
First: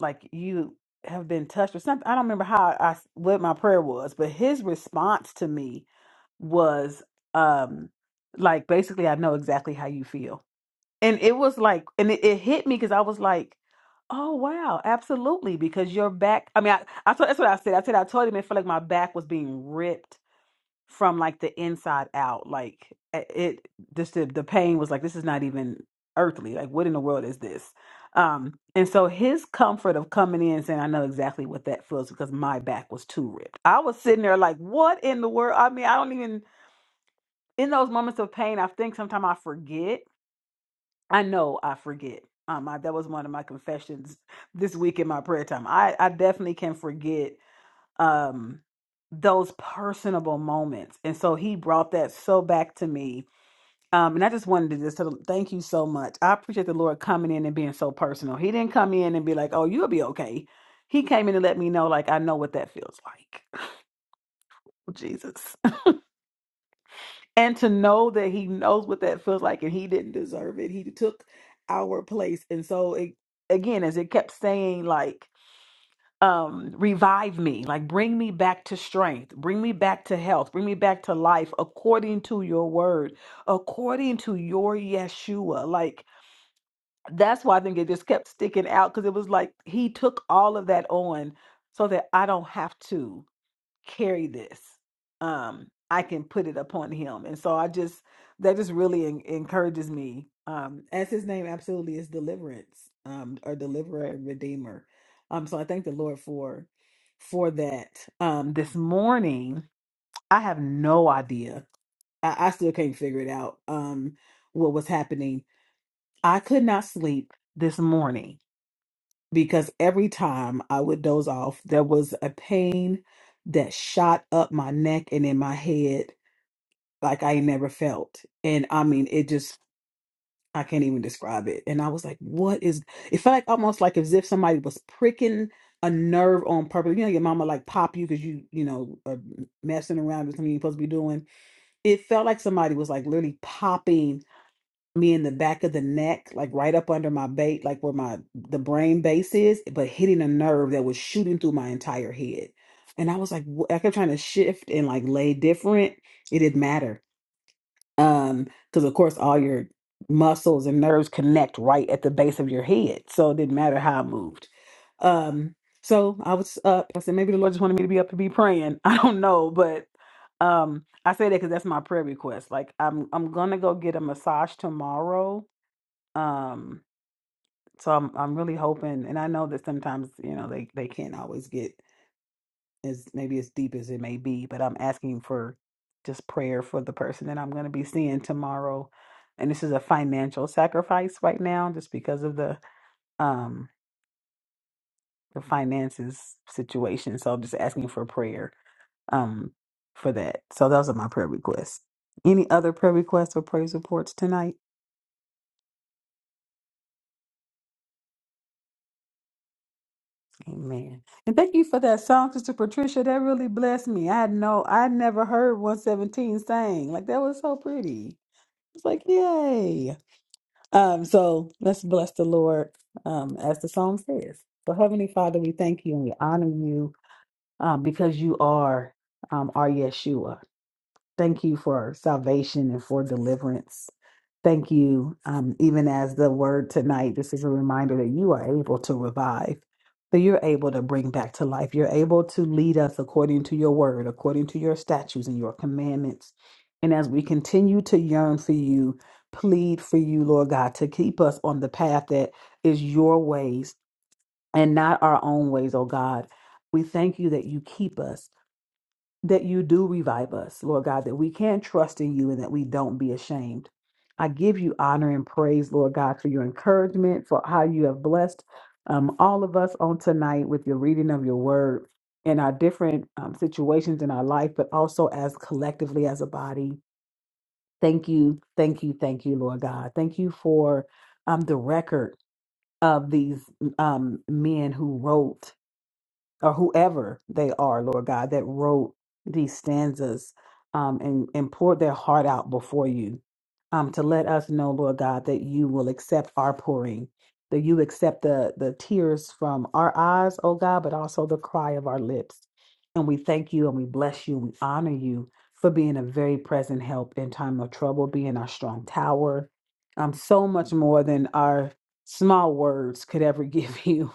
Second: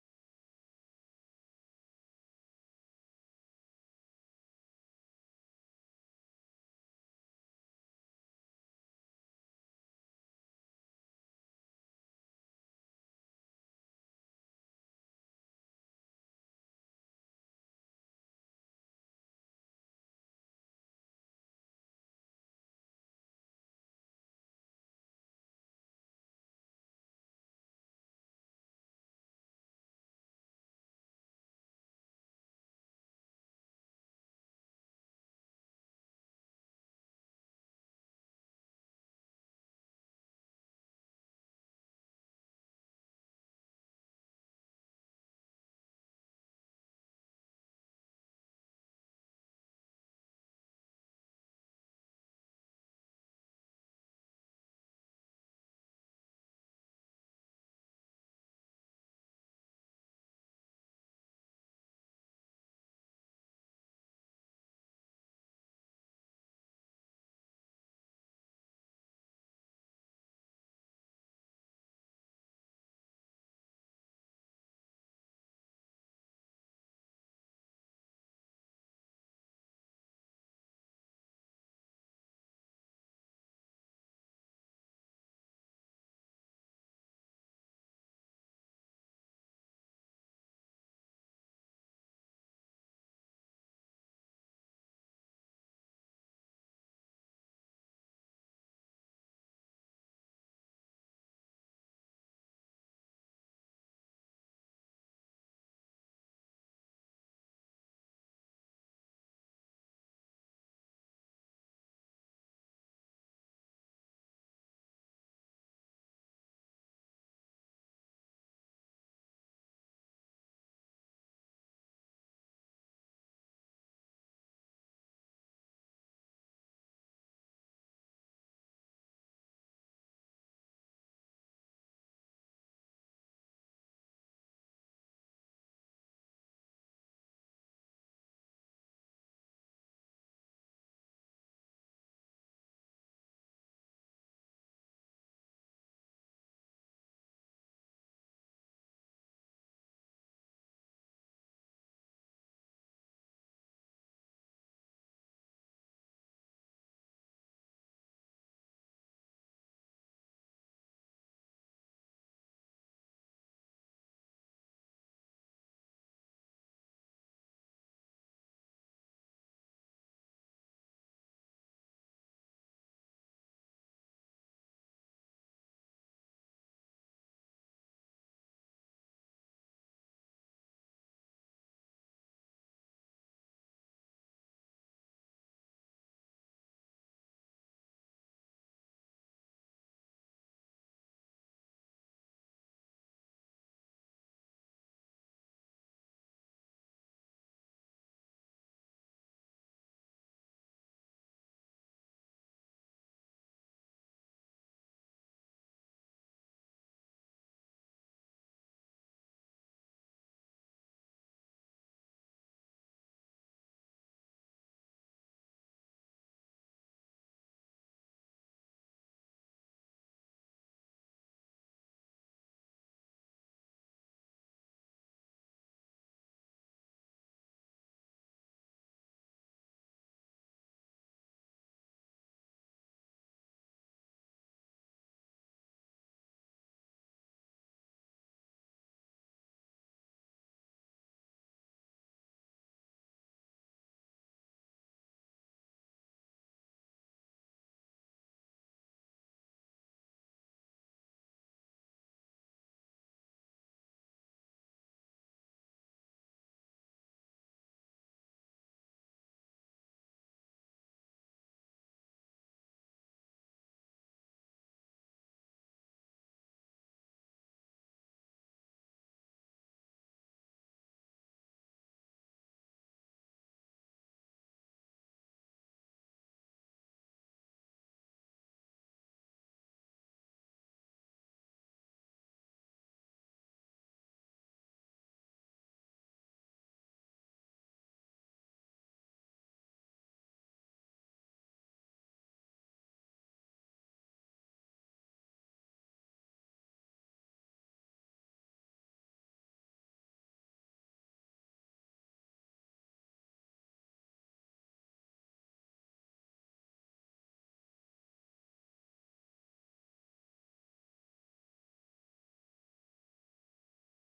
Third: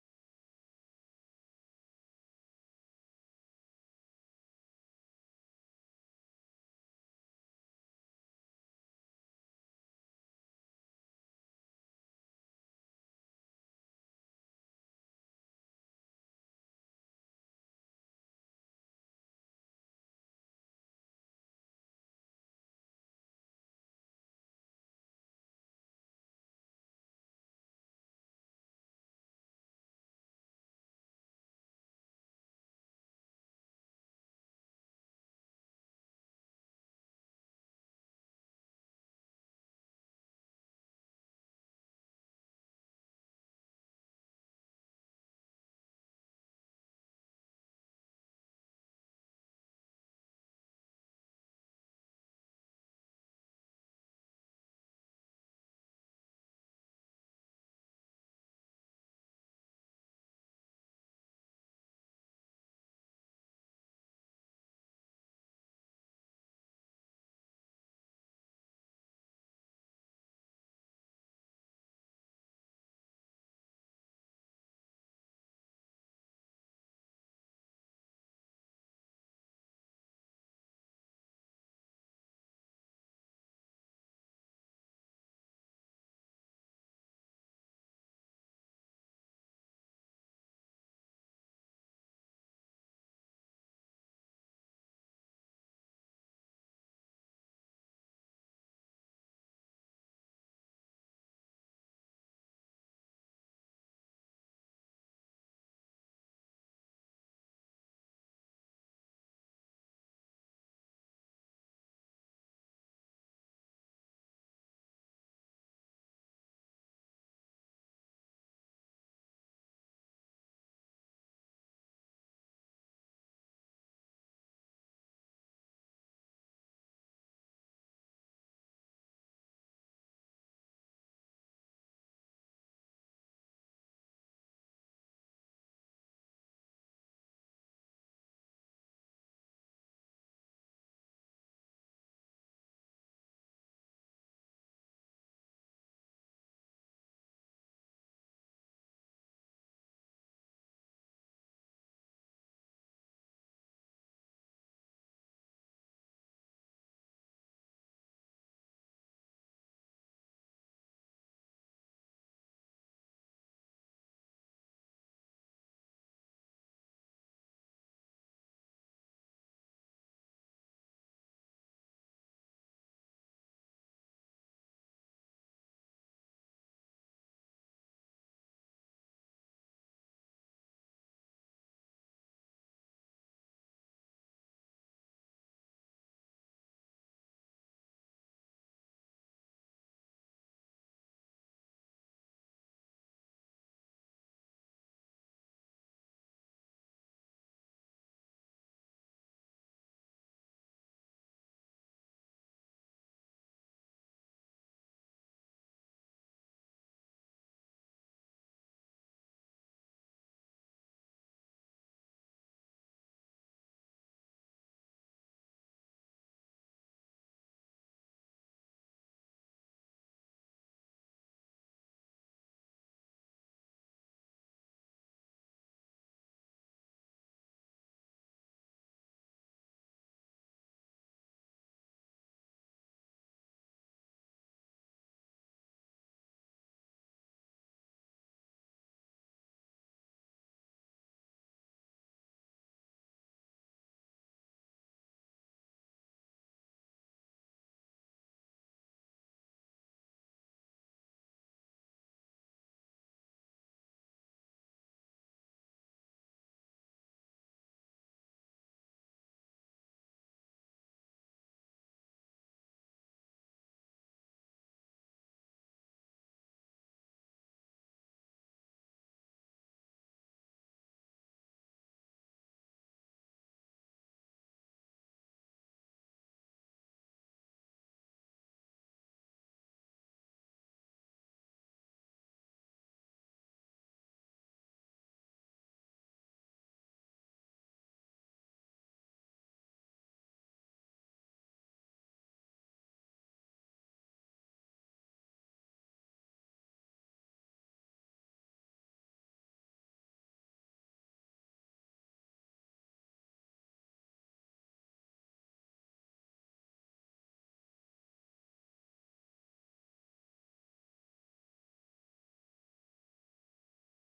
[SPEAKER 1] like you have been touched or something. I don't remember how I what my prayer was, but his response to me was um like basically I know exactly how you feel. And it was like and it, it hit me because I was like, Oh wow, absolutely. Because your back I mean I, I told that's what I said. I said I told him it felt like my back was being ripped from like the inside out. Like it, it just the, the pain was like this is not even earthly. Like what in the world is this? Um, and so his comfort of coming in and saying, I know exactly what that feels because my back was too ripped. I was sitting there like, what in the world? I mean, I don't even in those moments of pain, I think sometimes I forget. I know I forget. Um, I, that was one of my confessions this week in my prayer time. I, I definitely can forget um those personable moments and so he brought that so back to me um and i just wanted to just sort of thank you so much i appreciate the lord coming in and being so personal he didn't come in and be like oh you'll be okay he came in and let me know like i know what that feels like [laughs] jesus and to know that he knows what that feels like and he didn't deserve it he took our place and so it again as it kept saying like um revive me like bring me back to strength bring me back to health bring me back to life according to your word according to your yeshua like that's why i think it just kept sticking out because it was like he took all of that on so that i don't have to carry this. Um, I can put it upon him. And so I just, that just really en- encourages me. Um, as his name absolutely is deliverance, um, or deliverer and redeemer. Um, so I thank the Lord for, for that. Um, this morning, I have no idea. I, I still can't figure it out. Um, what was happening. I could not sleep this morning because every time I would doze off, there was a pain that shot up my neck and in my head like I ain't never felt. And I mean, it just, I can't even describe it. And I was like, what is, it felt like almost like as if somebody was pricking a nerve on purpose. You know, your mama like pop you because you, you know, are messing around with something you're supposed to be doing. It felt like somebody was like literally popping me in the back of the neck, like right up under my bait, like where my the brain base is, but hitting a nerve that was shooting through my entire head. And I was like, wh- I kept trying to shift and like lay different. It didn't matter. Um, because of course all your muscles and nerves connect right at the base of your head. So it didn't matter how I moved. Um, so I was up. I said, maybe the Lord just wanted me to be up to be praying. [laughs] I don't know, but um I say that because that's my prayer request. Like I'm I'm gonna go get a massage tomorrow um, so I'm I'm really hoping, and I know that sometimes, you know, they they can't always get as maybe as deep as it may be, but I'm asking for just prayer for the person that I'm going to be seeing tomorrow. And this is a financial sacrifice right now just because of the um the finances situation. So I'm just asking for prayer um for that. So those are my prayer requests. Any other prayer requests or praise reports tonight? Amen. And thank you for that song, Sister Patricia. That really blessed me. I had no, I never heard 117 sang. Like that was so pretty. It's like, yay. Um, so let's bless the Lord um as the song says. So Heavenly Father, we thank you and we honor you um because you are um our Yeshua. Thank you for salvation and for deliverance. Thank you, um, even as the word tonight, this is a reminder that you are able to revive, that you're able to bring back to life. You're able to lead us according to your word, according to your statutes and your commandments. And as we continue to yearn for you, plead for you, Lord God, to keep us on the path that is your ways and not our own ways, oh God. We thank you that you keep us that you do revive us, Lord God, that we can trust in you and that we don't be ashamed. I give you honor and praise, Lord God, for your encouragement, for how you have blessed um, all of us on tonight with your reading of your word in our different um, situations in our life, but also as collectively as a body. Thank you, thank you, thank you, Lord God. Thank you for um, the record of these um, men who wrote or whoever they are, Lord God, that wrote these stanzas um, and, and poured their heart out before you, um, to let us know, Lord God, that you will accept our pouring, that you accept the, the tears from our eyes, oh God, but also the cry of our lips. And we thank you and we bless you and we honor you for being a very present help in time of trouble, being our strong tower, um, so much more than our small words could ever [laughs] give you.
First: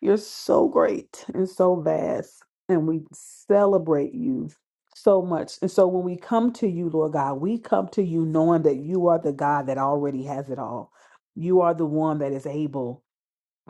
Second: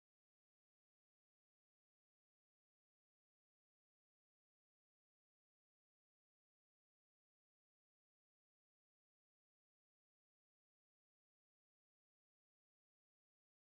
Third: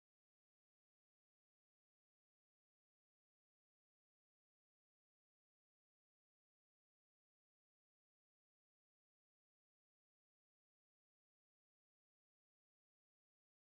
[SPEAKER 1] You're so great and so vast, and we celebrate you so much. And so when we come to you, Lord God, we come to you knowing that you are the God that already has it all. You are the one that is able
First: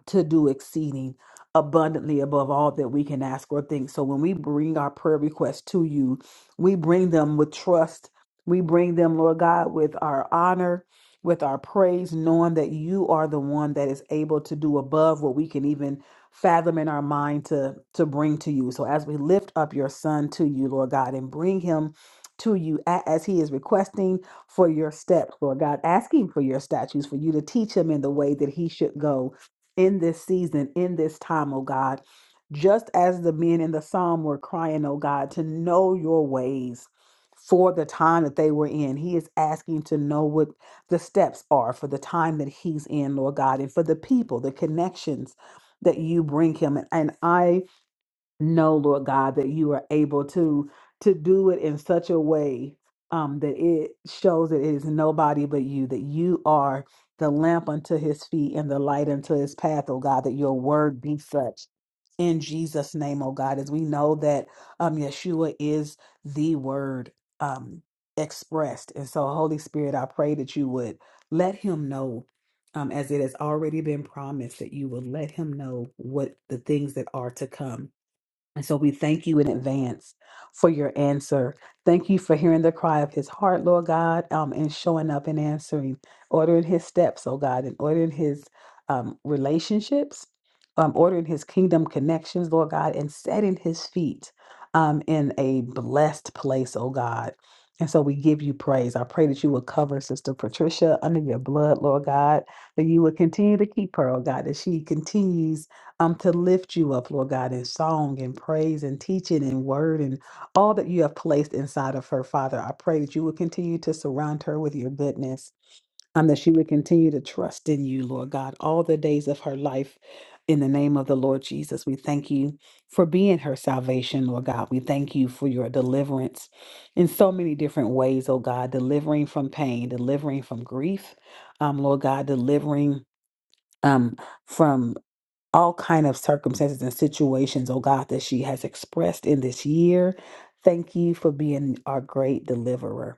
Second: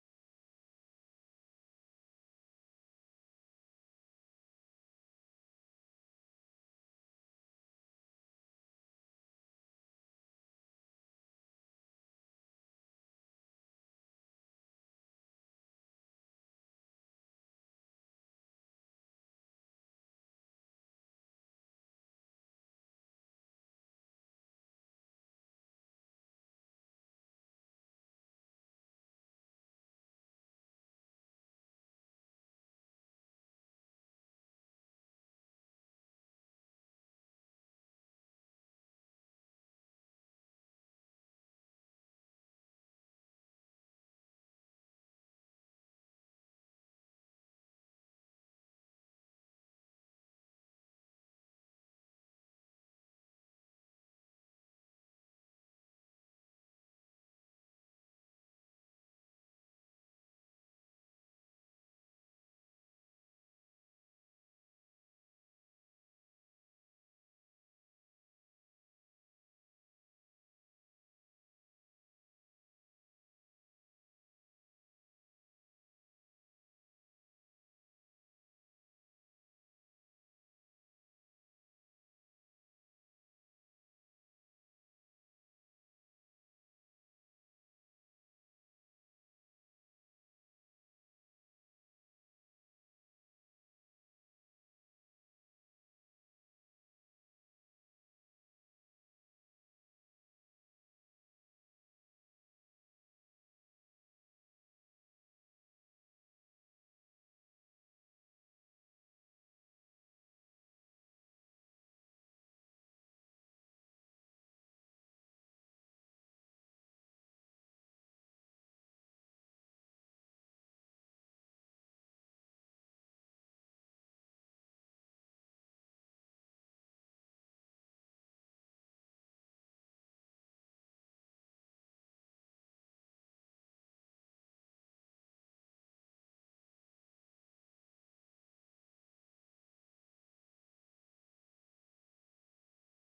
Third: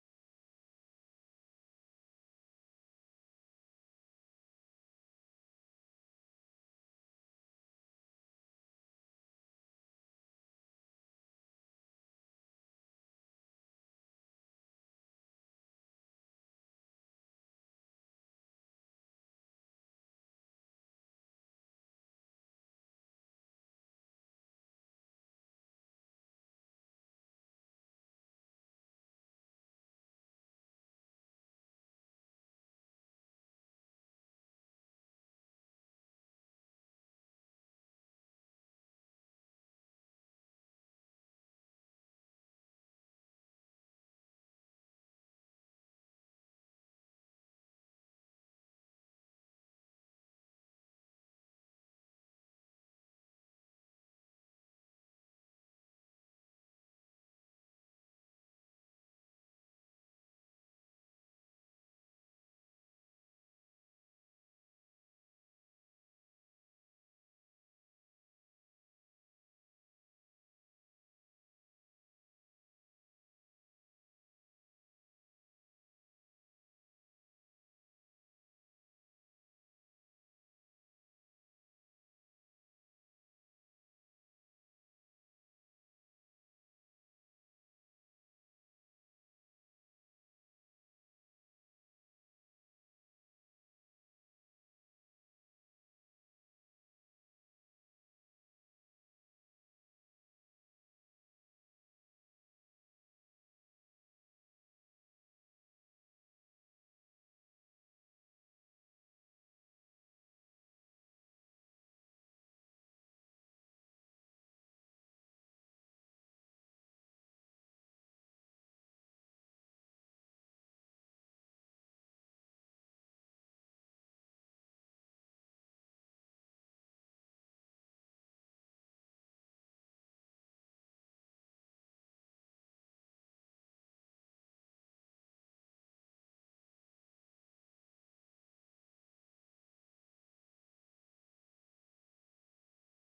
[SPEAKER 1] to do exceeding abundantly above all that we can ask or think. So when we bring our prayer requests to you, we bring them with trust. We bring them, Lord God, with our honor, with our praise, knowing that you are the one that is able to do above what we can even fathom in our mind to to bring to you. So as we lift up your son to you, Lord God, and bring him to you a- as he is requesting for your steps, Lord God, asking for your statutes, for you to teach him in the way that he should go in this season, in this time, oh God. Just as the men in the psalm were crying, oh God, to know your ways for the time that they were in. He is asking to know what the steps are for the time that he's in, Lord God, and for the people, the connections that you bring him. And, and I know, Lord God, that you are able to to do it in such a way um, that it shows that it is nobody but you, that you are the lamp unto his feet and the light unto his path, oh God, that your word be such. In Jesus' name, oh God, as we know that um, Yeshua is the word um, expressed. And so, Holy Spirit, I pray that you would let him know, um, as it has already been promised, that you will let him know what the things that are to come and so we thank you in advance for your answer. Thank you for hearing the cry of his heart, Lord God, um, and showing up and answering, ordering his steps, oh God, and ordering his um, relationships, um, ordering his kingdom connections, Lord God, and setting his feet um, in a blessed place, oh God. And so we give you praise. I pray that you will cover Sister Patricia under your blood, Lord God, that you will continue to keep her, oh God, that she continues um, to lift you up, Lord God, in song and praise and teaching and word and all that you have placed inside of her, Father. I pray that you would continue to surround her with your goodness, um, that she would continue to trust in you, Lord God, all the days of her life. In the name of the Lord Jesus, we thank you for being her salvation, Lord God. We thank you for your deliverance in so many different ways, oh God, delivering from pain, delivering from grief, um, Lord God, delivering um, from all kind of circumstances and situations, oh God, that she has expressed in this year. Thank you for being our great deliverer.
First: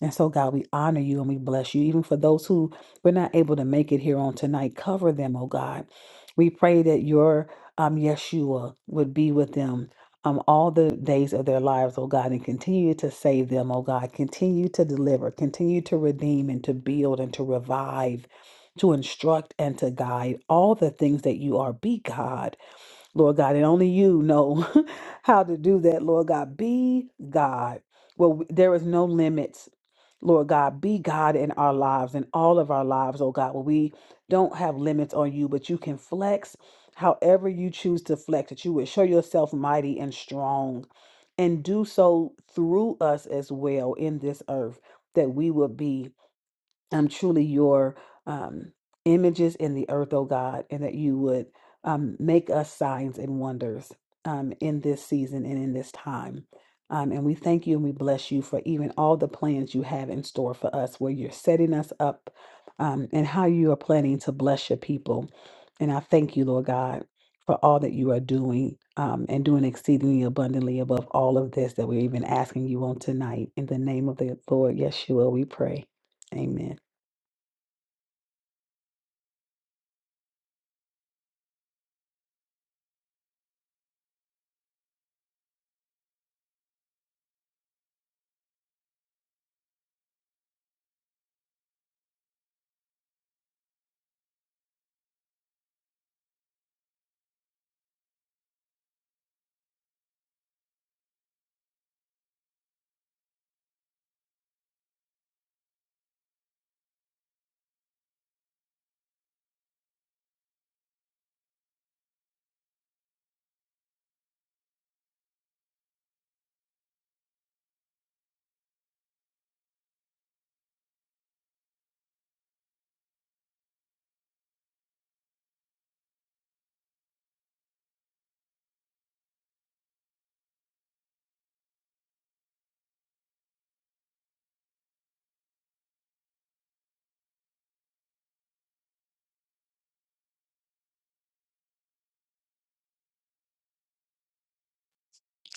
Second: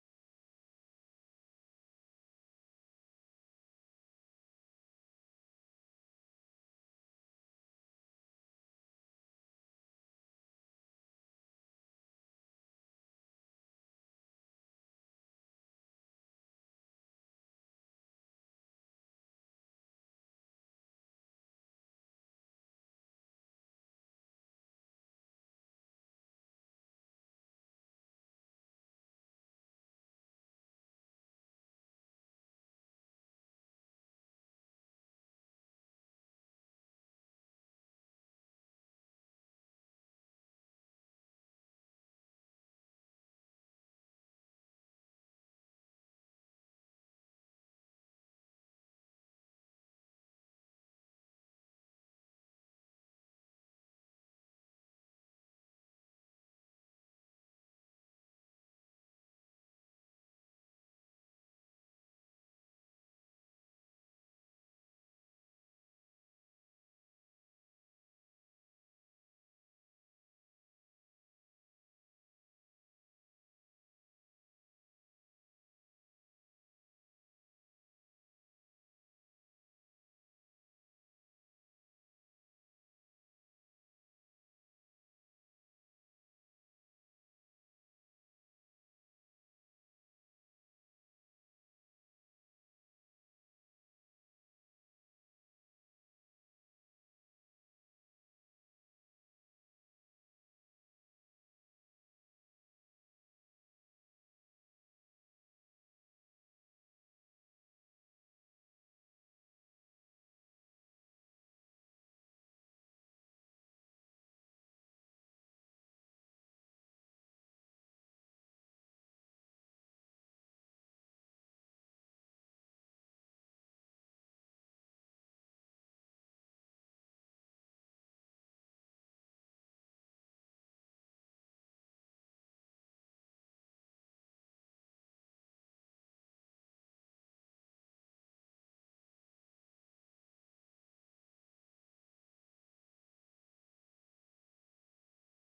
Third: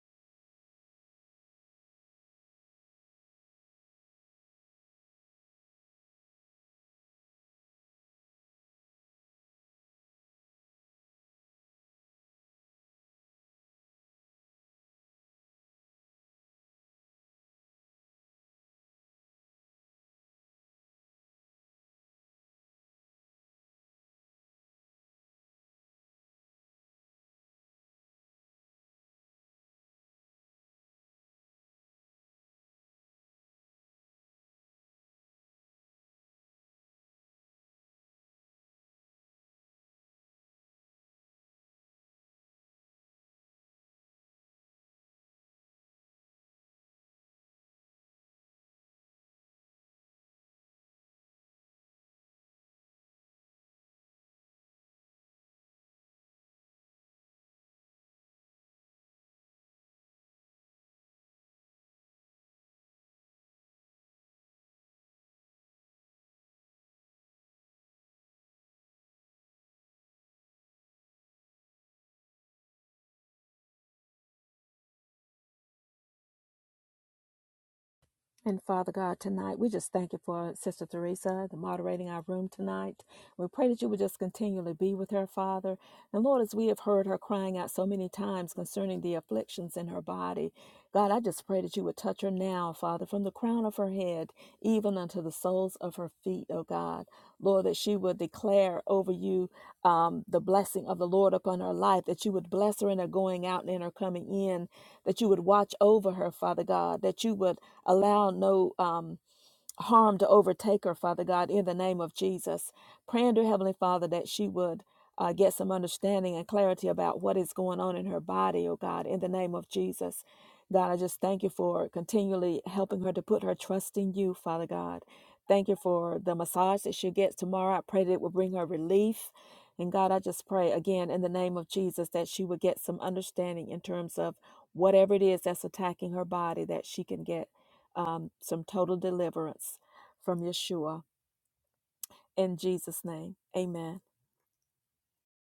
[SPEAKER 1] And so, God, we honor you and we bless you. Even for those who were not able to make it here on tonight, cover them, oh God. We pray that your um, Yeshua would be with them um, all the days of their lives, oh God, and continue to save them, oh God. Continue to deliver, continue to redeem and to build and to revive to instruct and to guide all the things that you are. Be God, Lord God, and only you know [laughs] how to do that, Lord God. Be God. Well, w- there is no limits, Lord God. Be God in our lives, in all of our lives, oh God, where we don't have limits on you, but you can flex however you choose to flex, that you would show yourself mighty and strong and do so through us as well in this earth, that we would be um, truly your um, images in the earth, oh God, and that you would um, make us signs and wonders um, in this season and in this time. Um, and we thank you and we bless you for even all the plans you have in store for us, where you're setting us up um, and how you are planning to bless your people. And I thank you, Lord God, for all that you are doing um, and doing exceedingly abundantly above all of this that we're even asking you on tonight. In the name of the Lord Yeshua, we pray. Amen.
[SPEAKER 3] And Father God, tonight, we just thank you for Sister Teresa, the moderating our room tonight. We pray that you would just continually be with her, Father. And Lord, as we have heard her crying out so many times concerning the afflictions in her body, God, I just pray that you would touch her now, Father, from the crown of her head even unto the soles of her feet, O God. Lord, that she would declare over you um, the blessing of the Lord upon her life, that you would bless her in her going out and in her coming in, that you would watch over her, Father God, that you would allow no um, harm to overtake her, Father God, in the name of Jesus. Praying to Heavenly Father that she would uh, get some understanding and clarity about what is going on in her body, oh God, in the name of Jesus. God, I just thank you for continually helping her to put her trust in you, Father God. Thank you for the massage that she gets tomorrow. I pray that it will bring her relief. And God, I just pray again in the name of Jesus that she would get some understanding in terms of whatever it is that's attacking her body that she can get um, some total deliverance from Yeshua. In Jesus' name, amen.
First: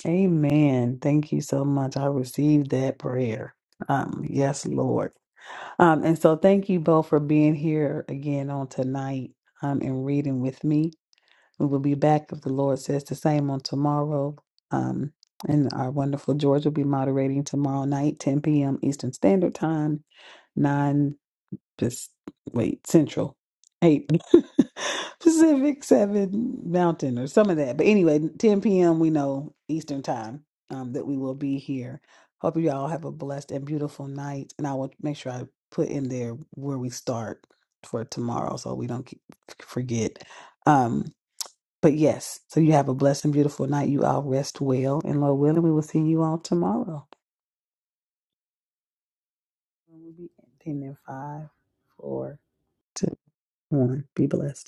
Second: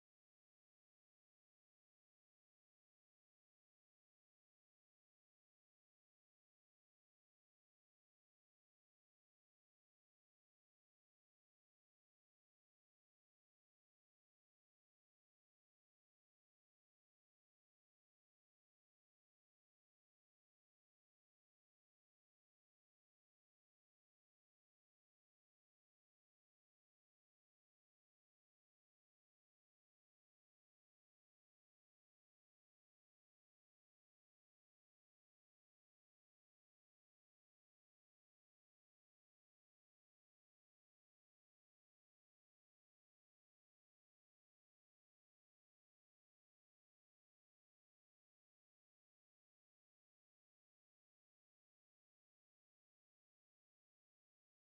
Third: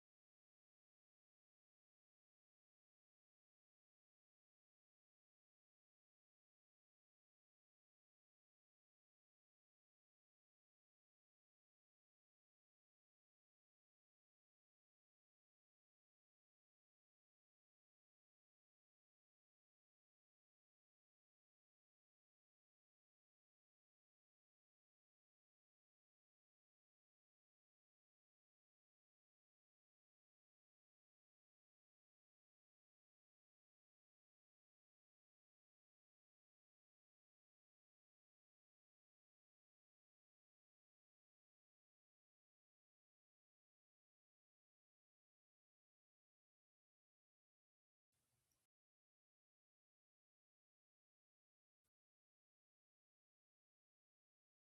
[SPEAKER 1] Amen. Thank you so much. I received that prayer. Um, yes, Lord. Um, and so thank you both for being here again on tonight um, and reading with me. We will be back if the Lord says the same on tomorrow. Um, and our wonderful George will be moderating tomorrow night, 10 p.m. Eastern Standard Time, Pac- wait, Central, eight [laughs] Pacific, seven Mountain, or some of that. But anyway, 10 p.m. we know Eastern time um, that we will be here. Hope you all have a blessed and beautiful night. And I will make sure I put in there where we start for tomorrow so we don't keep, forget. Um, but yes, so you have a blessed and beautiful night. You all rest well and Lord willing, we will see you all tomorrow. We'll be ending in five, four, two, one. Be blessed.